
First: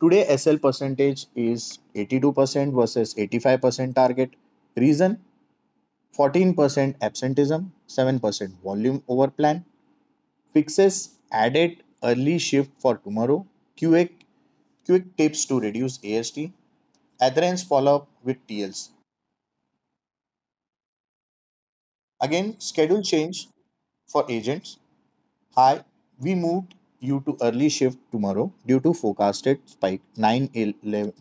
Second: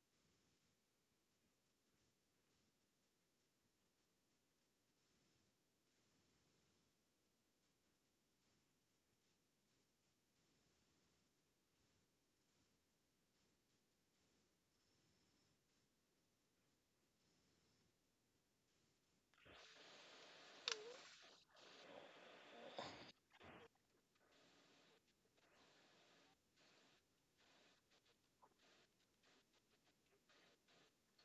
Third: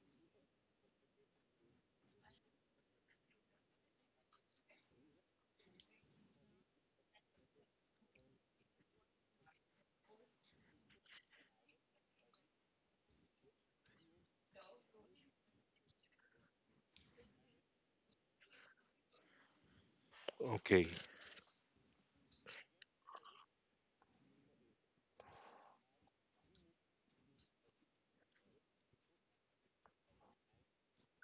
Speaker 2: Today, SL percentage is 82% versus 85% target. Reason: 14% absenteeism, 7% volume over plan. Fixes: added early shift for tomorrow. QA: quick tips to reduce AST. Adherence follow up with TLs.
Speaker 1: Okay.
Speaker 2: Again, schedule change for agents. Hi, we moved you to early shift tomorrow due to forecasted spike 9,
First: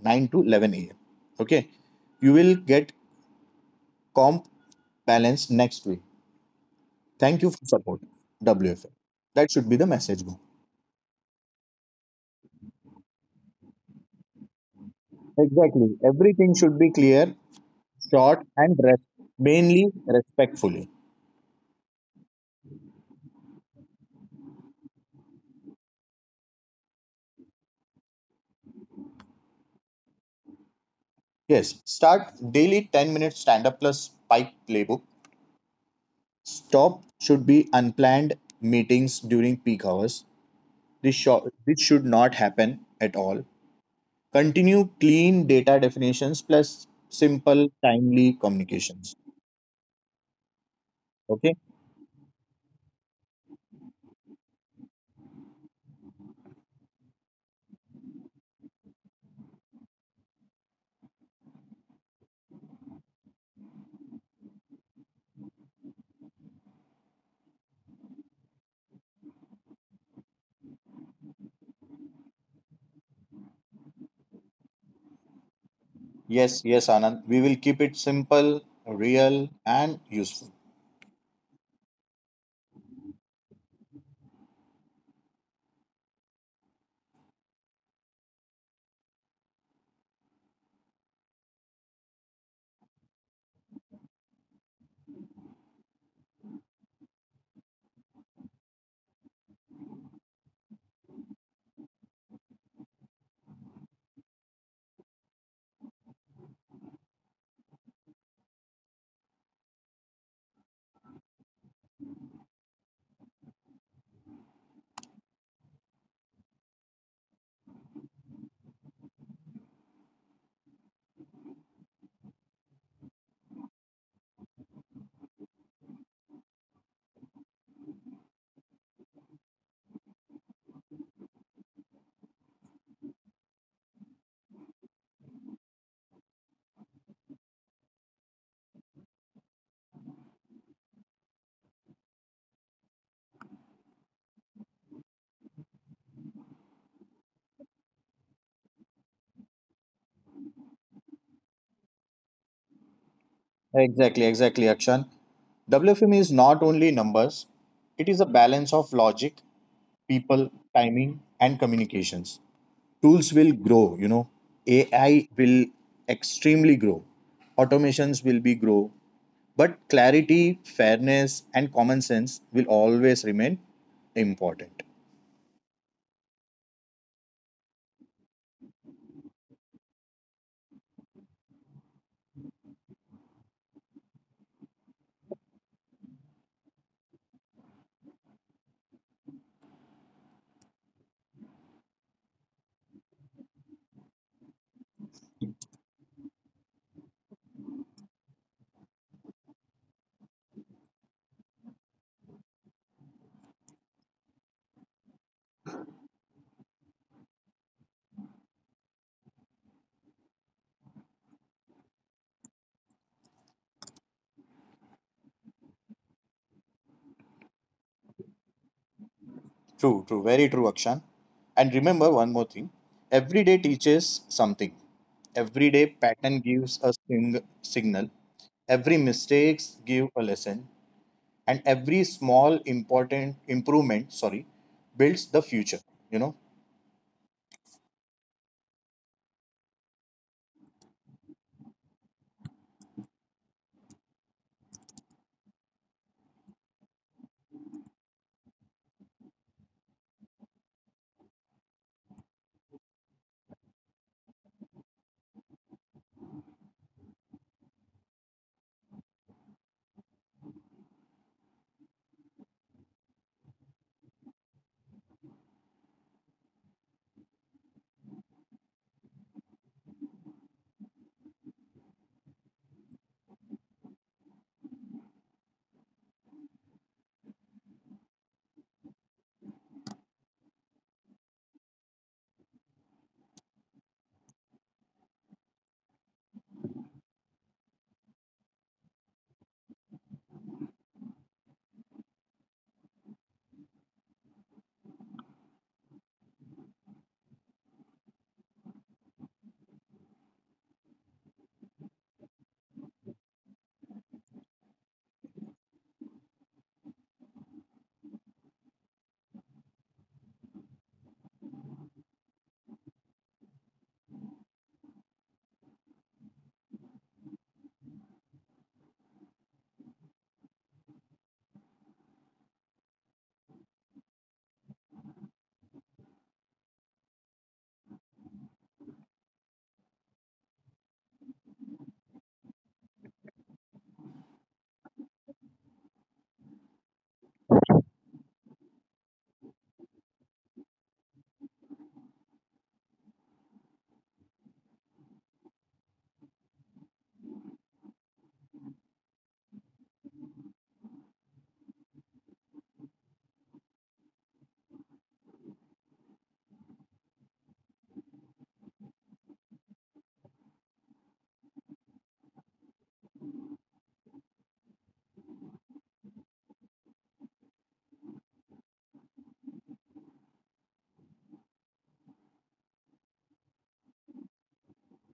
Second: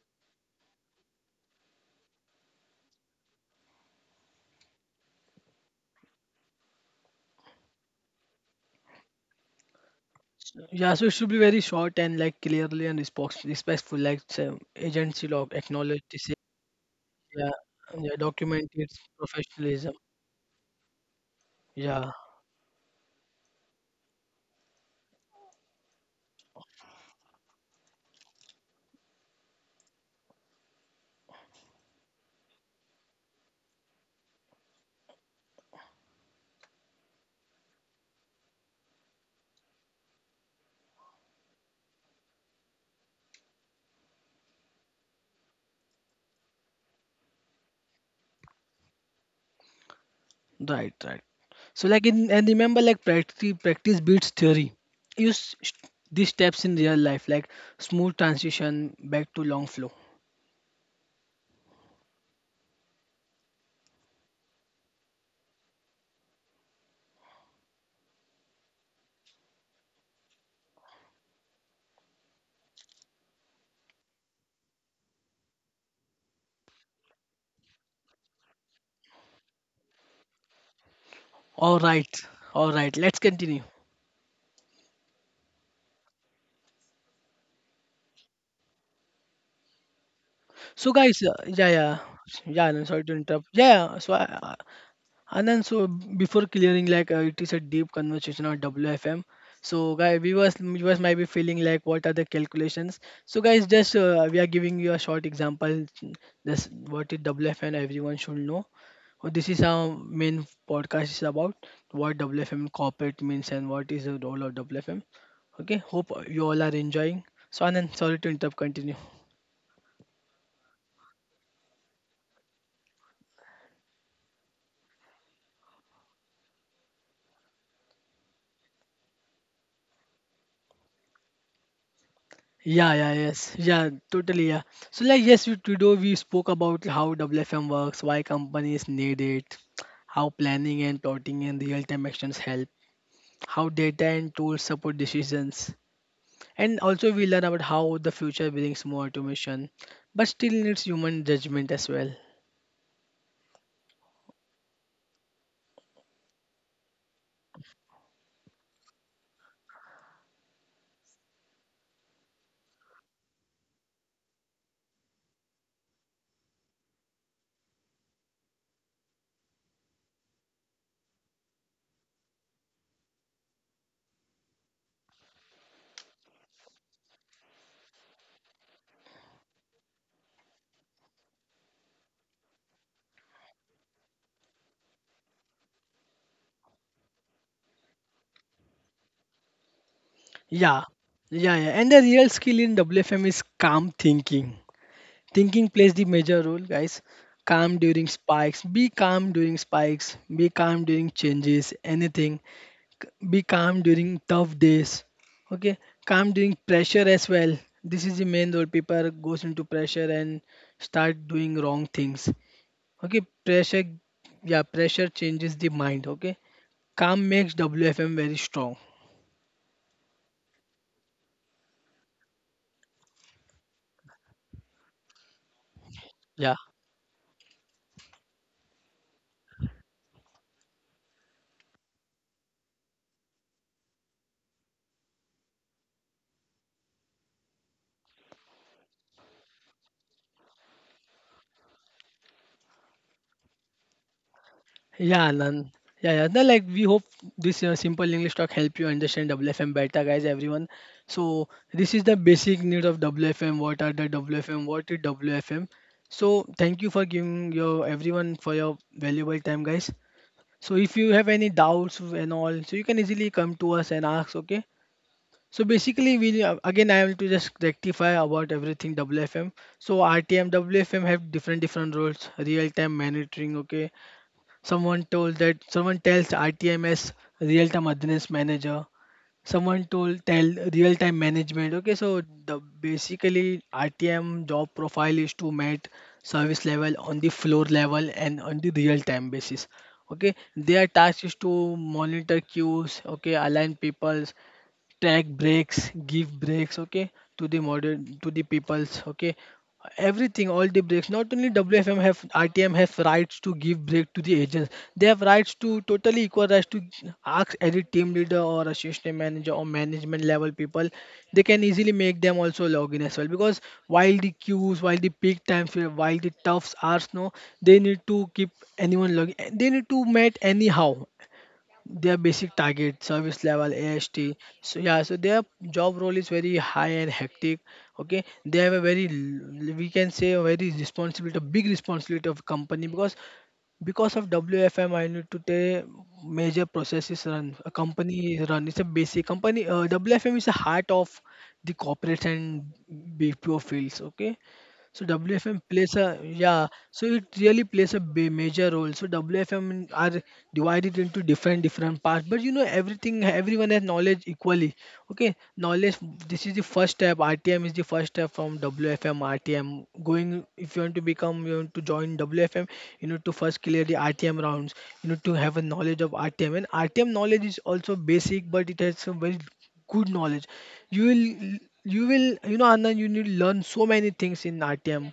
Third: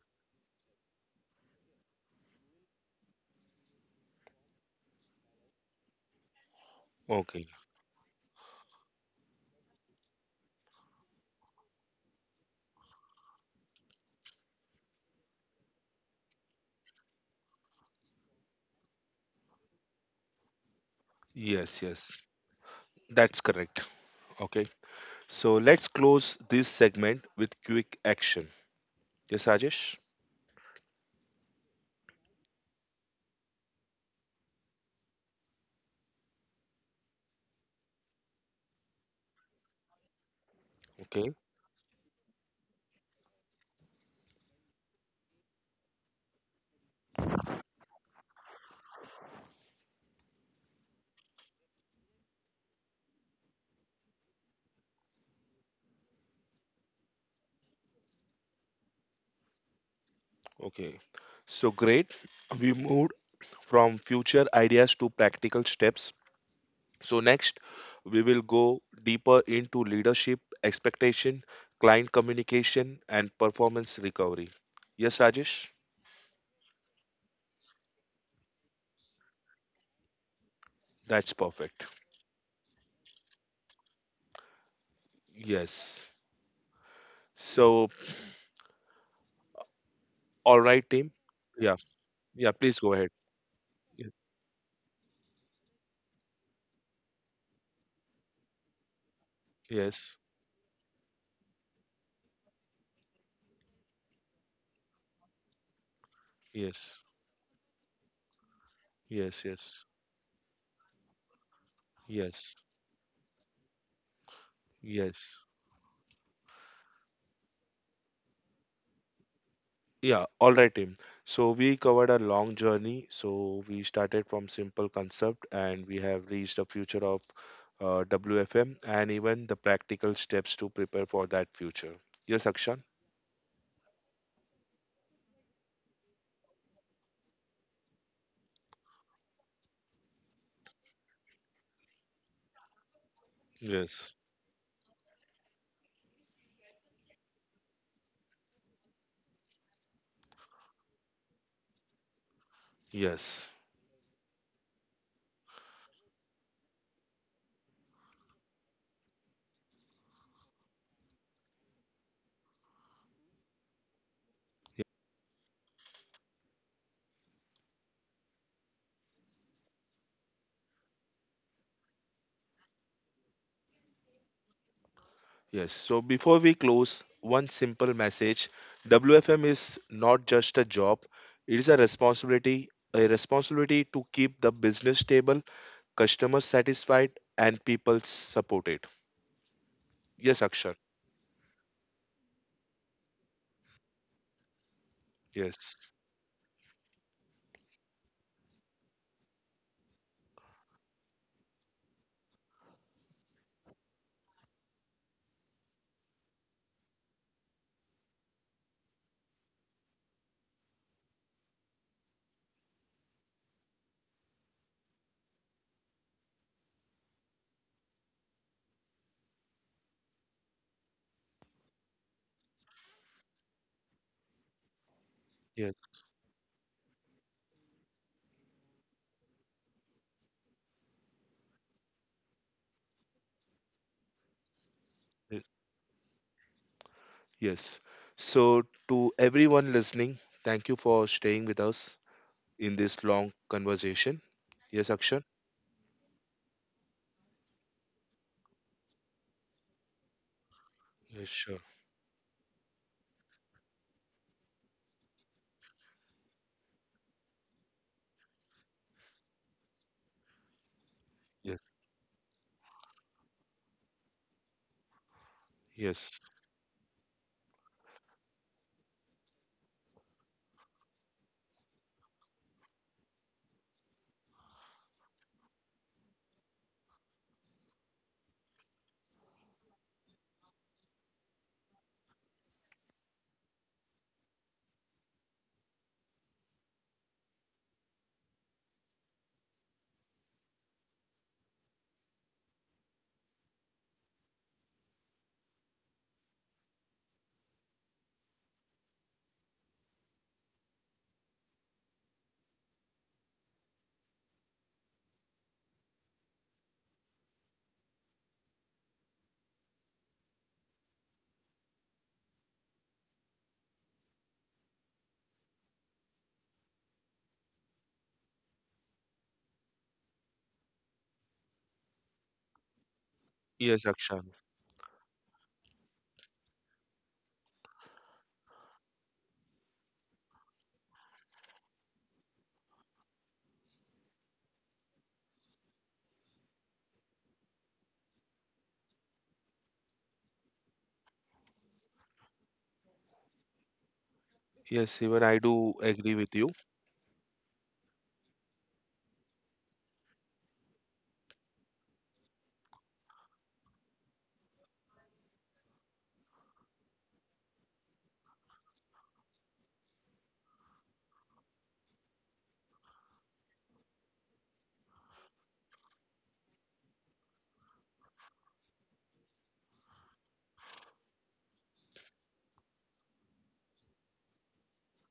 Speaker 2: 9 to 11 a.m. Okay, you will get comp balance next week. Thank
Speaker 1: Okay.
Speaker 2: you for support. WFA. That should be the message. Go.
Speaker 3: Yeah, so it should be very short and like clearly and respectful. Like so agency log
Speaker 2: Exactly.
Speaker 3: acknowledge this.
Speaker 2: Everything should be clear,
Speaker 3: Yeah, yeah,
Speaker 2: short,
Speaker 3: document
Speaker 2: and
Speaker 3: its
Speaker 2: mainly
Speaker 3: professionalism.
Speaker 2: respectfully.
Speaker 1: Yes.
Speaker 3: Yeah,
Speaker 1: Yes. That's correct. Okay. So let's close this segment with quick action. Yes, Rajesh?
Speaker 2: Yes, start daily 10-minute stand up plus spike playbook. Stop should be unplanned meetings during peak hours.
Speaker 1: Okay,
Speaker 2: This should not happen at all. Continue clean data definitions plus simple, timely communications.
Speaker 3: right, right.
Speaker 2: Okay?
Speaker 3: So like in and remember like practice beats theory. Use sh- these steps in real life like smooth transition back to long flow.
Speaker 1: okay. So great. We moved from future ideas to practical steps. So next, we will go deeper into leadership, expectation, client communication, and performance recovery. Yes, Rajesh?
Speaker 2: Yes, yes, Anand. We will keep it simple, real, and useful.
Speaker 1: That's perfect.
Speaker 3: All right, all right. Let's continue.
Speaker 1: Yes. So, all right,
Speaker 3: So
Speaker 1: team.
Speaker 3: guys,
Speaker 1: Yeah, yeah,
Speaker 3: yeah.
Speaker 1: please
Speaker 3: I'm
Speaker 1: go
Speaker 3: sorry
Speaker 1: ahead.
Speaker 3: to interrupt. Yeah, yeah.
Speaker 1: Ye-
Speaker 3: And then so before clearing like it is a deep conversation on WFM. So
Speaker 1: Yes,
Speaker 3: guys, viewers might be feeling like what are the calculations. So guys, just we are giving you a short example. Just
Speaker 1: yes,
Speaker 3: what is WFM? Everyone should know. So
Speaker 1: yes,
Speaker 3: this is our
Speaker 1: yes,
Speaker 3: main podcast is about what
Speaker 1: yes,
Speaker 3: WFM corporate means and what is the role of WFM.
Speaker 1: yes.
Speaker 3: Okay, hope you all are enjoying. So Anand, sorry to interrupt. Continue.
Speaker 1: Yeah, all right, team. So we covered a long journey. So we started from simple concept, and we have reached the future of WFM, and even the practical steps to prepare for that future. Yes, Akshan.
Speaker 3: Yeah, yes, yeah, totally, yeah. So like, yes, today we spoke about how WFM works, why companies need it, how planning and plotting and real-time actions help, how data
Speaker 1: Yes.
Speaker 3: and tools support decisions, and also we learn about how the future brings more automation, but still needs human judgment as well.
Speaker 1: Yes.
Speaker 2: Exactly, exactly, Akshan. WFM is not only numbers, it is a balance of logic, people, timing, and communications. Tools will grow, you know. AI will extremely grow, automations will be grow, but clarity, fairness and common sense will always remain important.
Speaker 1: Yes. So before we close, one simple message. WFM is not just a job, it is a responsibility to keep the business stable, customers satisfied, and people supported. Yes, Akshan.
Speaker 3: Yeah, yeah. And the real skill in WFM is calm thinking. Thinking
Speaker 1: Yes.
Speaker 3: plays the major role, guys. Calm during spikes. Be calm during spikes. Be calm during changes. Anything. Be calm during tough days. Okay. Calm during pressure as well. This is the main role. People goes into pressure and start doing wrong things. Okay. Pressure. Yeah. Pressure changes the mind. Okay. Calm makes WFM very strong.
Speaker 2: True, very true, Akshan. And remember one more thing. Every day teaches something, every
Speaker 1: Yes.
Speaker 2: day pattern
Speaker 3: Yeah.
Speaker 2: gives a signal, every mistakes give a lesson, and every small important improvement, sorry, builds the
Speaker 1: Y-
Speaker 2: future, you know.
Speaker 1: Yes. So, to everyone listening, thank you for staying with us in this long conversation. Yes, Akshan?
Speaker 3: Yeah, Anand. Yeah, yeah. No, like we hope this simple English talk help you understand WFM better, guys. Everyone.
Speaker 1: Yes,
Speaker 3: So
Speaker 1: sure.
Speaker 3: this is the basic need of WFM. What are the WFM? What is WFM? So thank you for giving your everyone for your valuable time, guys. So if you
Speaker 1: Yes,
Speaker 3: have any doubts and all, so you can easily come to us and ask. Okay. So
Speaker 1: yes,
Speaker 3: basically, we again I will to just rectify about everything WFM. So RTM, WFM have different roles: real time monitoring, okay. Someone told that Someone tells RTMS real time address manager. Someone told tell real time management. Okay, so the basically RTM job profile is to meet service level on the floor level and on the real time basis. Okay, their task is to monitor queues. Okay, align people, take breaks, give breaks, okay, to the modern to the peoples, okay, everything, all the breaks. Not only WFM have, RTM have rights to give break to the agents. They have rights to totally equal rights to ask any team leader or assistant manager or management level people. They can easily make them also log in as well, because while the queues, while the peak times, while the toughs are snow, they need to keep anyone logging. They need to meet anyhow their basic target service level,
Speaker 1: yes, Akshan.
Speaker 3: AST. So yeah, so their job role is very high and hectic. Okay, they have a very we can say a very responsibility, a big responsibility of company, because of WFM I need to take major processes run. A company is run, it's a basic company, WFM is the heart of the corporates and BPO fields, okay.
Speaker 1: Yes,
Speaker 3: So
Speaker 1: even I
Speaker 3: WFM
Speaker 1: do
Speaker 3: plays
Speaker 1: agree
Speaker 3: a,
Speaker 1: with you.
Speaker 3: yeah. So it really plays a major role. So WFM are divided into different parts, but you know everything. Everyone has knowledge equally. Okay, knowledge. This is the first step. RTM is the first step from WFM RTM. Going if you want to become, you want to join WFM, you need to first clear the RTM rounds. You need to have a knowledge of RTM, and RTM knowledge is also basic, but it has some very good knowledge. you will you will, you know, Anand, you need learn so many things in RTM,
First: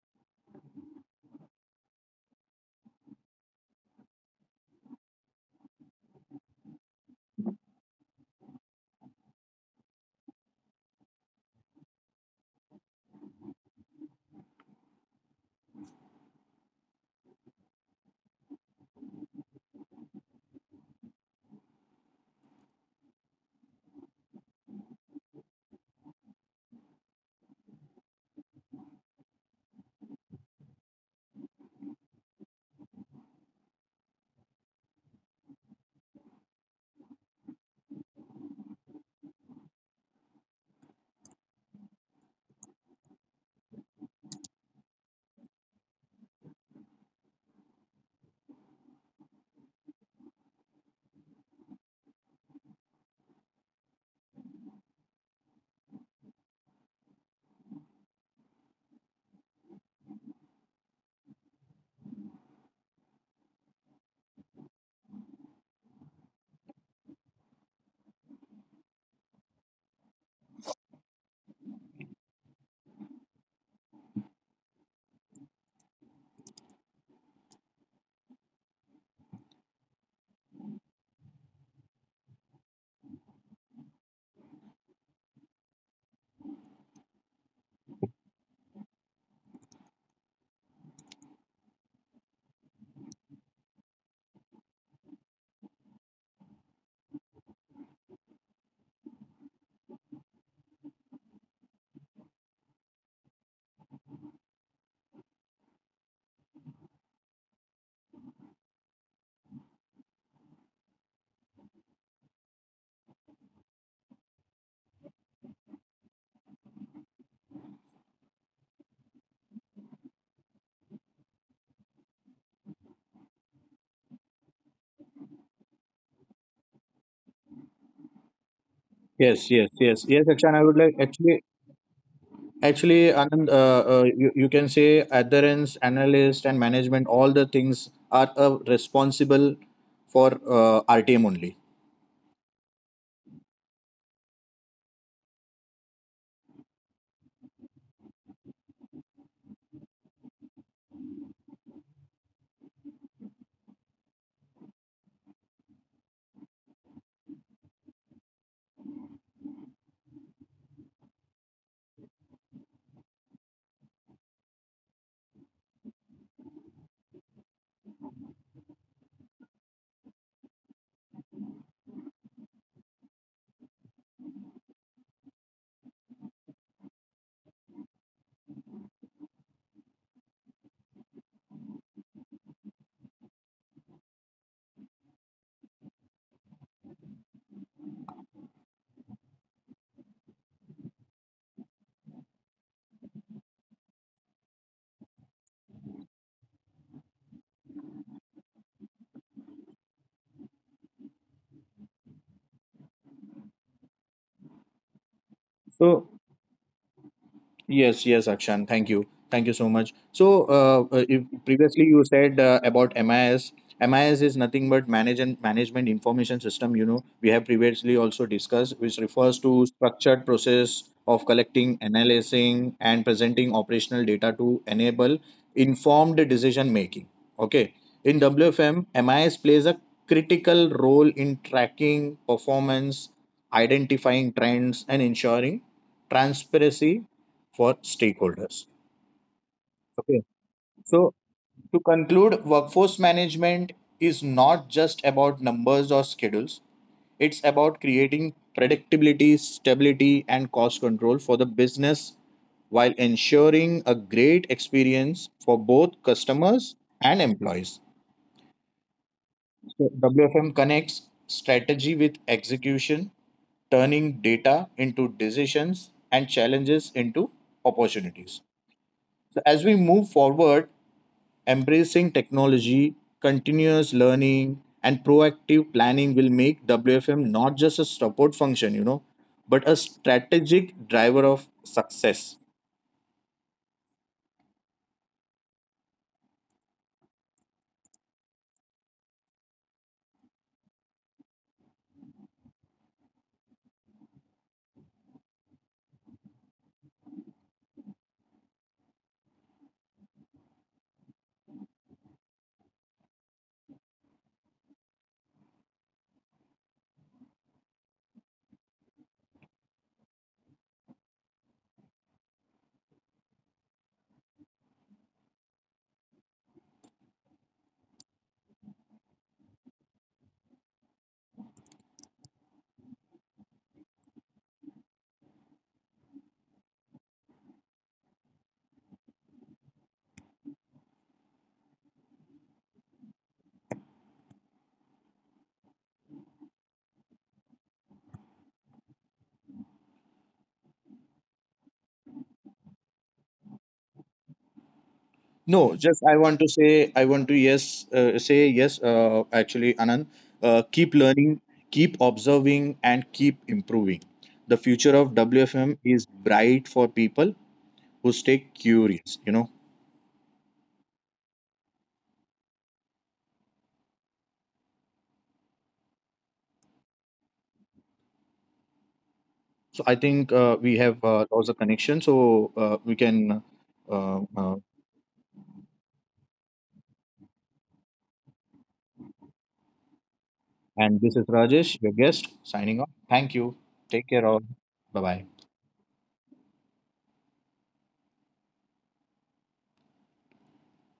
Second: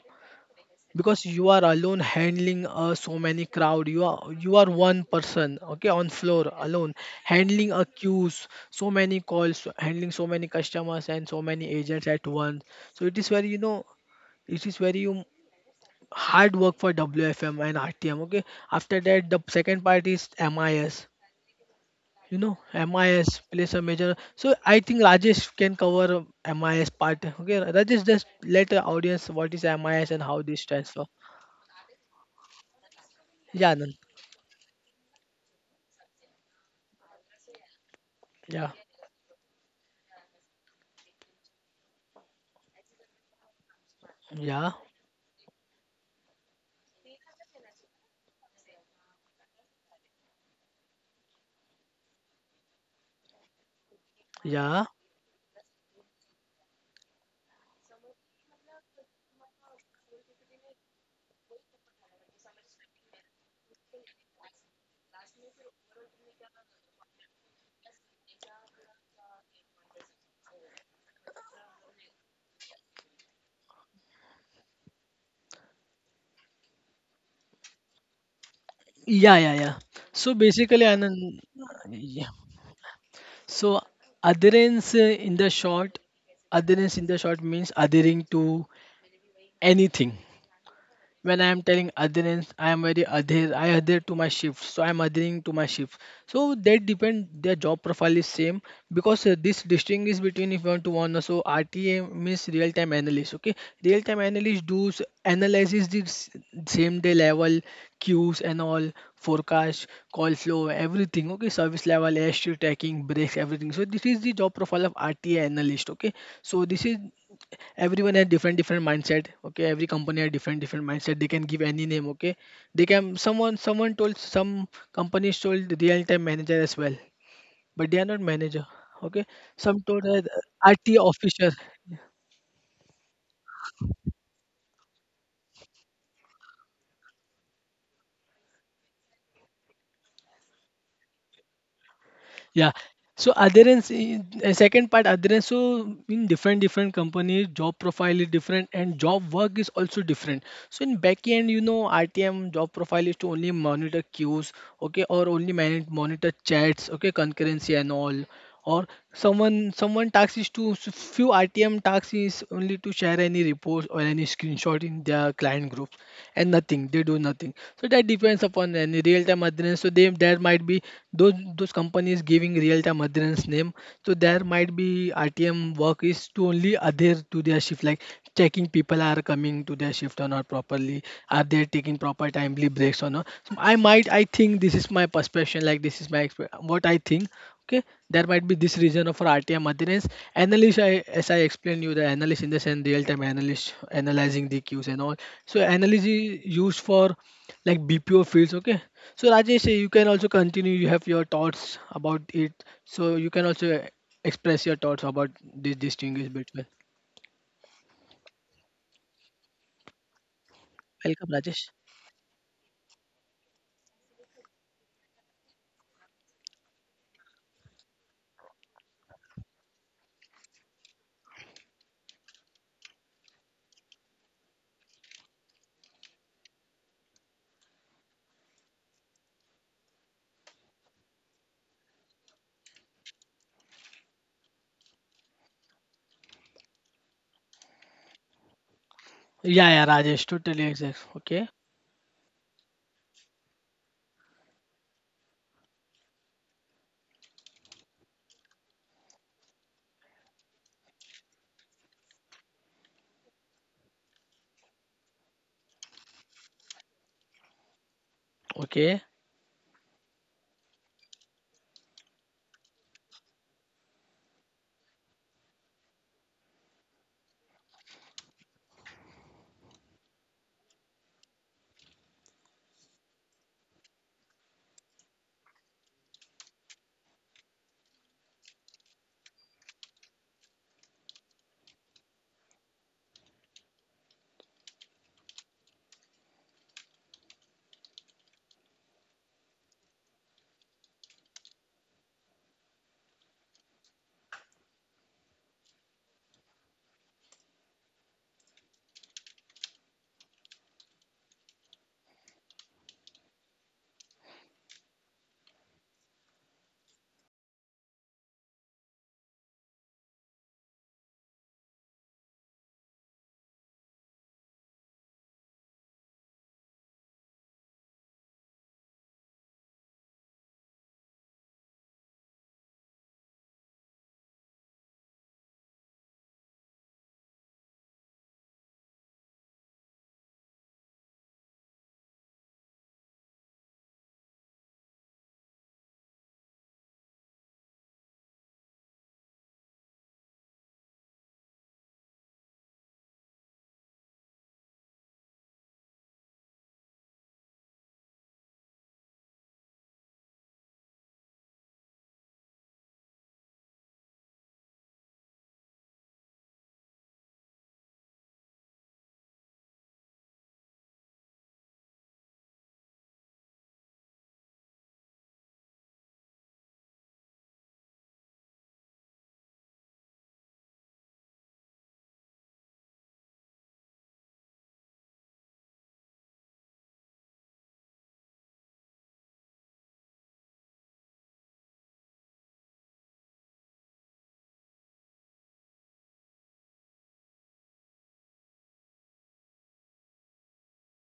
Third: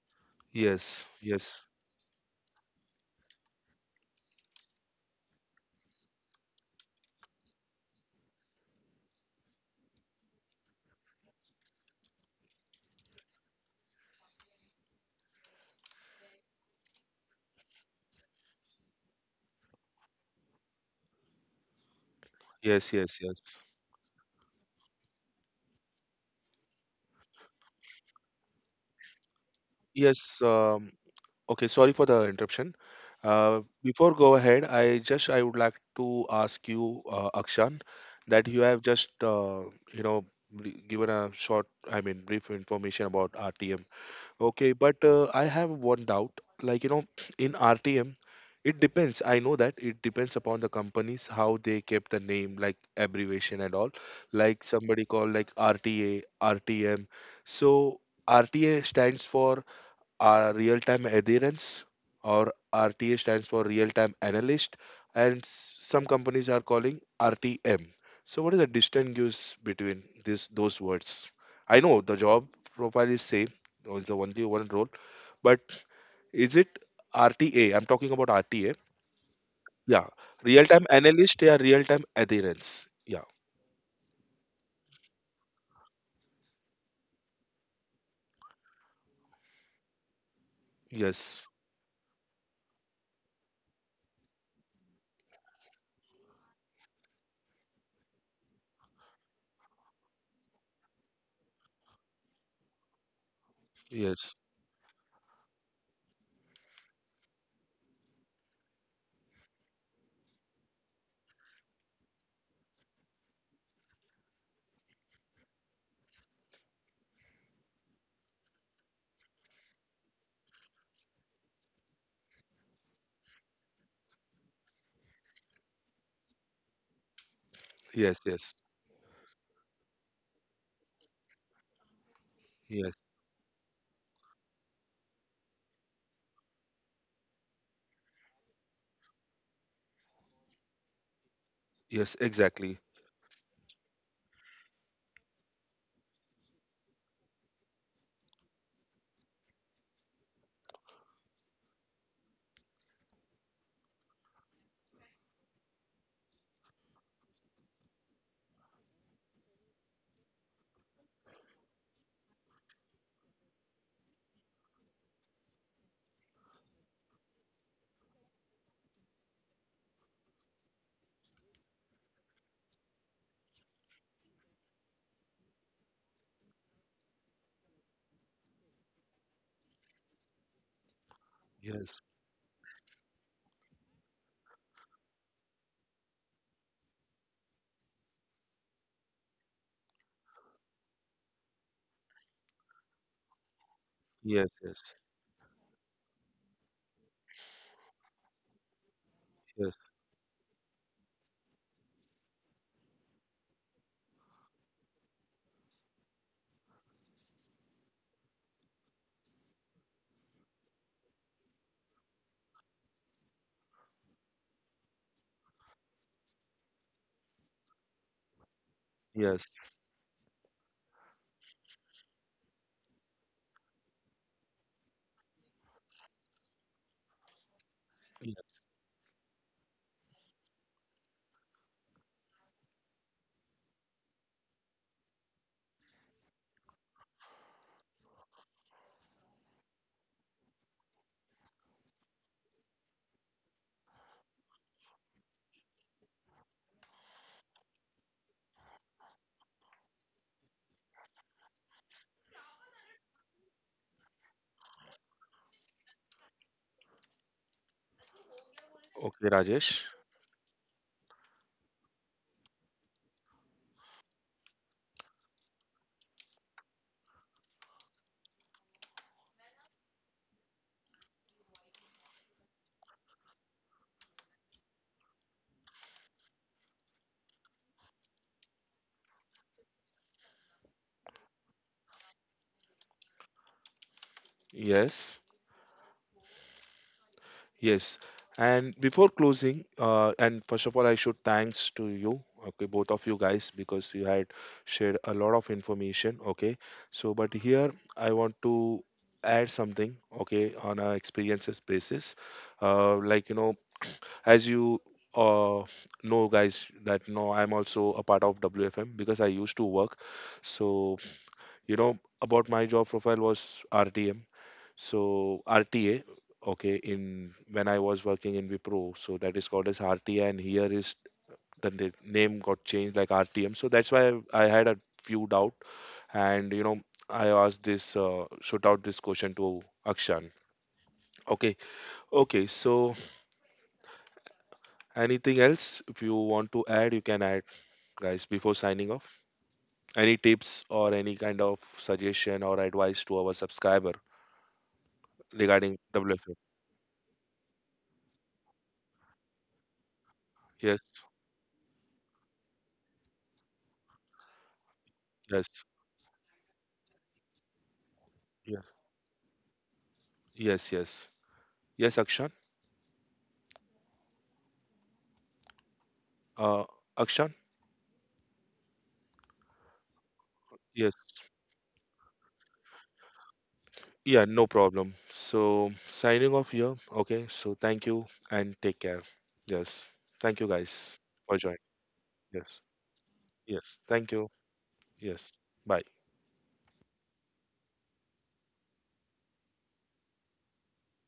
Speaker 1: Yes,
Speaker 3: because you
Speaker 1: yes,
Speaker 3: are alone handling, so many crowd. You are one person, okay, on floor alone handling a queues, so many calls, handling so many customers and so many agents at once. So it is very, you know, it is very hard work for WFM and RTM, okay. After that, the second part is MIS. You know,
Speaker 1: yes, yes,
Speaker 3: MIS
Speaker 1: yes.
Speaker 3: plays a major, so I think Rajesh can cover MIS part. Okay Rajesh, just let the audience what is MIS and
Speaker 1: Yes,
Speaker 3: how this transfer.
Speaker 1: okay, sorry for the interruption.
Speaker 3: Yeah Anand.
Speaker 1: Before go ahead, I would like to ask you, Akshan, that you
Speaker 3: yeah
Speaker 1: have just you know given a short, I mean, brief information about RTM.
Speaker 3: yeah
Speaker 1: Okay, but I have one doubt. Like, you know, in RTM, it depends. I know that it depends upon the companies how they kept the name, like abbreviation and all. Like
Speaker 3: yeah
Speaker 1: somebody called like RTA, RTM. So RTA stands for our real time adherence, or RTA stands for real time analyst, and some companies are calling RTM. So, what is the distinguish between this those words? I know the job profile is same, or is the only one role, but is it RTA? I'm talking about RTA.
Speaker 3: yeah yeah yeah
Speaker 1: Yeah,
Speaker 3: so
Speaker 1: real time
Speaker 3: basically, Anand,
Speaker 1: analyst, yeah, real time
Speaker 3: yeah,
Speaker 1: adherence. Yeah,
Speaker 3: so adherence, in the short, adherence in the short means adhering to anything. When I
Speaker 1: yes,
Speaker 3: am telling adherence, I am very adhere. I adhere to my shift, so I am adhering to my shift. So that depend. Their job profile is same, because this distinction is between if you want to one. So RTA means real time analyst. Okay, real time
Speaker 1: yes,
Speaker 3: analyst does analyzes the same day level queues and all forecast, call flow, everything. Okay, service level, airstream tracking, breaks, everything. So this is the job profile of RTA analyst. Okay, so this is everyone has different mindset, okay, every company has different mindset, they can give any name. Okay, they can someone told, some companies told real time manager as well, but they are
Speaker 1: yes,
Speaker 3: not
Speaker 1: yes,
Speaker 3: manager, okay.
Speaker 2: Yes, yes,
Speaker 3: Some told
Speaker 2: yes,
Speaker 3: as
Speaker 2: yes. Akshan, I would like
Speaker 3: RT
Speaker 2: actually,
Speaker 3: officer.
Speaker 1: yes,
Speaker 2: actually, Anand, you can say adherence, analyst, and management. All the things are responsible for RTM only.
Speaker 1: yes,
Speaker 3: Yeah.
Speaker 1: exactly.
Speaker 3: So adherence, second part adherence. So in different companies, job profile is different and job work is also different. So in backend, you know, RTM job profile is to only monitor queues, okay, or only manage, monitor chats, okay, concurrency and all, or someone task is to few RTM tasks is only to share any reports or any screenshot in their client groups, and nothing, they do nothing. So that depends upon any real time adherence. So they, there might be those companies giving real time adherence name. So there might be RTM work is to only adhere to their shift, like checking people are coming to their shift or not properly, are they taking
Speaker 1: Yes,
Speaker 3: proper timely breaks or not. So I might, I think this is my perception, like this is my what I think. Okay, there might be this reason of for RTM maintenance analyst. As I explained you the analyst, in the sense real time analyst
Speaker 1: yes,
Speaker 3: analyzing the queues
Speaker 1: yes,
Speaker 3: and all. So analyst is used for like BPO fields, okay. So Rajesh,
Speaker 1: yes,
Speaker 3: you can also continue. You have your thoughts about it, so you can also express your thoughts about this
Speaker 2: So.
Speaker 3: distinguish between.
Speaker 2: Yes, yes, Akshan. Thank you. Thank you so much. So,
Speaker 3: Welcome
Speaker 2: if
Speaker 3: Rajesh.
Speaker 2: previously you said about MIS. MIS is nothing but manage and management information system. You know, we have previously also discussed, which
Speaker 1: yes,
Speaker 2: refers to structured process of collecting, analyzing, and presenting operational data to enable informed decision making. Okay. In
Speaker 1: yes.
Speaker 2: WFM, MIS plays a critical role in tracking performance, identifying trends, and ensuring transparency for stakeholders.
Speaker 3: Yeah yeah Rajesh,
Speaker 2: Okay.
Speaker 3: totally exact.
Speaker 2: So,
Speaker 3: Okay,
Speaker 2: to conclude, workforce management is not just about numbers or schedules, it's about creating predictability, stability, and cost control for the business while ensuring a great experience for both customers and employees.
Speaker 3: okay.
Speaker 1: Okay, Rajesh.
Speaker 2: So, WFM connects strategy with execution, turning data into decisions and challenges into opportunities. So, as we move forward, embracing technology, continuous learning, and proactive planning will make WFM not just a support function, you know, but a strategic driver of success.
Speaker 1: Yes, yes. And before closing, and first of all, I should thanks to you, okay, both of you guys, because you had shared a lot of information, okay. So, but here I want to add something, okay, on a experiences basis, like you know, as you uh know guys that no I'm also a part of WFM because I used to work. So you know about my job profile was RTM. So RTA, okay, in when I was working in Wipro, so that is called as RTA, and here is the name got changed like RTM. So that's why I had a few doubt, and you know I asked this, shoot out this question to Akshan. Okay, okay. So anything else if you want to add, you can add, guys, before signing off. Any tips or any kind of suggestion or advice to our subscriber regarding
Speaker 2: No, just I
Speaker 1: WFM?
Speaker 2: want to say, I want to yes, say yes. Actually, Anand,
Speaker 1: Yes,
Speaker 2: keep learning, keep observing, and keep improving. The future of
Speaker 1: yes, yes,
Speaker 2: WFM is bright for people who stay
Speaker 1: yeah,
Speaker 2: curious. You know.
Speaker 1: yes, yes. Yes, Akshan. Uh, Akshan.
Speaker 2: So I think we
Speaker 1: Yes.
Speaker 2: have lost the connection, so we can.
Speaker 1: Yeah,
Speaker 2: Uh,
Speaker 1: no
Speaker 2: uh,
Speaker 1: problem. So signing off here. Okay. So thank you and take care. Yes. Thank you guys
Speaker 2: and this is
Speaker 1: for joining.
Speaker 2: Rajesh, your guest,
Speaker 1: Yes.
Speaker 2: signing off. Thank you.
Speaker 1: Yes. Thank
Speaker 2: Take
Speaker 1: you.
Speaker 2: care all. Bye
Speaker 1: Yes.
Speaker 2: bye.
Speaker 1: Bye.